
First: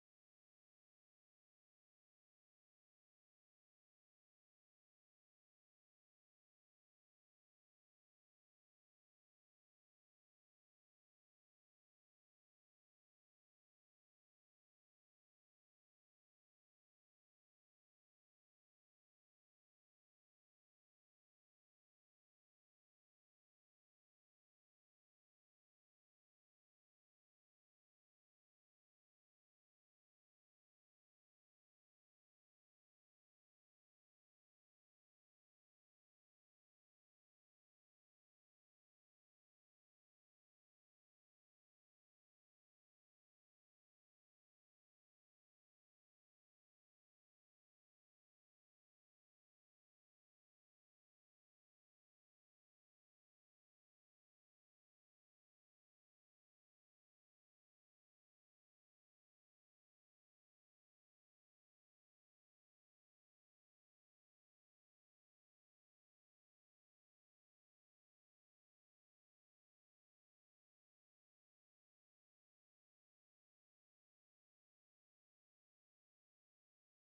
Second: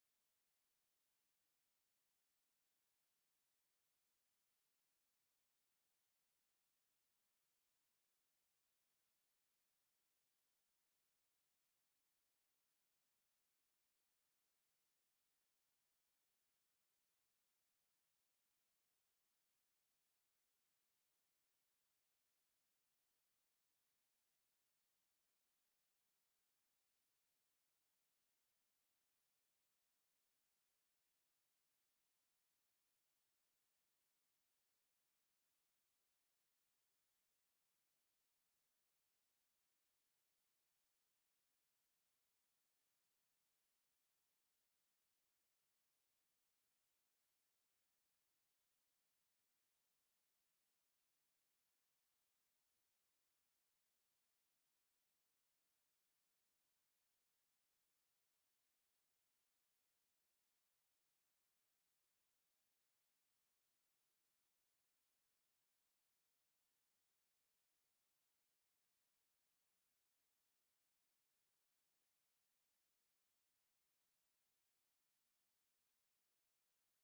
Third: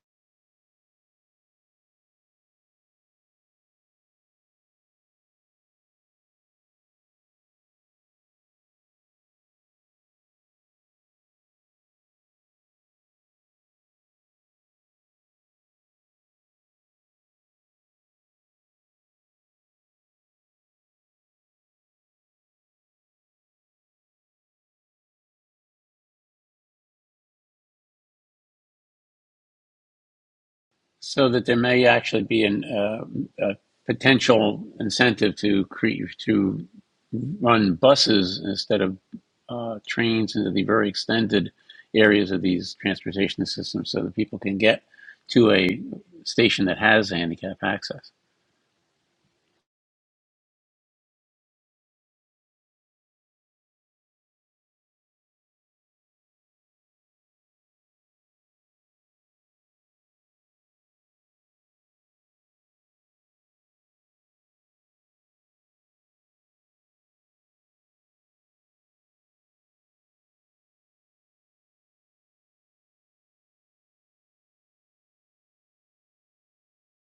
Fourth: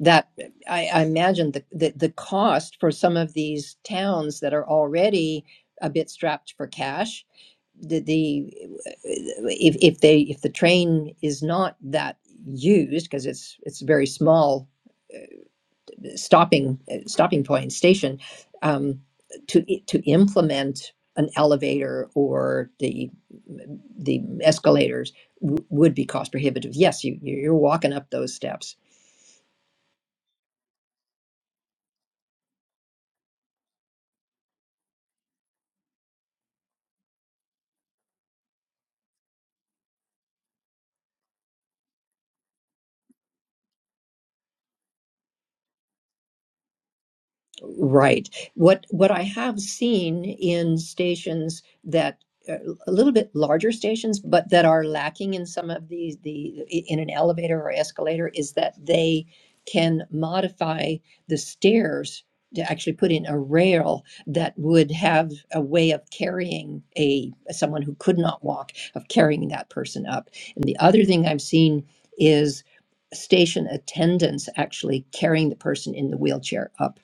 Speaker 3: That I, I imagine the, the the cost for some of these towns that are already a bit strapped for cash. The, the if if they if the train is not that used because it's it's a very small stopping uh, stopping point station um, to to implement an elevator or the the escalators w- would be cost prohibitive. Yes, you you're walking up those steps.
Speaker 1: so that there may actually be an, uh, a potential incentive to create to run buses instead of uh, trains into the very extended areas of these transportation systems, so that people can get to a station that has handicap access.
Speaker 3: Right. What what I have seen in stations that uh, a little bit larger stations, but that are lacking in some of these the in an elevator or escalator is that they can modify the stairs to actually put in a rail that would have a way of carrying a someone who could not walk of carrying that person up. And the other thing I've seen is station attendants actually carrying the person in the wheelchair up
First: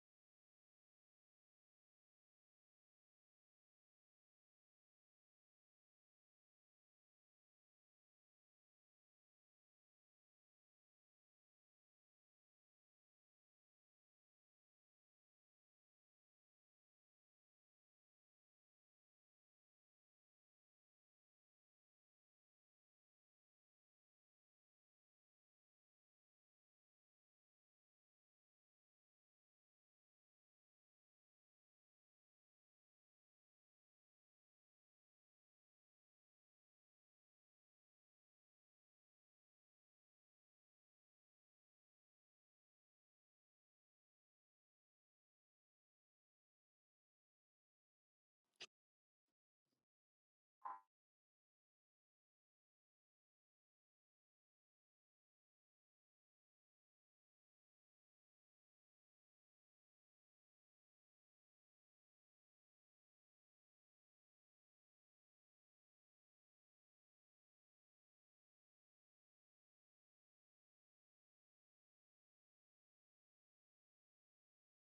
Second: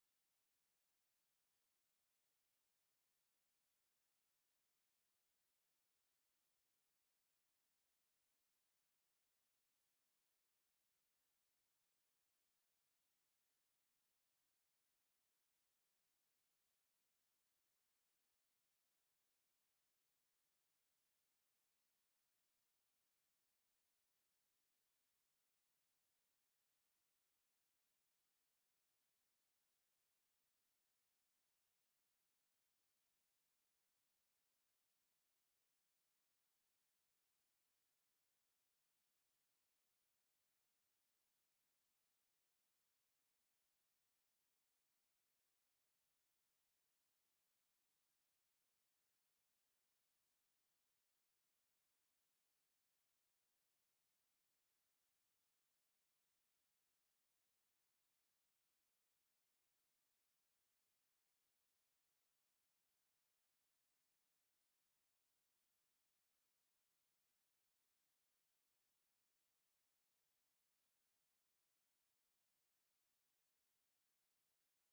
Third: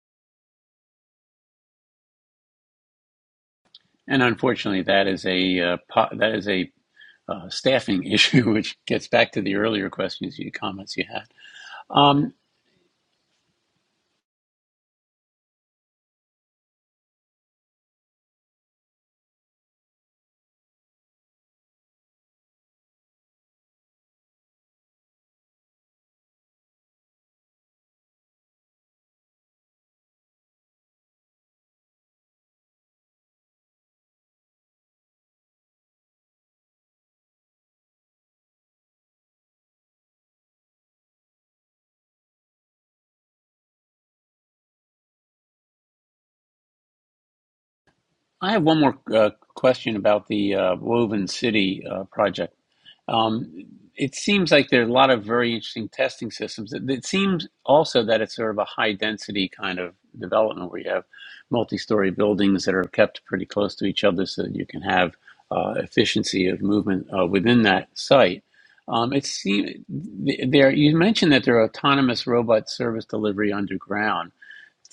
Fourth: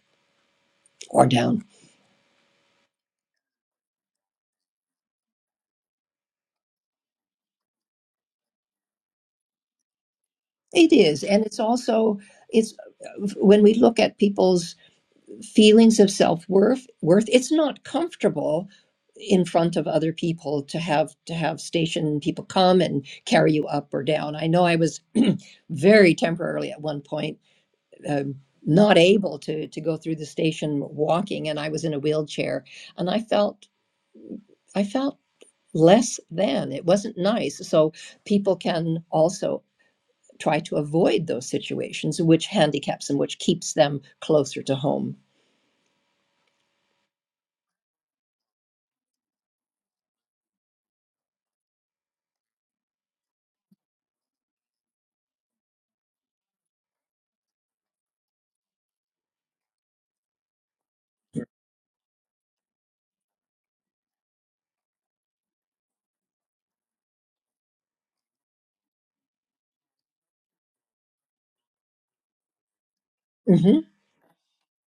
Speaker 3: or down.
Speaker 1: And unfortunately, that is a uh, po- that is a uh, staffing issue, which gets back to the earlier questions, you
Speaker 3: It
Speaker 1: comments you
Speaker 3: is,
Speaker 1: had.
Speaker 3: and it's also
Speaker 1: Um,
Speaker 3: it's when we look at people's feelings of self worth. Worth. It's not comfortable in front of other people to have to have station people come and carry you up or down. I know I was very temporarily at one point. Um, not able to to go through the station walking and I was in a wheelchair and I felt I felt less than it wasn't nice so people can also try to avoid those situations, which handicaps them, which keeps them closer to home.
Speaker 1: I have one more uh, question about the uh, Woven City uh, project. Um, it seems like there are a lot of very interesting testing systems. It, it seems also that it's sort of a high density kind of development where you have multi story buildings that are kept pretty close to each other so that you can have uh, efficiency of movement uh, within that site. Um, it seems there you mentioned that there are autonomous robot service delivery
Speaker 3: hmm
Speaker 1: underground.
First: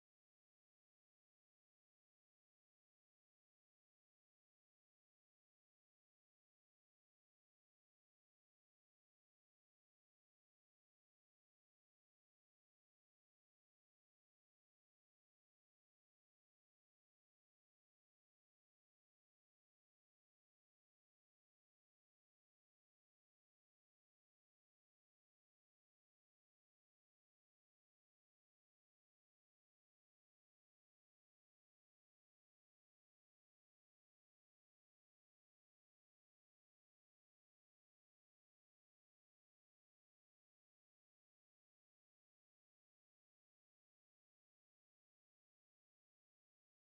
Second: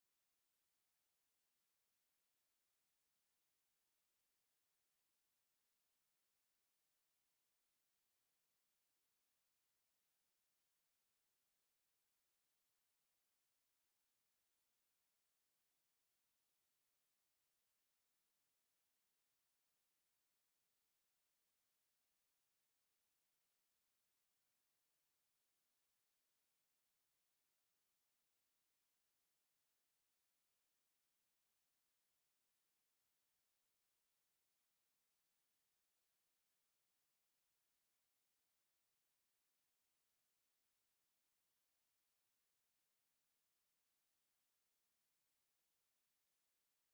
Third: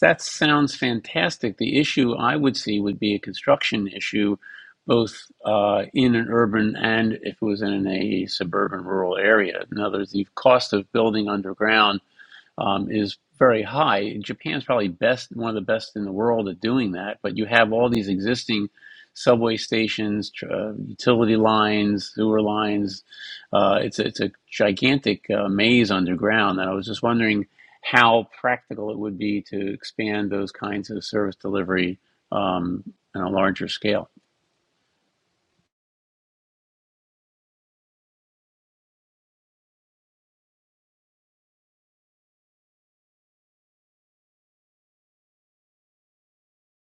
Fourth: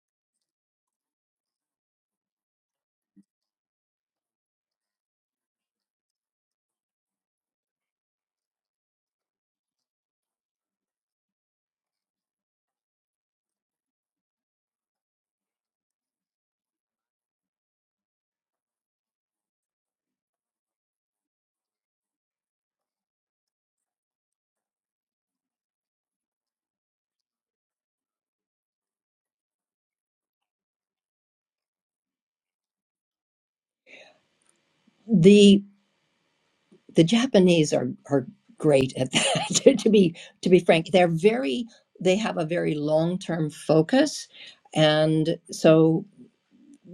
Speaker 1: That sounds fantastic. The issue I would see would be a construction issue, both uh, in an urban and if it was in a suburban rural area. In other words, the cost of building underground um, is very high. And Japan's probably best, one of the best in the world at doing that. But you have all these existing subway stations, tr- uh, utility lines, sewer lines. Uh, it's a, it's a gigantic uh, maze underground. And I was just wondering how practical it would be to expand those kinds of service delivery um, on a larger scale.
Speaker 3: The the Japanese are are great at that. to be to be frank, they're very they have a very long term focus, and so.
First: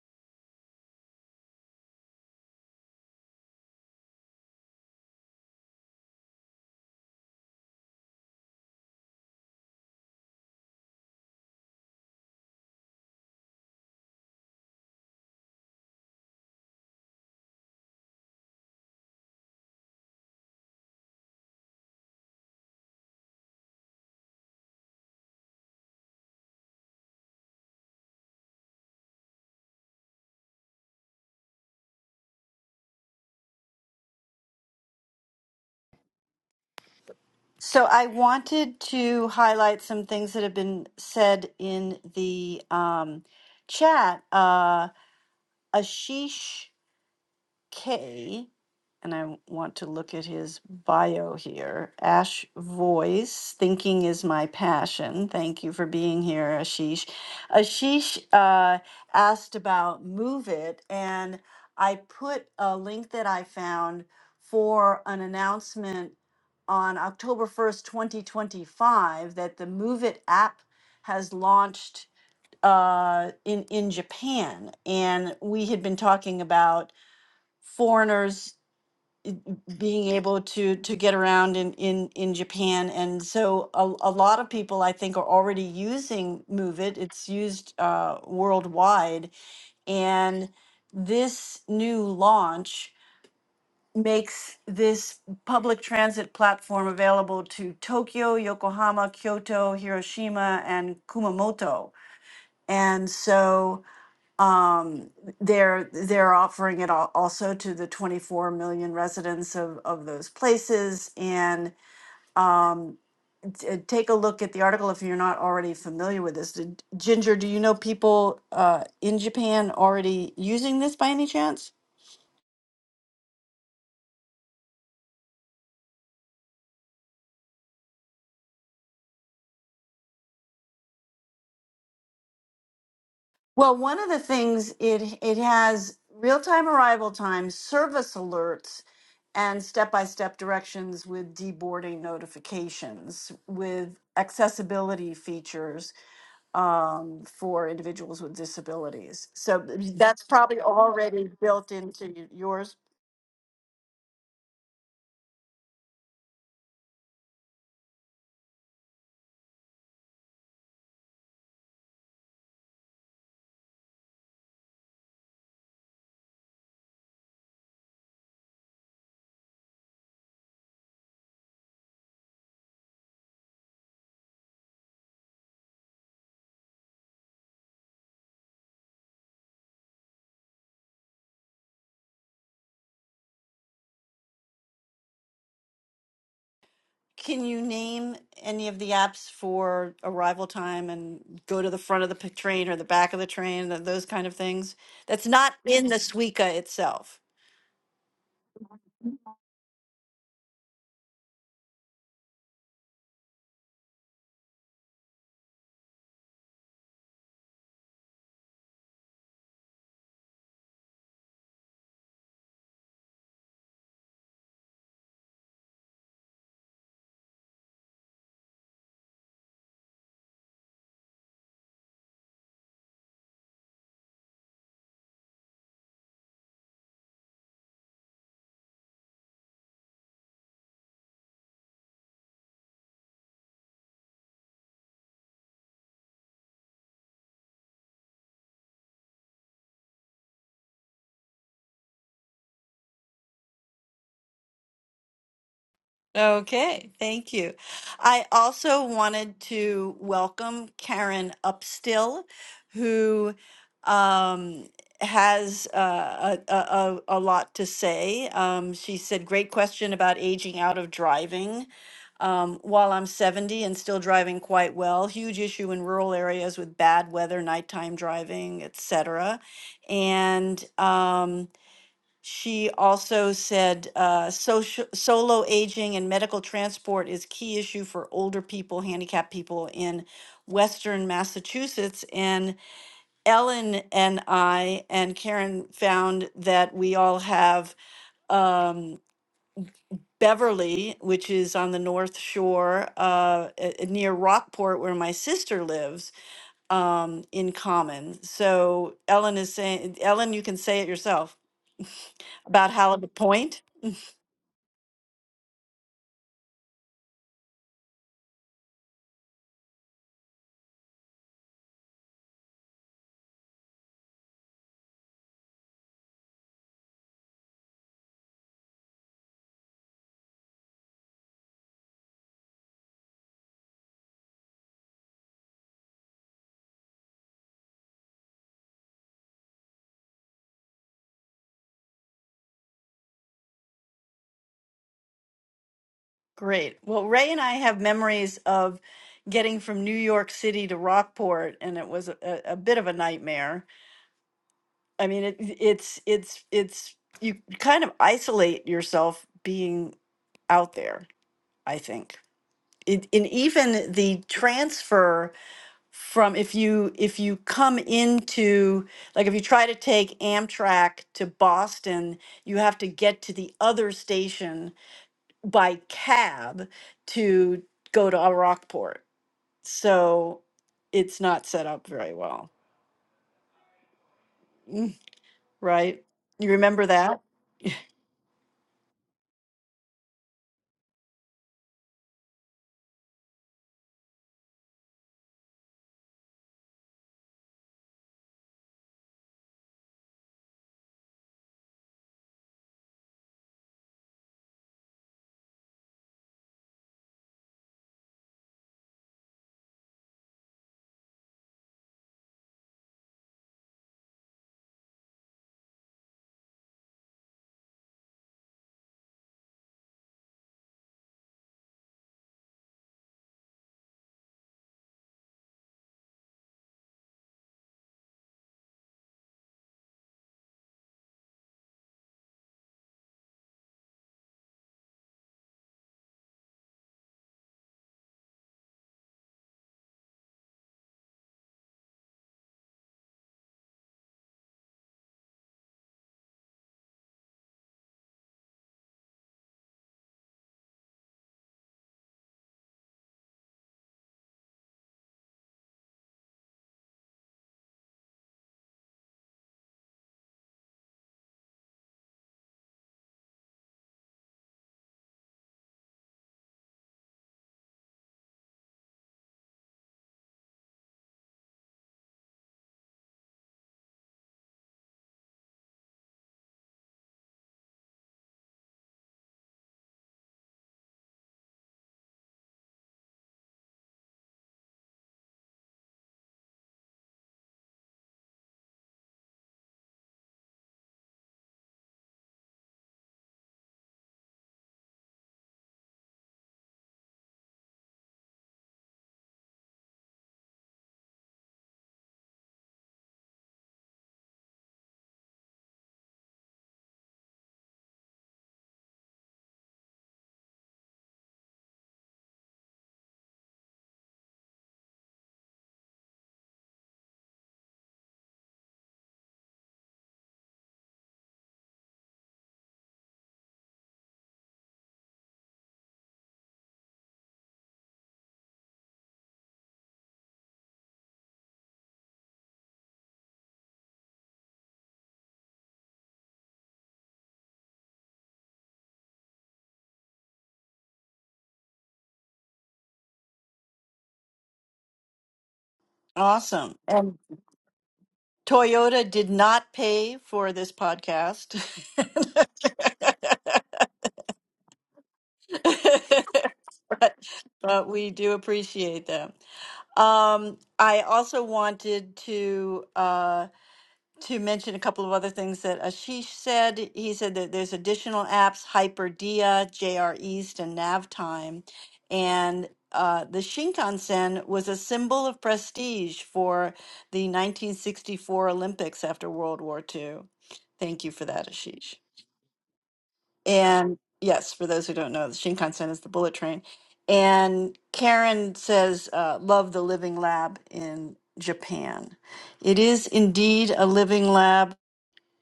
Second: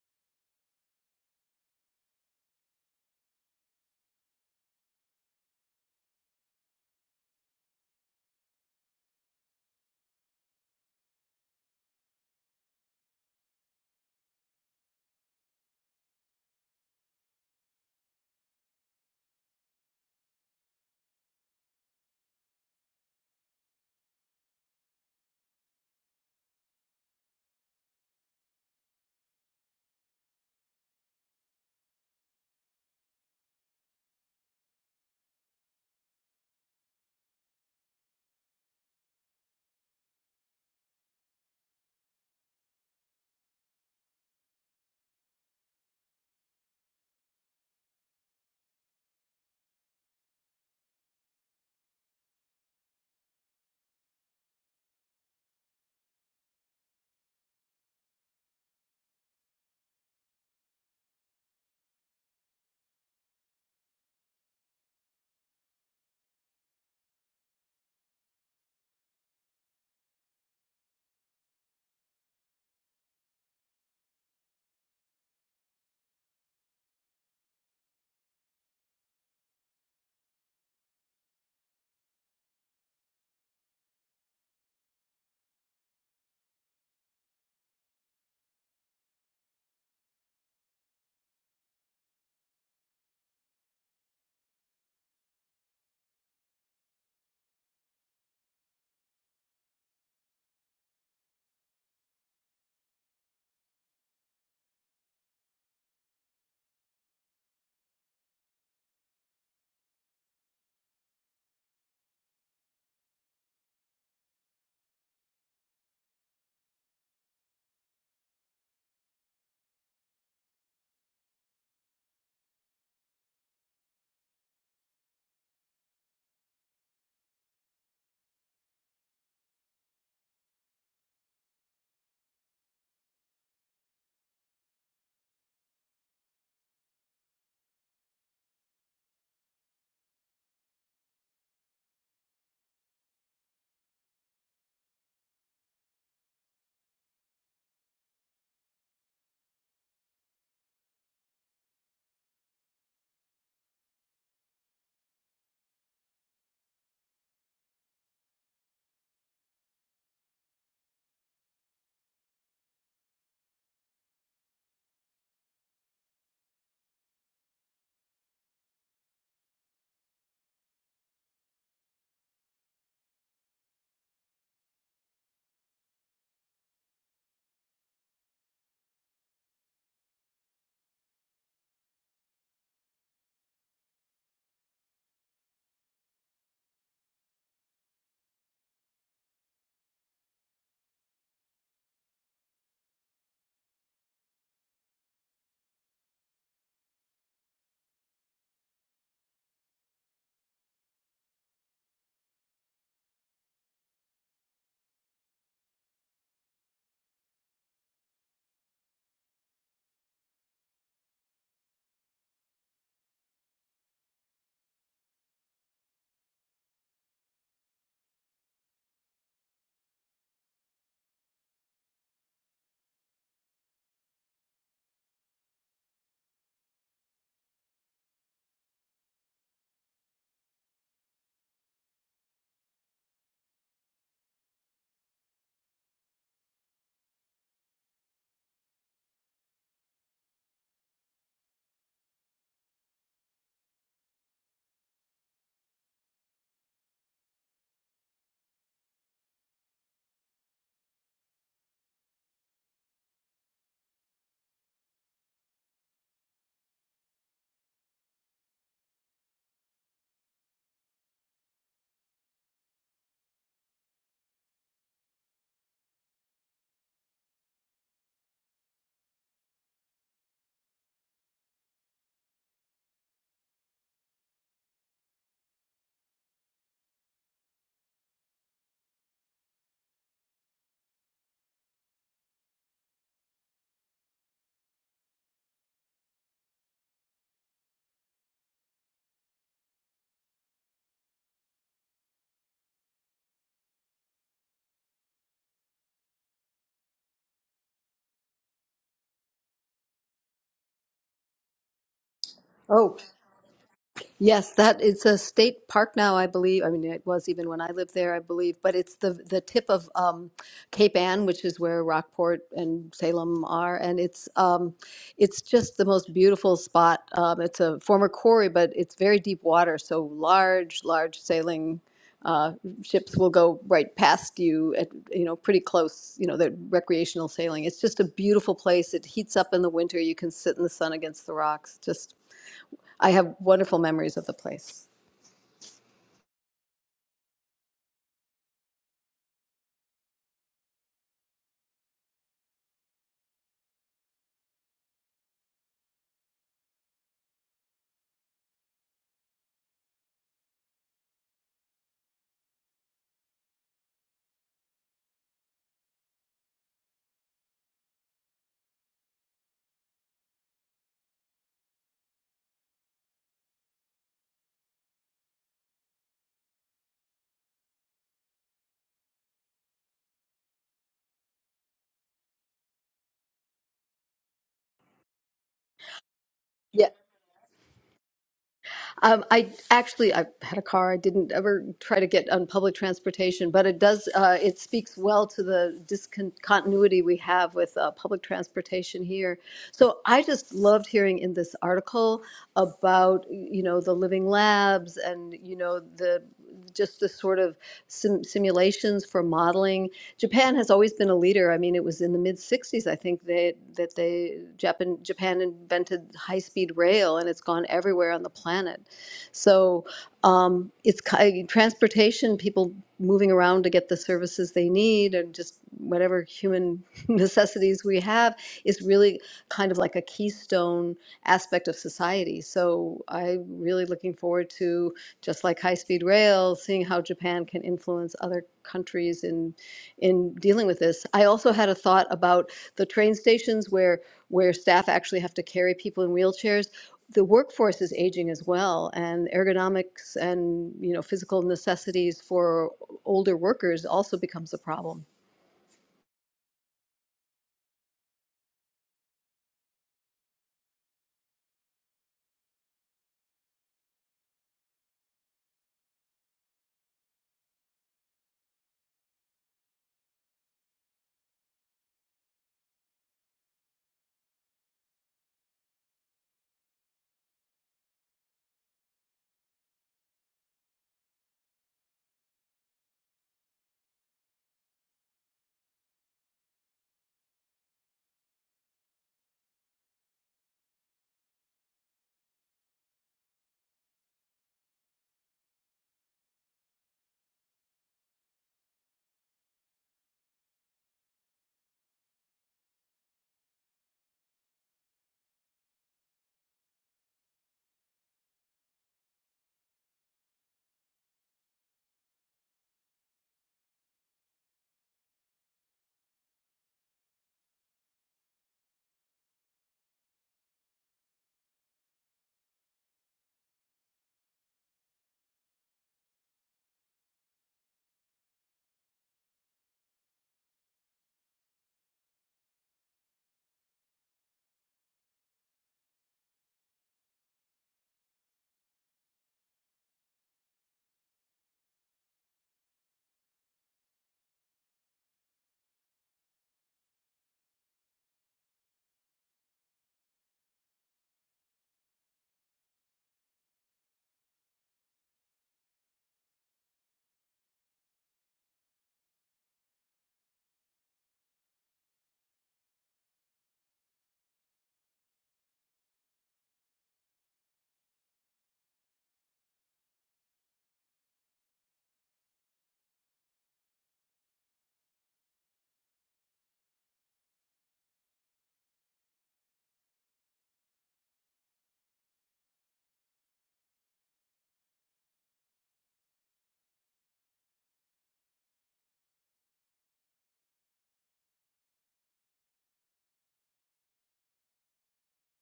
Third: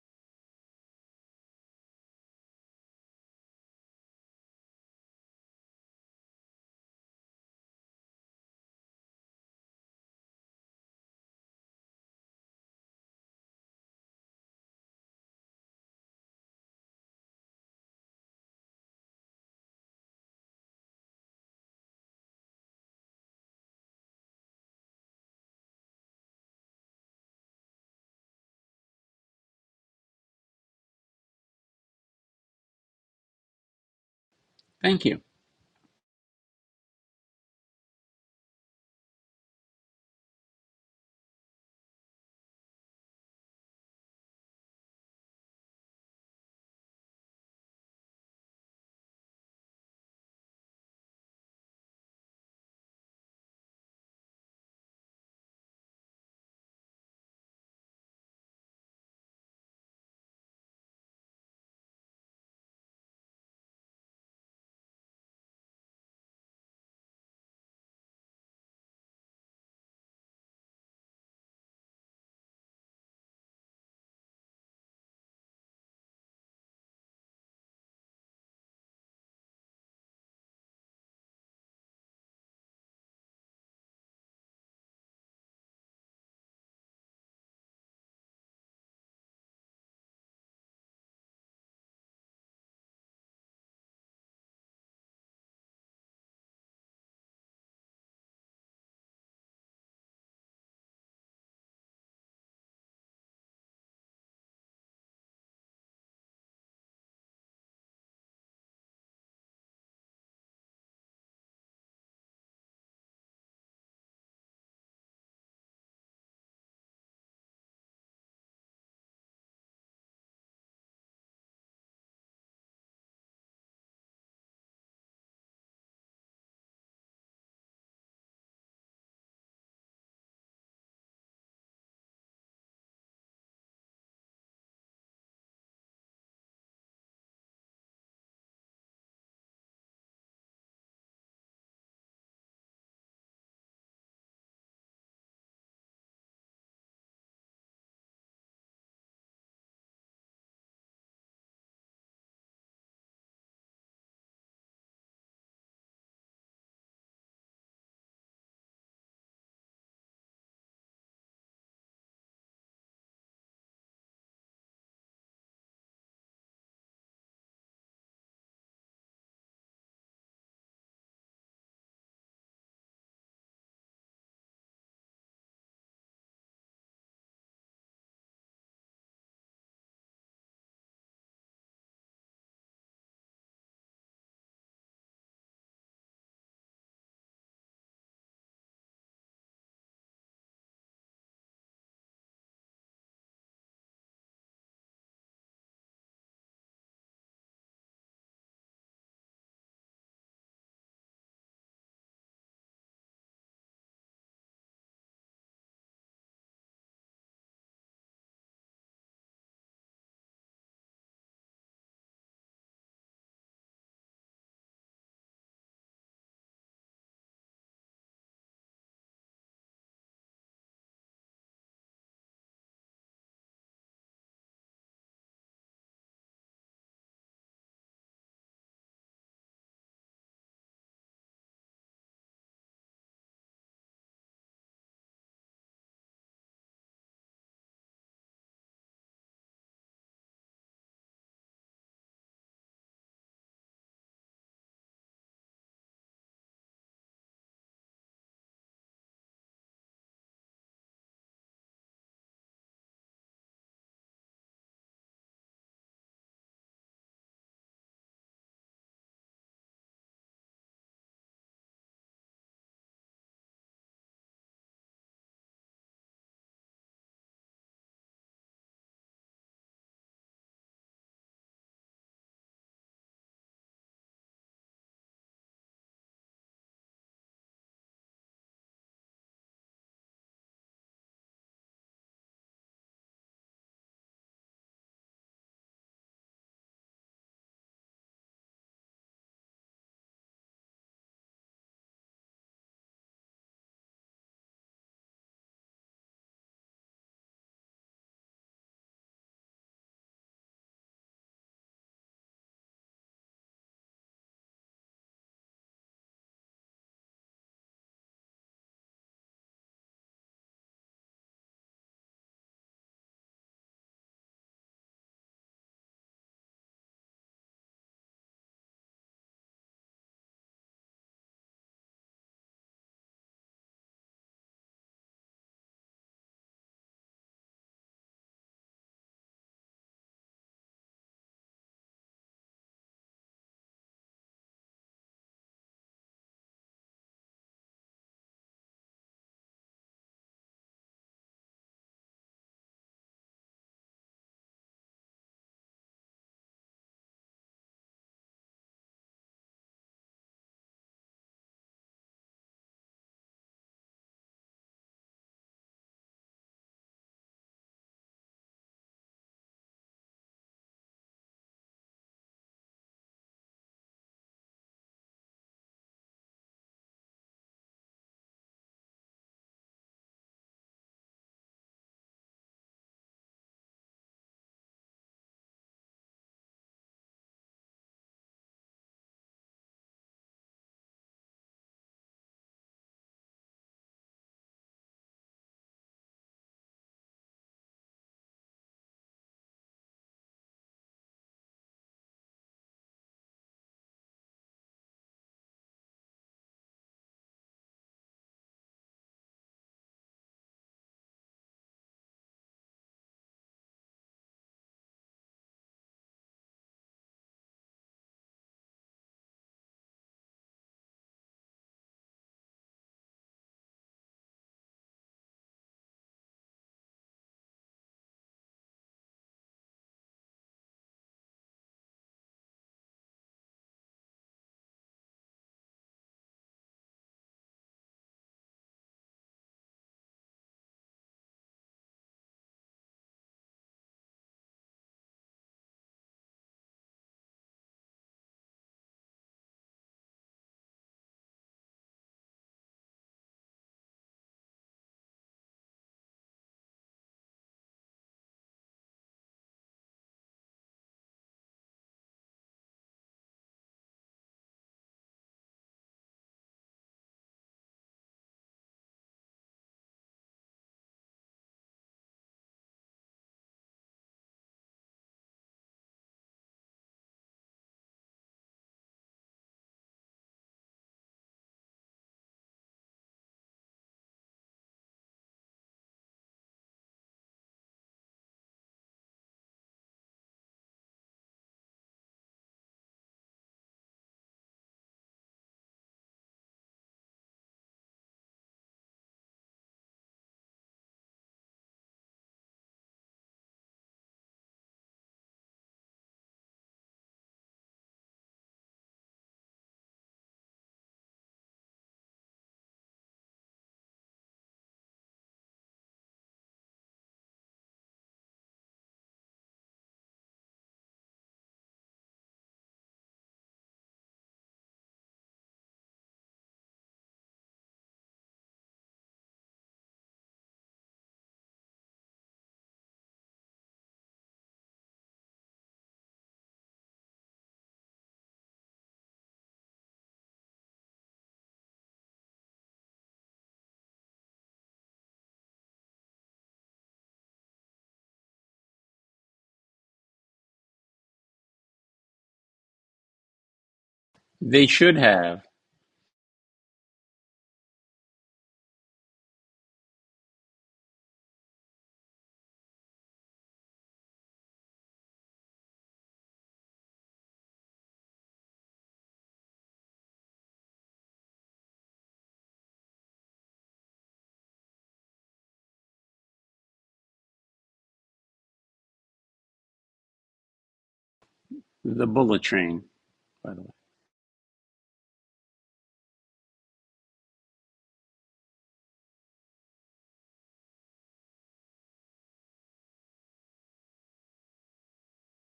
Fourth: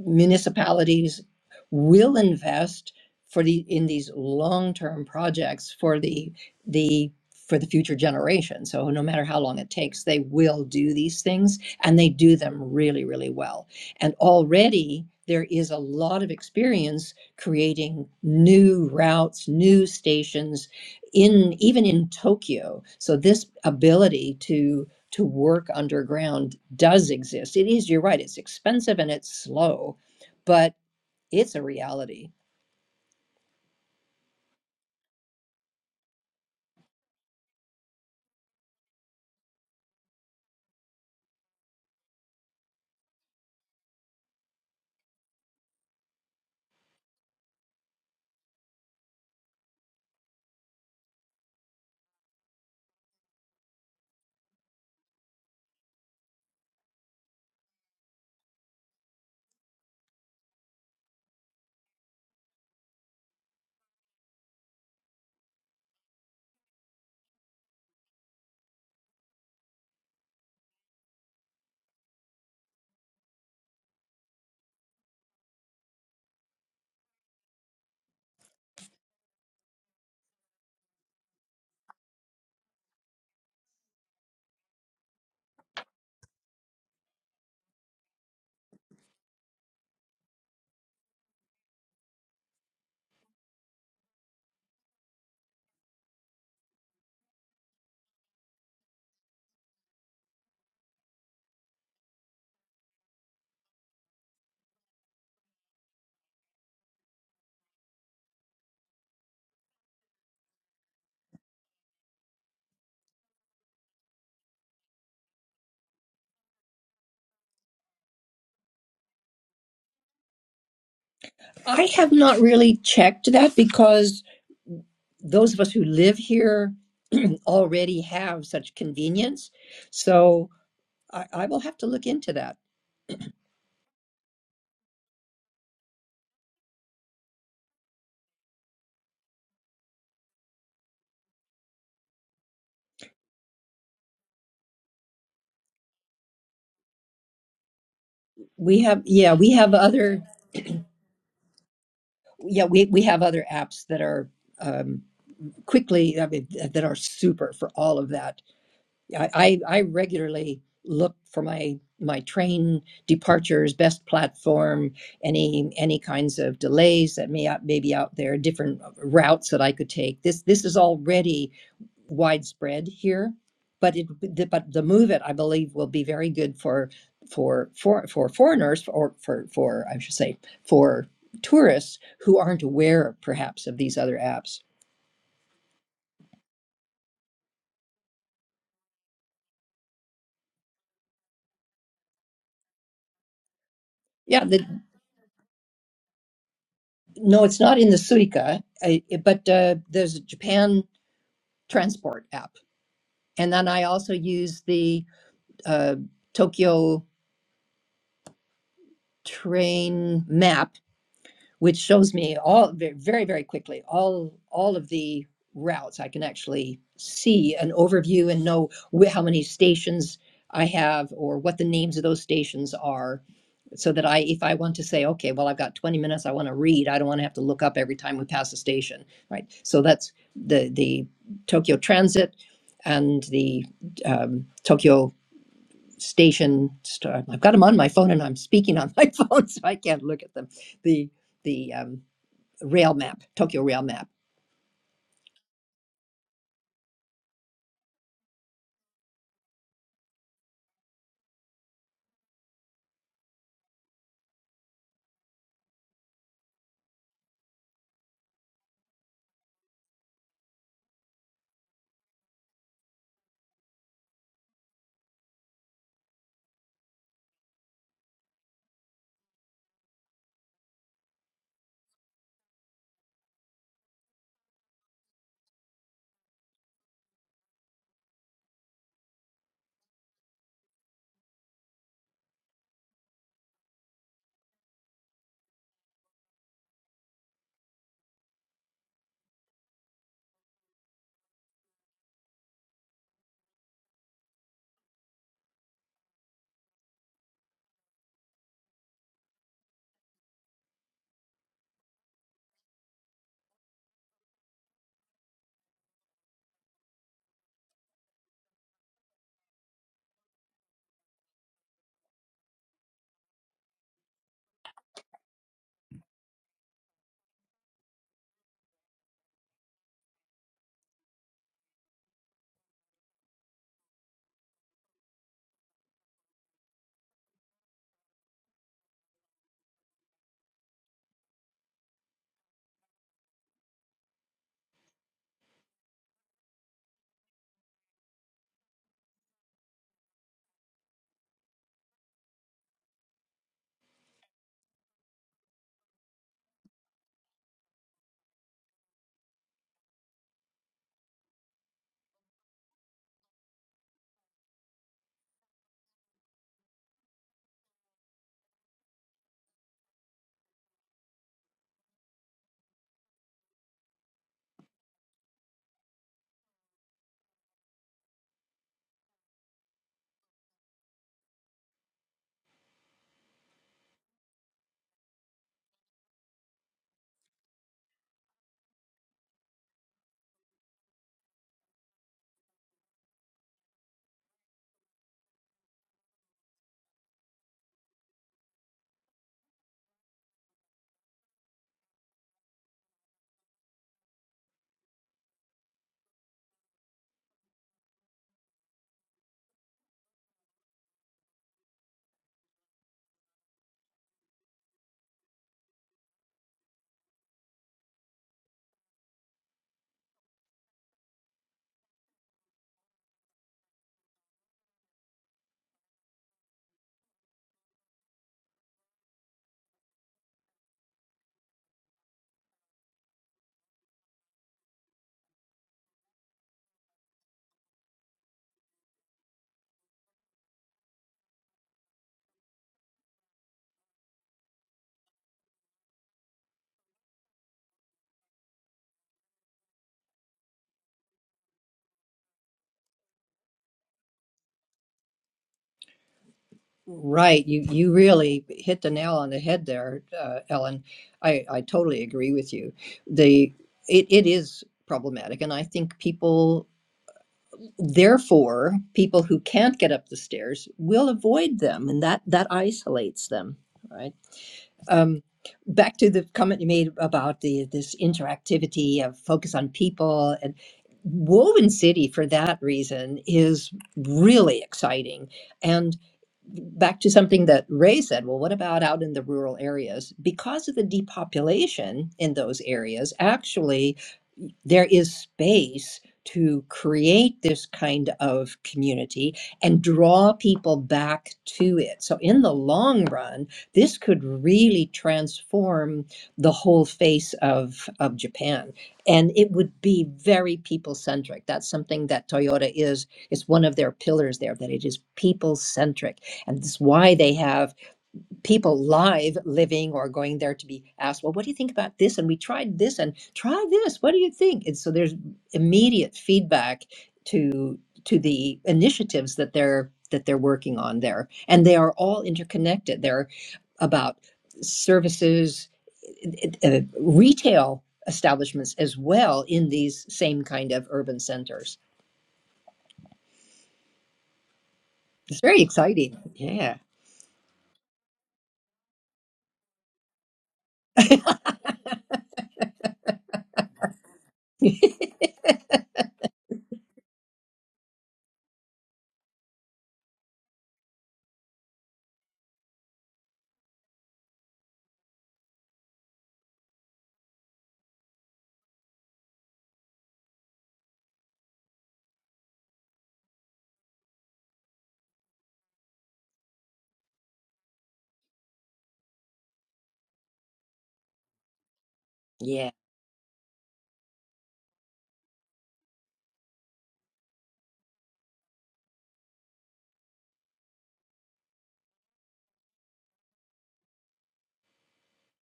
Speaker 3: municipalities will invest for the in these long-term projects for the the for the future generation. So no matter how long it takes, they will do these things and they do them really, really well. And already there is a lot of experience creating new routes, new stations in even in Tokyo. So this ability to to work underground does exist. It is, you're right, it's expensive and it's slow, but it's a reality.
Speaker 1: Thank you.
Speaker 2: So I wanted to highlight some things that have been said in the um, chat. Uh, Ashish. K, and I want to look at his bio here. Ash Voice, thinking is my passion. Thank you for being here, Ashish. Ashish uh, asked about Move It, and I put a link that I found for an announcement on October 1st, 2025, that the Move It app has launched uh, in, in Japan. And we had been talking about foreigners being able to to get around in in in Japan and so a, a lot of people I think are already using move it it's used uh worldwide and this new launch makes this public transit platform available to Tokyo, Yokohama, Kyoto, Hiroshima and Kumamoto and so um, they're they're offering it al- also to the 24 million residents of, of those places. And um, t- take a look at the article if you're not already familiar with this. Did, Ginger, do you know people uh, in Japan already using this by any chance?
Speaker 3: I have not really checked that because those of us who live here already have such convenience. So I, I will have to look into that.
Speaker 2: Well, one of the things it it has real-time arrival times, service alerts, and step-by-step directions with deboarding notifications, with accessibility features um, for individuals with
Speaker 3: We have,
Speaker 2: disabilities.
Speaker 3: yeah, we
Speaker 2: So
Speaker 3: have other,
Speaker 2: that's probably already built into y-
Speaker 3: yeah,
Speaker 2: yours.
Speaker 3: we, we have other apps that are um, quickly, I mean, that are super for all of that I, I I regularly look for my my train departures, best platform, any any kinds of delays that may out, may be out there, different routes that I could take. This this is already widespread here, but it but the move it I believe will be very good for for for for foreigners or for for I should say for tourists who aren't aware perhaps of these other apps.
Speaker 2: Can you name any of the apps for arrival time and go to the front of the p- train or the back of the train, th- those kind of
Speaker 3: Yeah, the,
Speaker 2: things? That's not in the Suica itself.
Speaker 3: no, it's not in the Suica, I, but uh, there's a Japan transport app. And then I also use the uh, Tokyo train map, which shows me all very, very quickly all all of the routes. I can actually see an overview and know wh- how many stations I have or what the names of those stations are, so that I, if I want to say, okay, well, I've got 20 minutes, I want to read. I don't want to have to look up every time we pass a station, right? So that's the the Tokyo Transit and the um, Tokyo station star i've got them on my phone and i'm speaking on my phone so i can't look at them the the um, rail map tokyo rail map
Speaker 2: Okay, thank you. I also wanted to welcome Karen Upstill, who um, has uh, a, a, a a lot to say. Um, she said, Great question about aging out of driving. Um, while I'm 70 and still driving quite well, huge issue in rural areas with bad weather, nighttime driving, etc. And um, she also said uh, social, solo aging and medical transport is key issue for older people, handicapped people in Western Massachusetts. And Ellen and I and Karen found that we all have um, Beverly, which is on the North Shore uh, e- e- near Rockport, where my sister lives, um, in common. So Ellen is saying, Ellen, you can say it yourself. About
Speaker 4: Oh.
Speaker 2: Halibut Point?
Speaker 4: Yes, that it's a state park now, I believe. I mean, it was even when I lived there, I believe. But it's the the tip of um, Cape Ann, which is where Rockport and Salem are, and it's um, it's just the most beautiful spot. Um, it's a former quarry, but it's very deep water, so large, large sailing uh, ships will go right past you at you know pretty close. You know, the recreational sailing. It's just a beautiful place. It heats up in the winter. You can sit in the sun against the rocks. Just I have wonderful memories of the place.
Speaker 2: Great. Well, Ray and I have memories of getting from New York City to Rockport, and it was a, a bit of a nightmare. I mean, it, it's it's it's you kind of isolate yourself being out there, I think. it, and even the transfer from if you if you come into like if you try to take Amtrak to Boston, you have to get to the other station by cab to go to Rockport. So it's not set up very well, Mm, right? You remember
Speaker 4: Yeah.
Speaker 2: that? Yep.
Speaker 4: Um, I actually I had a car. I didn't ever try to get on public transportation, but it does. Uh, it speaks well to the discontinuity we have with uh, public transportation here. So I just loved hearing in this article about you know the living labs and you know the just the sort of sim- simulations for modeling. Japan has always been a leader. I mean, it was in the mid '60s, I think, that that they Japan Japan invented high-speed rail, and it's gone everywhere on the planet. So um, it's transportation, people moving around to get the services they need, and just whatever human necessities we have, is really kind of like a keystone aspect of society. So I'm really looking forward to just like high-speed rail, seeing how Japan can influence other countries in in dealing with this. I also had a thought about the train stations where where staff actually have to carry people in wheelchairs. The workforce is aging as well, and ergonomics and you know physical necessities for older workers also becomes a problem.
Speaker 3: right you you really hit the nail on the head there uh, ellen i i totally agree with you the it, it is problematic and i think people therefore people who can't get up the stairs will avoid them and that that isolates them Right. Um, back to the comment you made about the this interactivity of focus on people and Woven City for that reason is really exciting. And back to something that Ray said, well, what about out in the rural areas? Because of the depopulation in those areas, actually, there is space to create this kind of community and draw people back to it. So, in the long run, this could really transform the whole face of, of Japan. And it would be very people centric. That's something that Toyota is. It's one of their pillars there, that it is people centric. And this why they have people live living or going there to be asked, well, what do you think about this? And we tried this and try this. What do you think? And so there's immediate feedback to to the initiatives that they're that they're working on there. And they are all interconnected. They're about services, uh, retail establishments as well in these same kind of urban centers. It's very exciting.
Speaker 2: Awesome.
Speaker 3: Yeah.
Speaker 2: And Toyota did not pay for this podcast.
Speaker 1: They should have
Speaker 2: but, but we do appreciate them. Um, I also wanted to uh, to mention a couple of other things that Ashish said. He said that there's additional apps, Hyperdia, JR East, and Navtime, and uh, the Shinkansen was a symbol of prestige for the 1964 Olympics after World War II. Thank you for that, Ashish.
Speaker 1: the bullet
Speaker 3: Yeah.
Speaker 1: train. By the way,
Speaker 2: And yes, for those who don't know, the Shinkansen is the bullet train. And Karen says, uh, love the living lab in Japan. It is indeed a living lab.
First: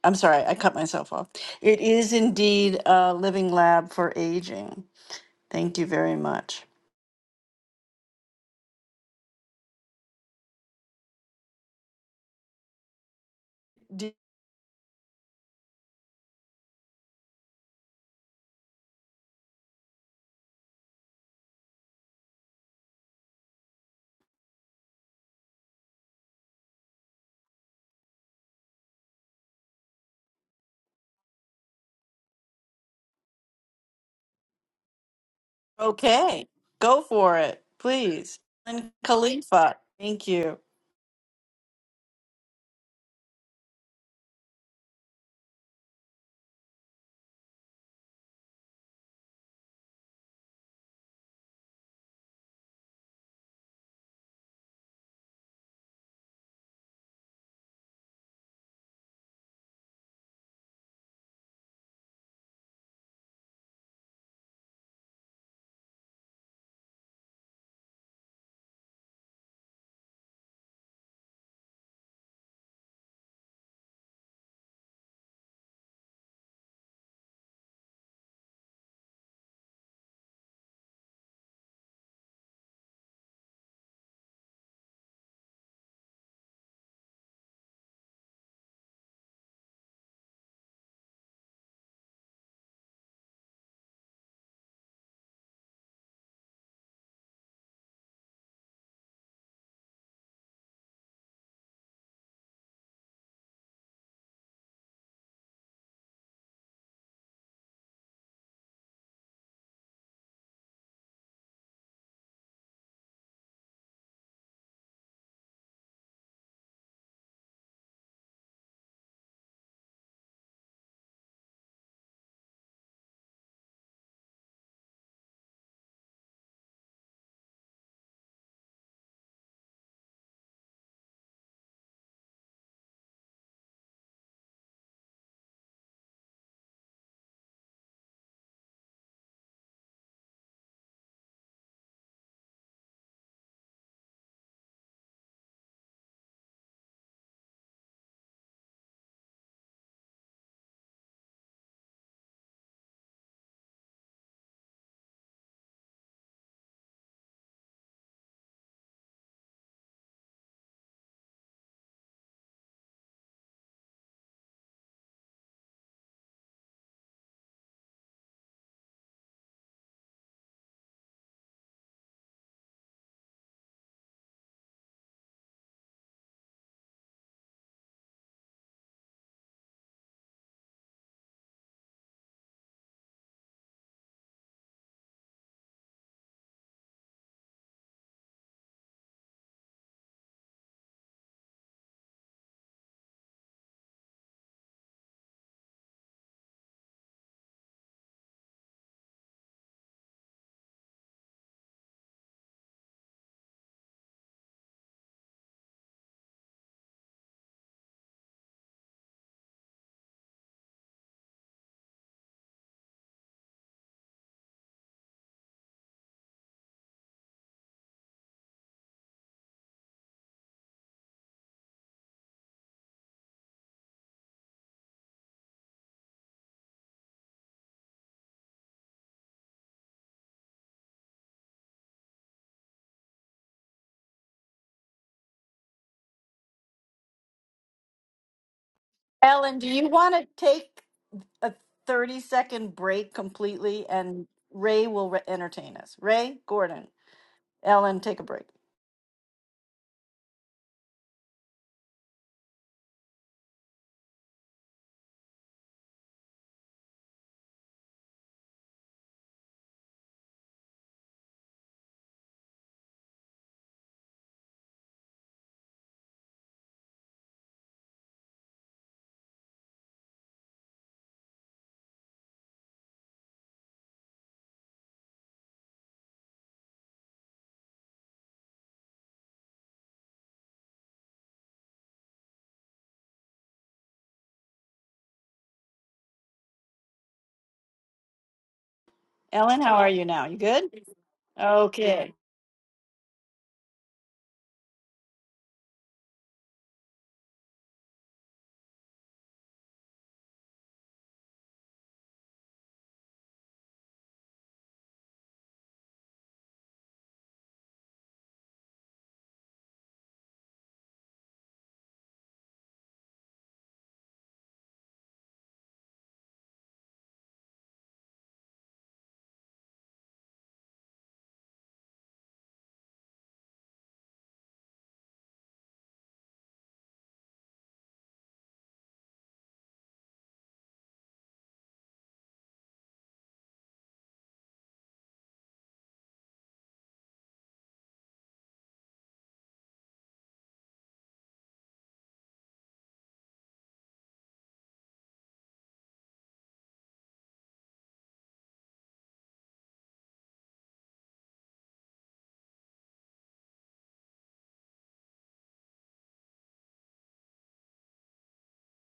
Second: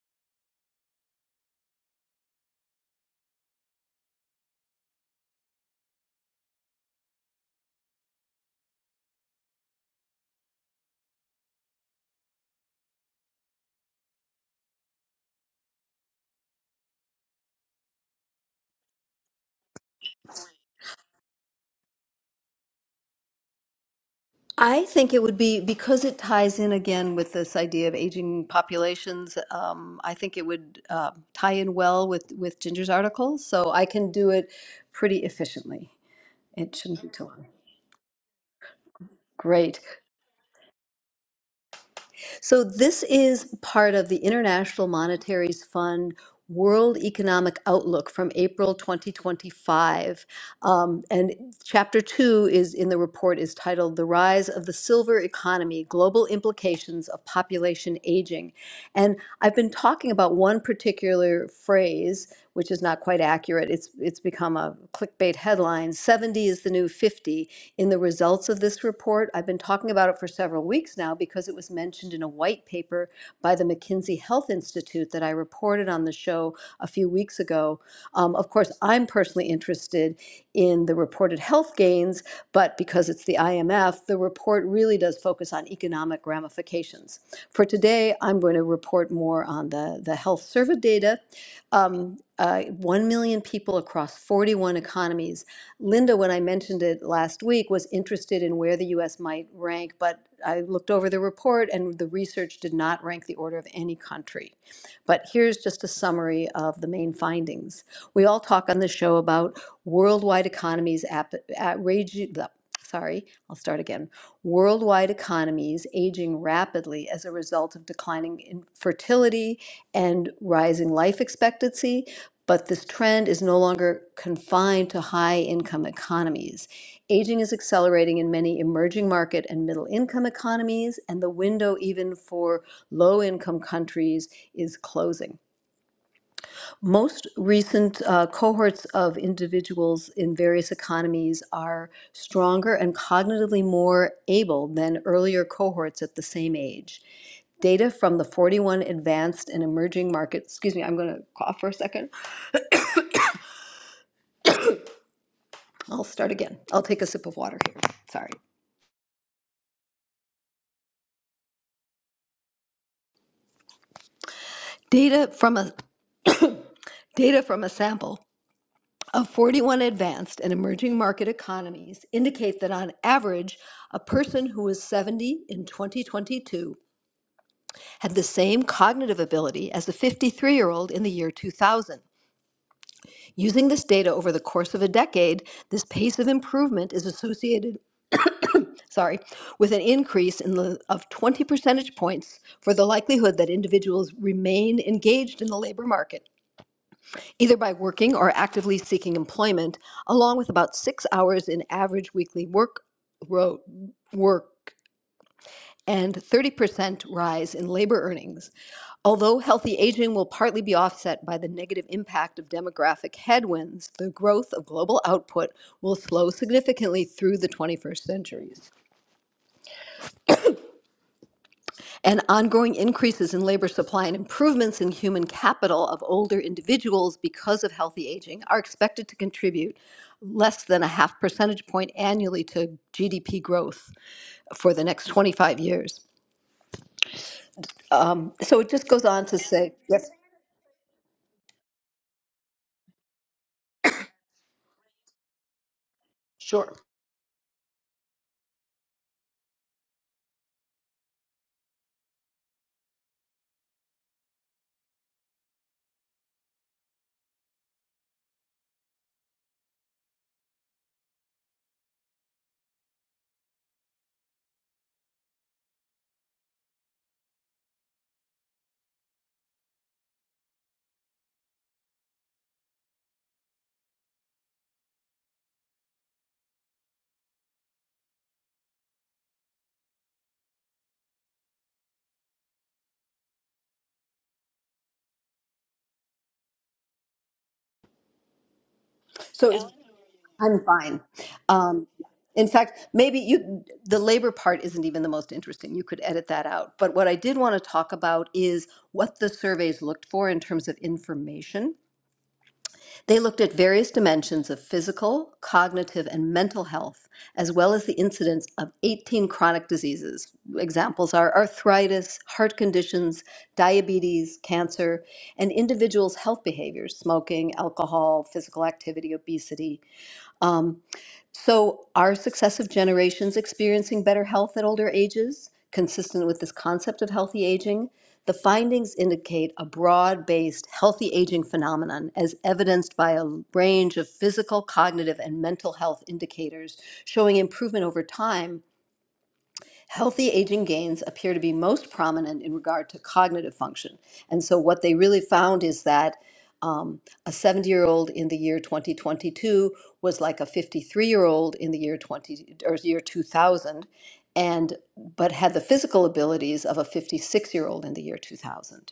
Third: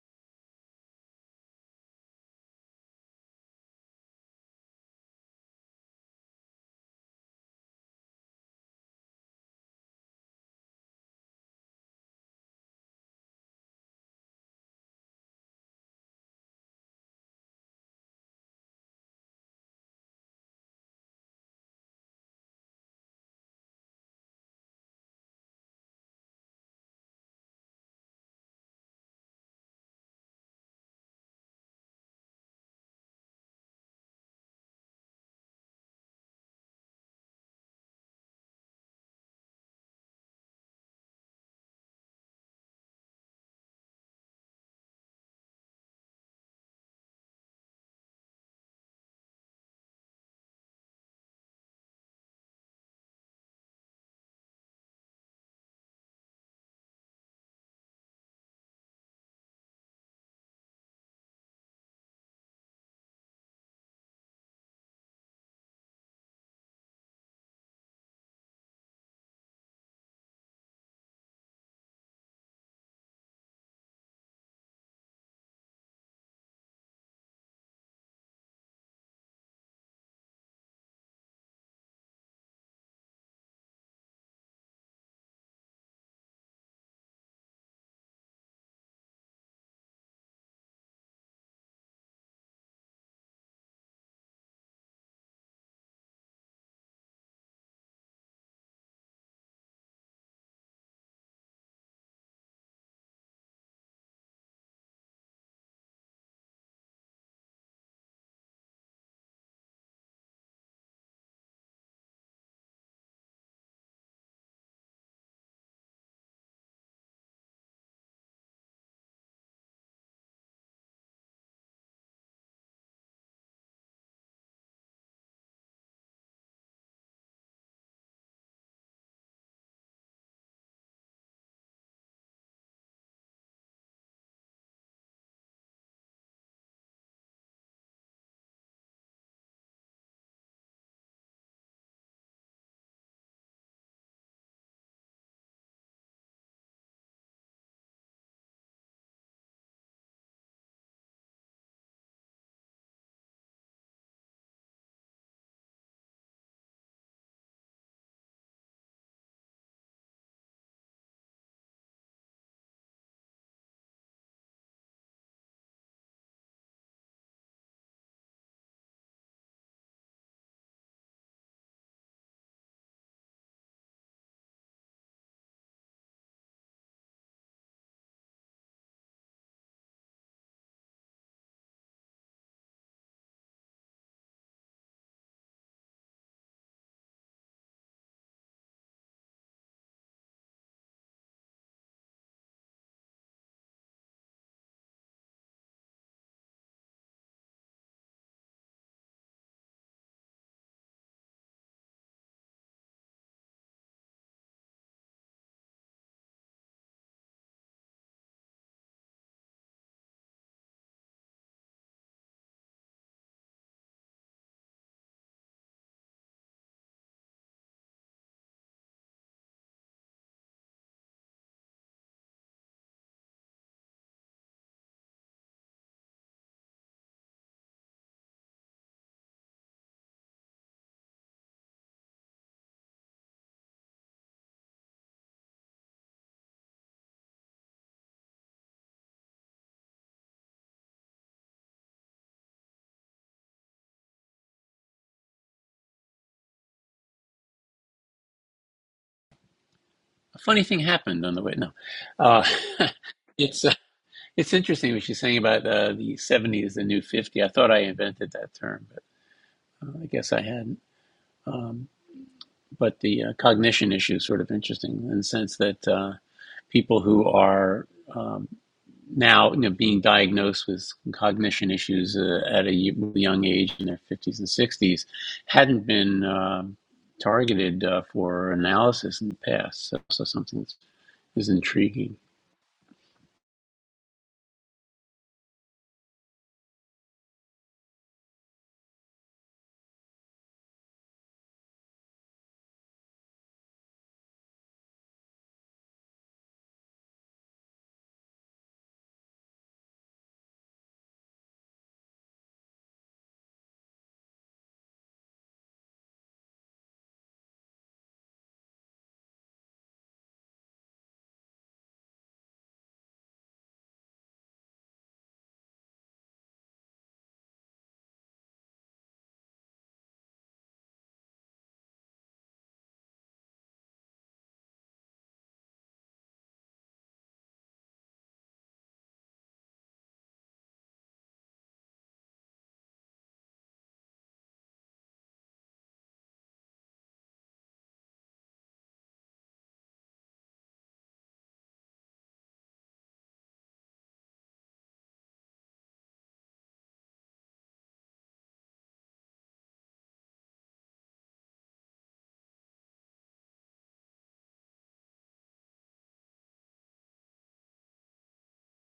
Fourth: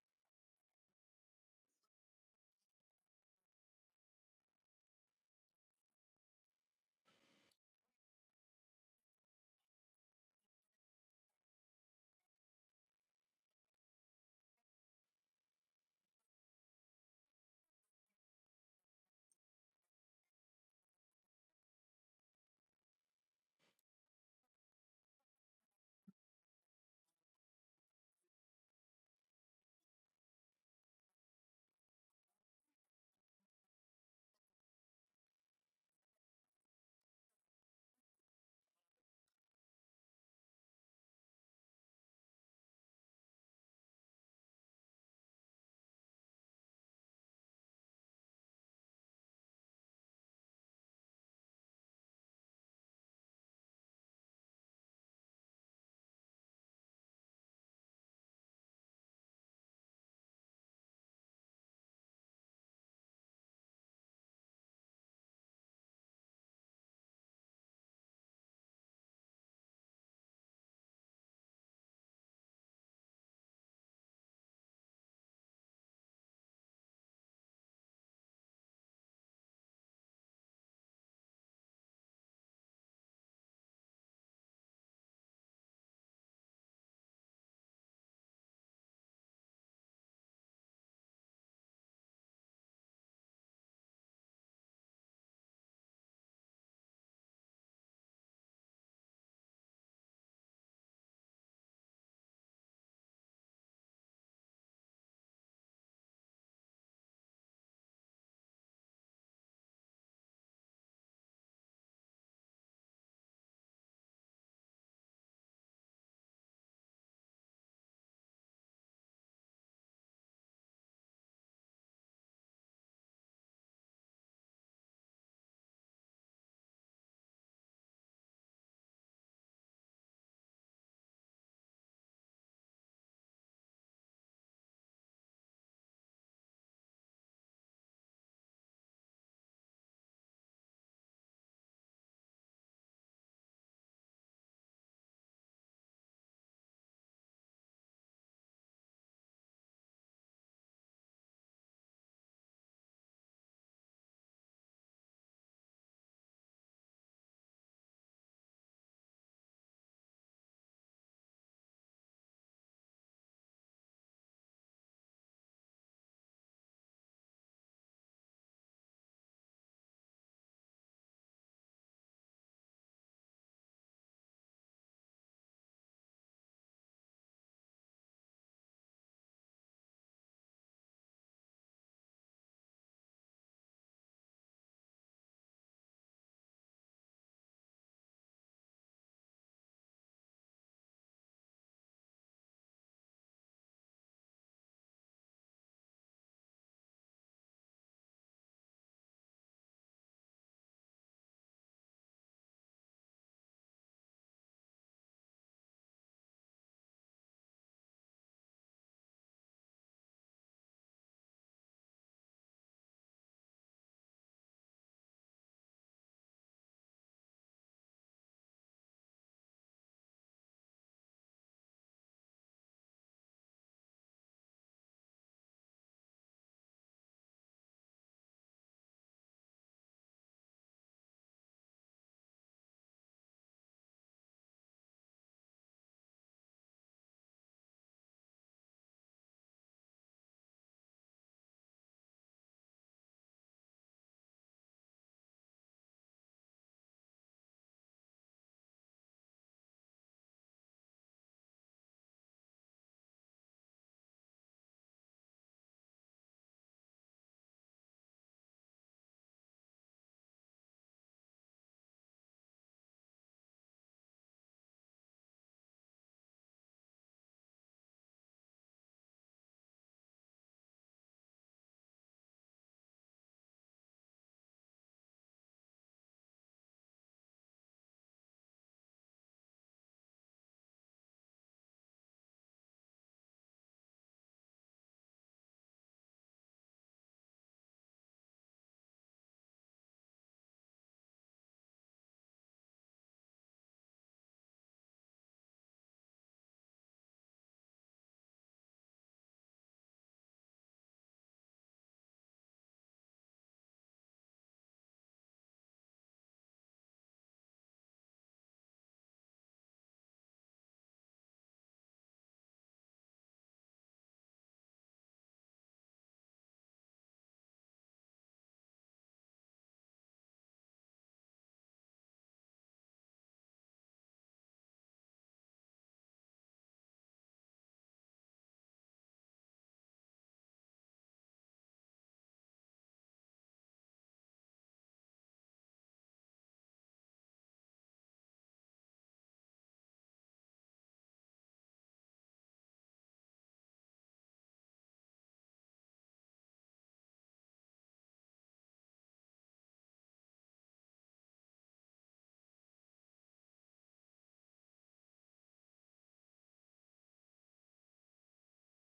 Speaker 2: I'm sorry, I cut myself off. It is indeed a living lab for aging. Thank you very much. D-
Speaker 4: I think it would be because it ties in again with this idea of aging populations. Um, I think it would uh, tie in well with with Ginger's article, so I can do it pretty efficiently.
Speaker 2: Okay,
Speaker 4: It shouldn't
Speaker 2: go
Speaker 4: be too
Speaker 2: for
Speaker 4: long.
Speaker 2: it, please. And Khalifa,
Speaker 4: Great.
Speaker 2: thank you.
Speaker 4: So this is part of the International Monetary Fund World Economic Outlook from April 2025. Um, and chapter two is in the report is titled The Rise of the Silver Economy, Global Implications of Population Aging. And I've been talking about one particular phrase, which is not quite accurate. It's it's become a clickbait headline. 70 is the new 50 in the results of this report. I've been talking about it for several weeks now because it was mentioned in a white paper by the McKinsey Health Institute that I reported on the show a few weeks ago. Um, of course, I'm personally interested in the reported health gains, but because it's the IMF, the report really does focus on economic ramifications. For today, I'm going to report more on the, the health survey data. Um, uh, 1 million people across 41 economies Linda, when I mentioned it last week, was interested in where the US might rank, but I looked over the report and the research did not rank the order of any country. But here's just a summary of the main findings. We all talk on the show about worldwide economies ap- outrage- the- Sorry, I'll start again. Worldwide economies aging rapidly as a result of declining infertility and rising life expectancy, but this trend is no longer confined to high income economies. Aging is accelerating in many emerging market and middle income economies, and the window, even for low income countries, is closing. Most recent uh, cohorts of individuals in various economies are stronger and cognitively more able than earlier cohorts at the same age. Data from the 41 advanced and emerging markets, excuse me, I'm going to cough for a second. I'll start again. I'll take a sip of water here. Sorry. Data from a data from a sample of 41 advanced and emerging market economies indicate that on average, a person who was 70 in 2022 had the same cognitive ability as a 53-year-old in the year 2000. Using this data over the course of a decade, this pace of improvement is associated, sorry, with an increase in the, of 20 percentage points for the likelihood that individuals remain engaged in the labor market either by working or actively seeking employment, along with about six hours in average weekly work, ro- work and 30% rise in labor earnings. Although healthy aging will partly be offset by the negative impact of demographic headwinds, the growth of global output will slow significantly through the 21st centuries. and ongoing increases in labor supply and improvements in human capital of older individuals because of healthy aging are expected to contribute less than a half percentage point annually to GDP growth for the next 25 years. Um, so it just goes on to
Speaker 2: Ellen, do
Speaker 4: say,
Speaker 2: you
Speaker 4: yes,
Speaker 2: want to take? a 30 second break completely and Ray will re- entertain us. Ray,
Speaker 4: sure.
Speaker 2: Gordon, Ellen, take a break.
Speaker 1: a funny thing happened on the way. No, uh, it's. uh, It's interesting what she's saying about uh, the 70 is the new 50. I thought I invented that term, but uh, I guess I hadn't. Um, but the uh, cognition issue is sort of interesting in the sense that uh, people who are um, now you know, being diagnosed with cognition issues uh, at a y- young age in their 50s and 60s hadn't been um targeted uh, for analysis in the past. So, so something that's- is intriguing.
Speaker 4: So
Speaker 2: Ellen,
Speaker 4: it's,
Speaker 2: how are you now? You
Speaker 4: I'm
Speaker 2: good?
Speaker 4: fine. Um,
Speaker 2: Okay.
Speaker 4: in fact, maybe you, the labor part isn't even the most interesting. You could edit that out. But what I did want to talk about is what the surveys looked for in terms of information They looked at various dimensions of physical, cognitive, and mental health, as well as the incidence of 18 chronic diseases. Examples are arthritis, heart conditions, diabetes, cancer, and individuals' health behaviors, smoking, alcohol, physical activity, obesity. So, are successive generations experiencing better health at older ages, consistent with this concept of healthy aging? The findings indicate a broad based healthy aging phenomenon, as evidenced by a range of physical, cognitive, and mental health indicators showing improvement over time Healthy aging gains appear to be most prominent in regard to cognitive function. And so, what they really found is that um, a 70 year old in the year 2022 was like a 53 year old in the year 20 or year 2000, and but had the physical abilities of a 56 year old in the year 2000.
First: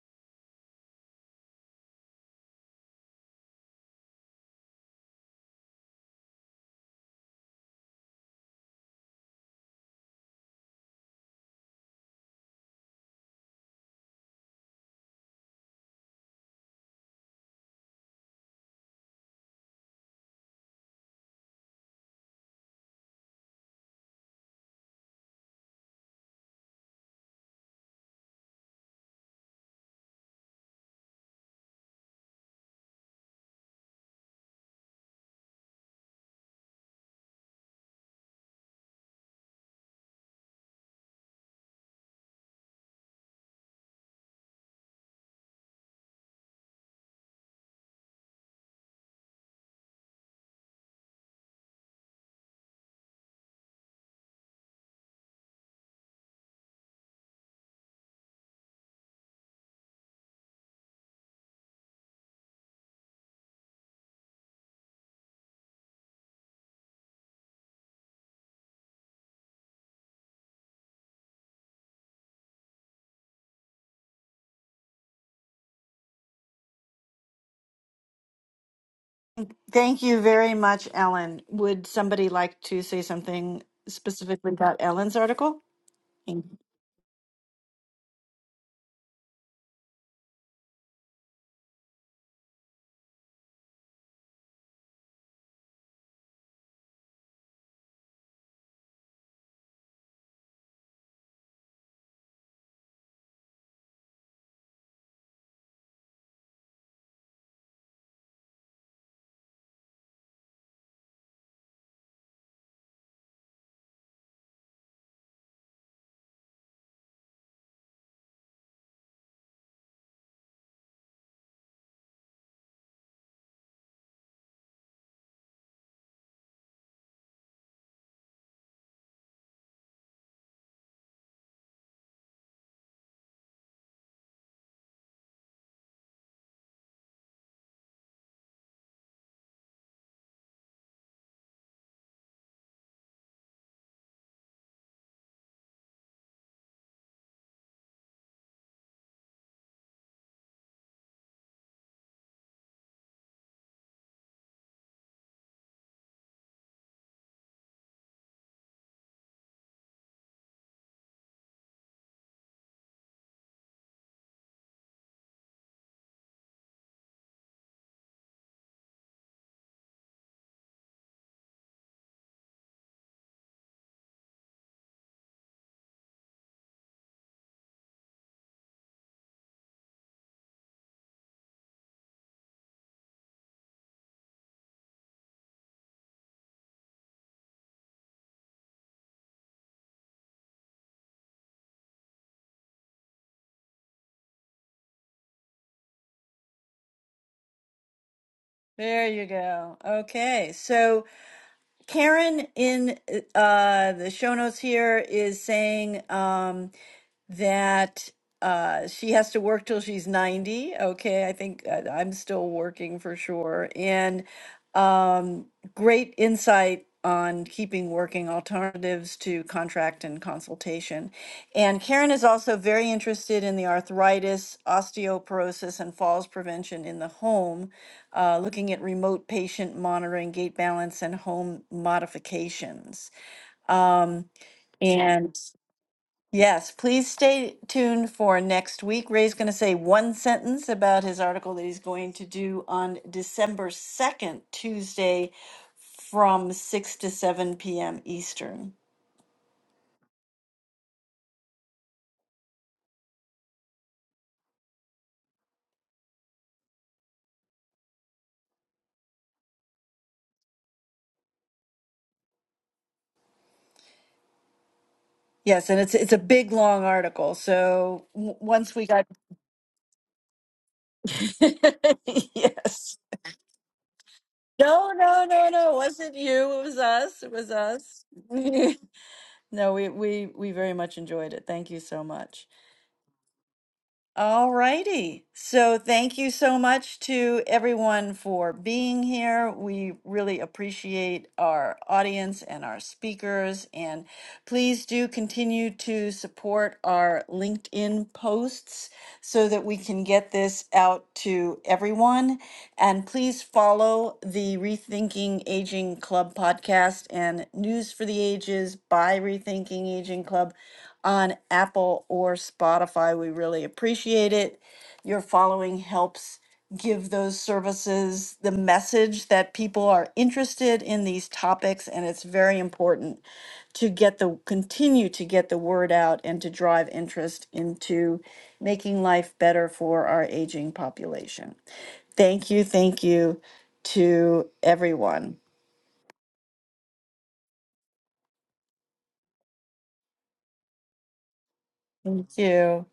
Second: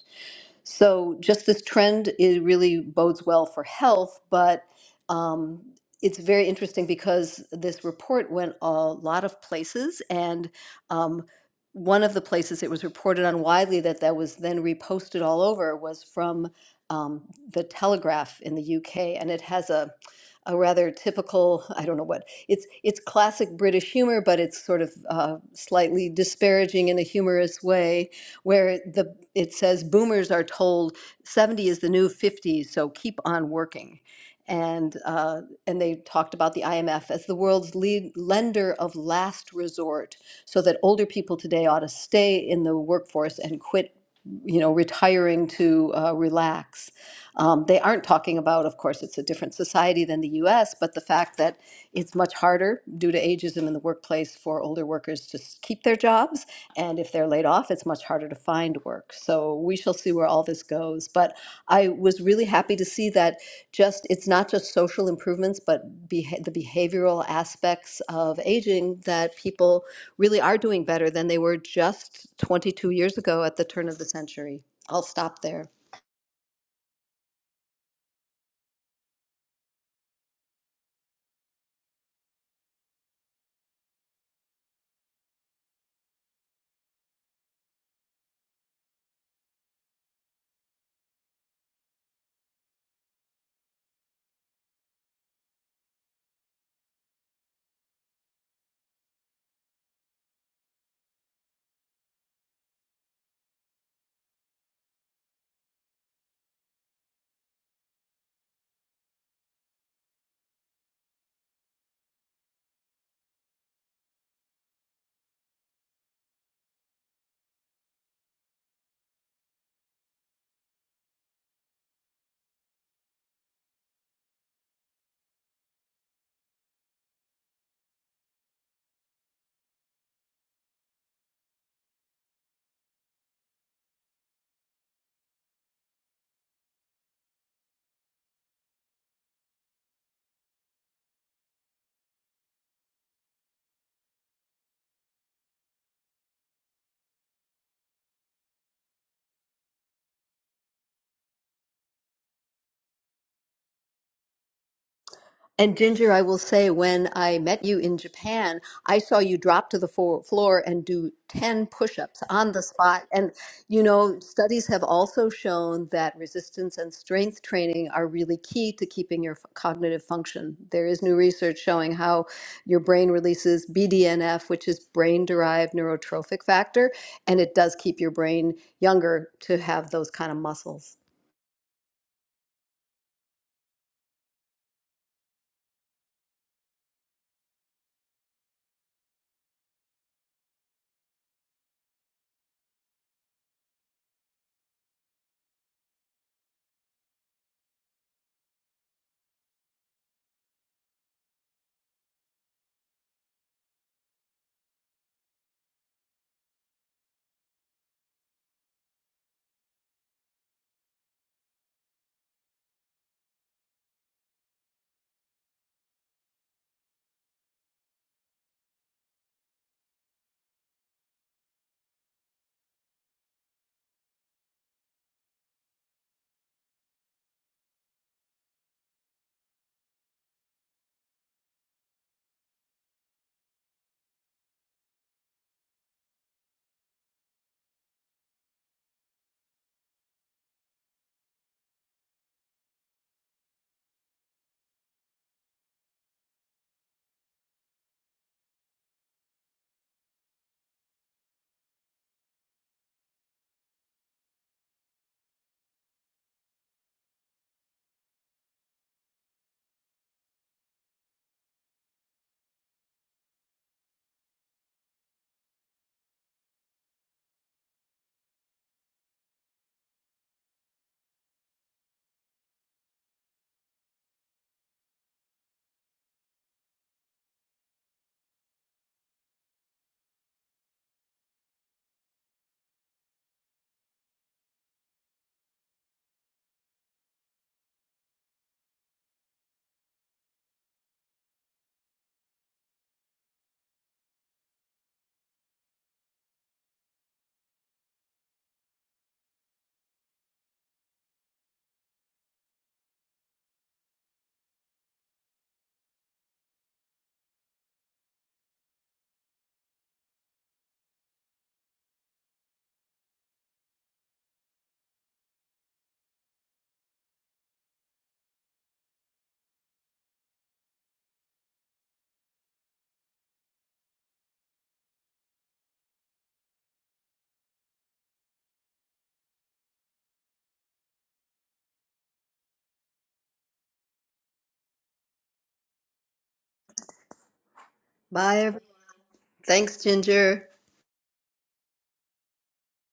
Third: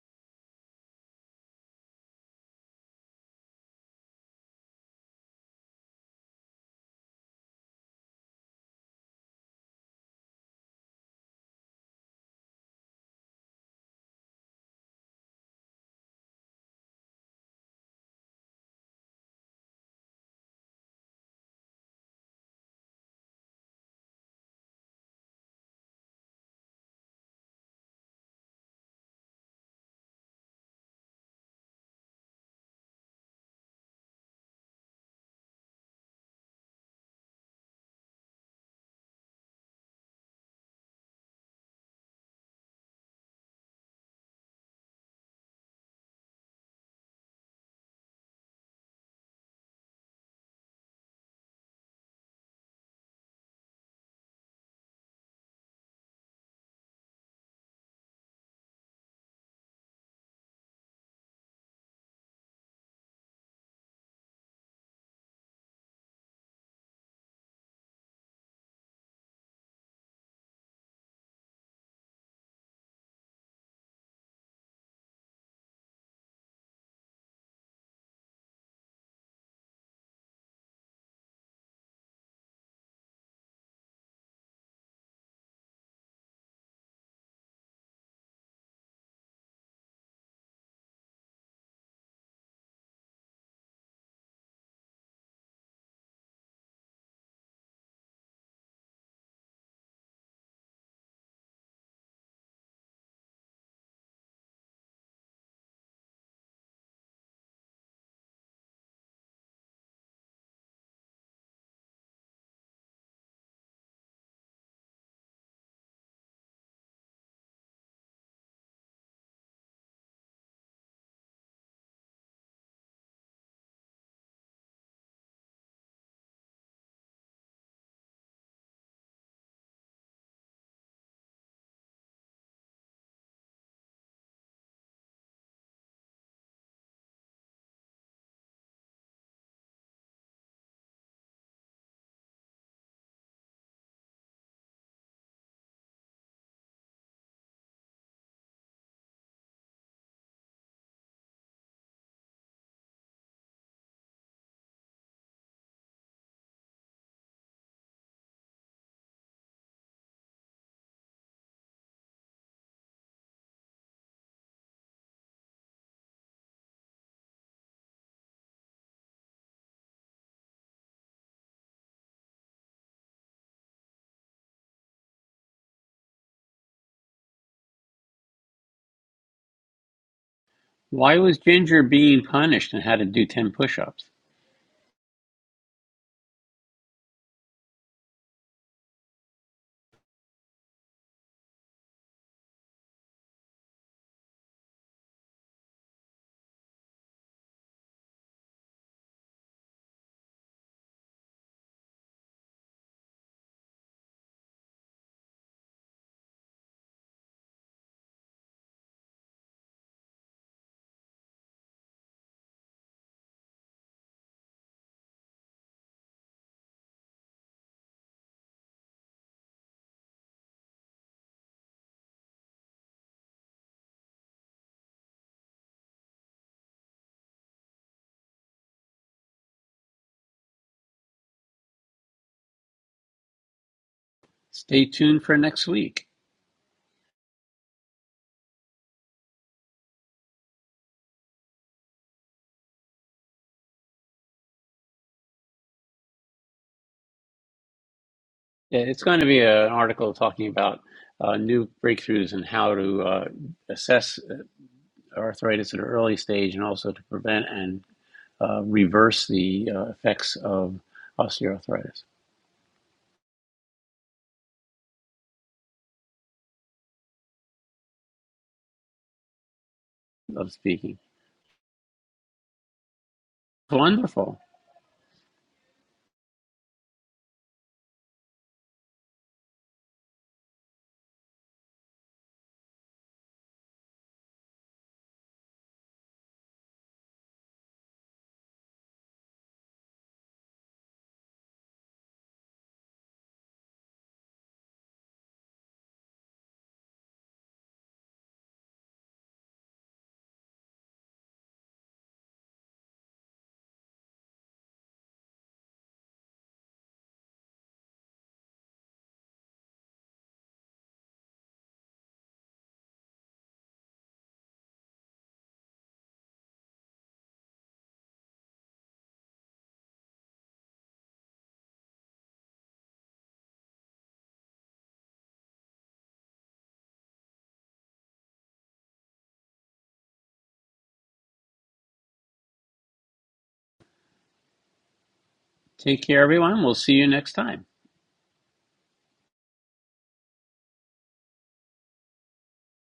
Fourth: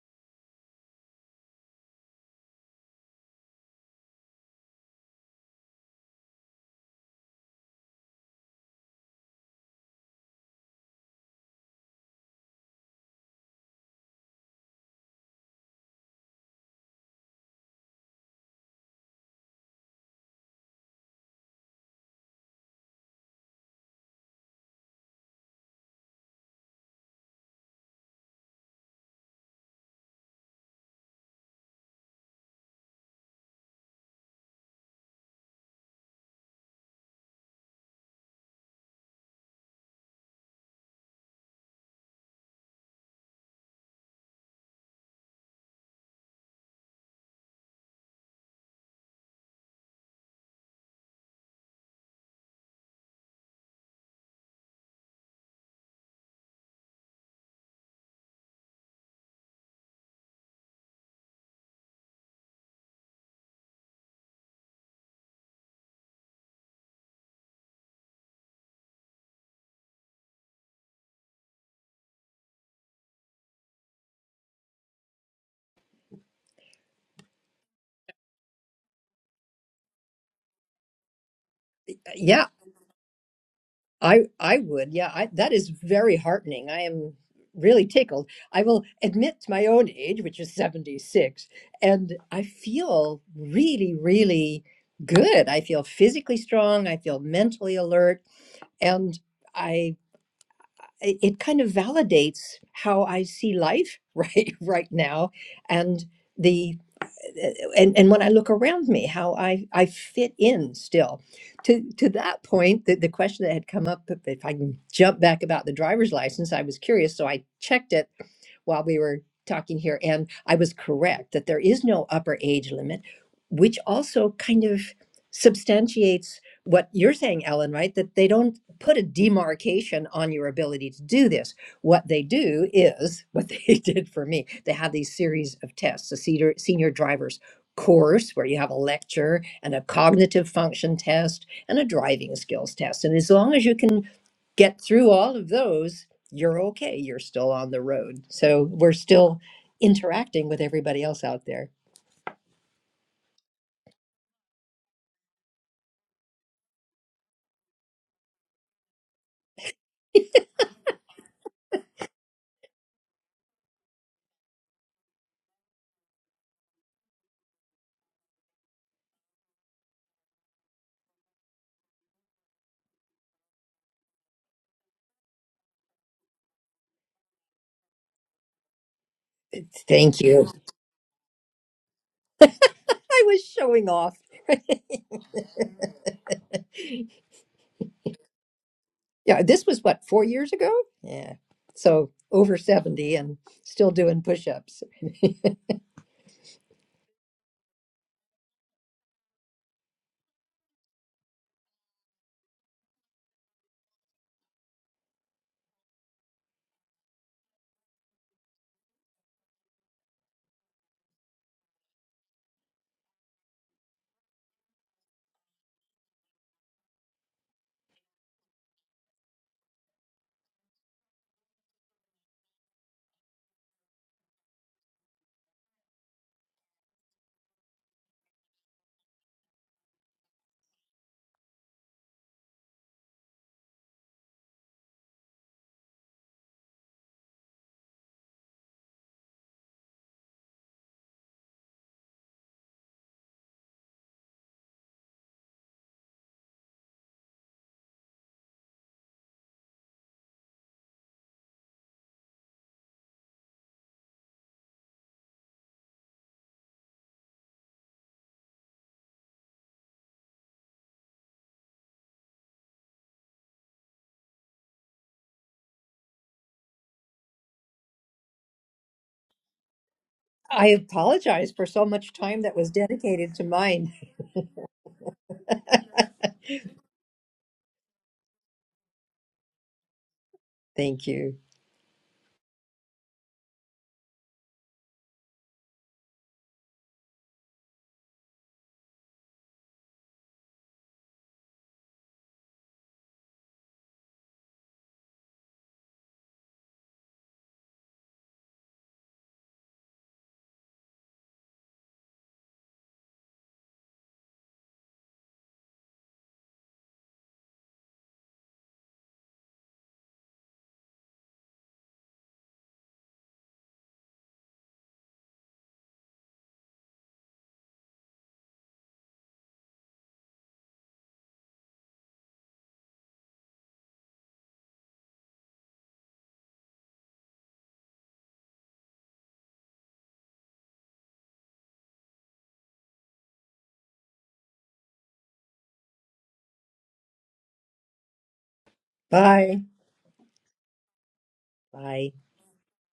Speaker 4: So just this trend it really bodes well for health, but um, it's very interesting because this report went a lot of places, and um, one of the places it was reported on widely that that was then reposted all over was from um, the Telegraph in the UK, and it has a a rather typical I don't know what it's it's classic British humor, but it's sort of uh, slightly disparaging in a humorous way where the it says boomers are told 70 is the new 50, so keep on working. And uh, and they talked about the IMF as the world's lead lender of last resort, so that older people today ought to stay in the workforce and quit, you know, retiring to uh, relax. Um, they aren't talking about, of course, it's a different society than the U.S., but the fact that it's much harder due to ageism in the workplace for older workers to s- keep their jobs and if they're laid off, it's much harder to find work. So we shall see where all this goes. But I was really happy to see that just it's not just social improvements, but beha- the behavioral aspects of aging that people really are doing better than they were just 22 years ago at the turn of the century. I'll stop there.
Speaker 2: Thank you very much, Ellen. Would somebody
Speaker 3: Yeah.
Speaker 2: like to say something
Speaker 3: I
Speaker 2: specifically
Speaker 3: I
Speaker 2: about
Speaker 3: would, yeah.
Speaker 2: Ellen's
Speaker 3: I, that
Speaker 2: article?
Speaker 3: is very
Speaker 2: Thank you.
Speaker 3: heartening. I am really tickled. I will admit to my own age, which is 76, and I feel really, really good. I feel physically strong. I feel mentally alert, and I it it kind of validates how I see life right right now, and the and and when I look around me, how I I fit in still. To to that point, the, the question that had come up, if I can jump back about the driver's license, I was curious, so I checked it while we were talking here. And I was correct that there is no upper age limit, which also kind of substantiates what you're saying, Ellen, right? That they don't put a demarcation on your ability to do this. What they do is what they did for me. They have these series of tests, a senior, senior driver's course where you have a lecture and a cognitive function test and a driving skills test. And as long as you can get through all of those, you're okay. You're still on the road. So we're still interacting with everybody else out there.
Speaker 4: And Ginger, I will say, when I met you in Japan, I saw you drop to the fo- floor and do 10 push ups on the spot. And, you know, studies have also shown that resistance and strength training are really key to keeping your f- cognitive function. There is new research showing how your brain releases BDNF, which is brain derived neurotrophic factor, and it does keep your brain younger to have those
Speaker 3: Thank
Speaker 4: kind of
Speaker 3: you.
Speaker 4: muscles.
Speaker 1: Why was Ginger being punished and had to
Speaker 3: I
Speaker 1: do
Speaker 3: was
Speaker 1: 10 push
Speaker 3: showing
Speaker 1: ups?
Speaker 3: off. yeah, this was what, four years ago? Yeah. So over 70 and still doing push ups.
Speaker 2: There you go. Okay. So Karen in uh, the show notes here is saying, um, that uh, she has to work till she's 90. Okay, I think uh, I'm still working for sure. And um, great insight on keeping working alternatives to contract and consultation. And Karen is also very interested in the arthritis, osteoporosis, and falls prevention in the home, uh, looking at remote patient monitoring, gait balance, and home modifications. Um,
Speaker 1: Stay tuned
Speaker 2: and
Speaker 1: for next week.
Speaker 2: Yes, please stay tuned for next week. Ray's going to say one sentence about his article that he's going to do on December 2nd, Tuesday from 6 to 7 p.m. Eastern.
Speaker 1: Yeah, it's going to be a- an article talking about uh, new breakthroughs and how to uh, assess uh, arthritis at an early stage and also to prevent and uh, reverse the uh, effects of osteoarthritis
Speaker 2: Yes, and it's it's a big long article. So w- once we got
Speaker 1: of
Speaker 3: I
Speaker 1: speaking.
Speaker 3: apologize for so much time that was
Speaker 2: Yes.
Speaker 3: dedicated to mine.
Speaker 1: Wonderful.
Speaker 2: No, no, no, no. It wasn't you. It was us. It was us. no, we we we very much
Speaker 3: Thank
Speaker 2: enjoyed
Speaker 3: you.
Speaker 2: it. Thank you so much. All righty. So thank you so much to everyone for being here. We really appreciate our audience and our speakers. And please do continue to support our LinkedIn posts so that we can get this out to everyone. And please follow the Rethinking Aging Club podcast and News for the Ages by Rethinking Aging Club on Apple or Spotify. We really appreciate it. Your following helps give those services the message that people are interested in these topics and it's very important to get the continue to get the word out and to drive interest into making life better for our aging population. Thank you, thank you to everyone.
Speaker 1: Take care, everyone. We'll see you next time.
Speaker 4: Bye. everyone.
Speaker 3: Bye.
Speaker 4: Thanks, Ginger.
Speaker 3: Bye.
Speaker 2: Thank you.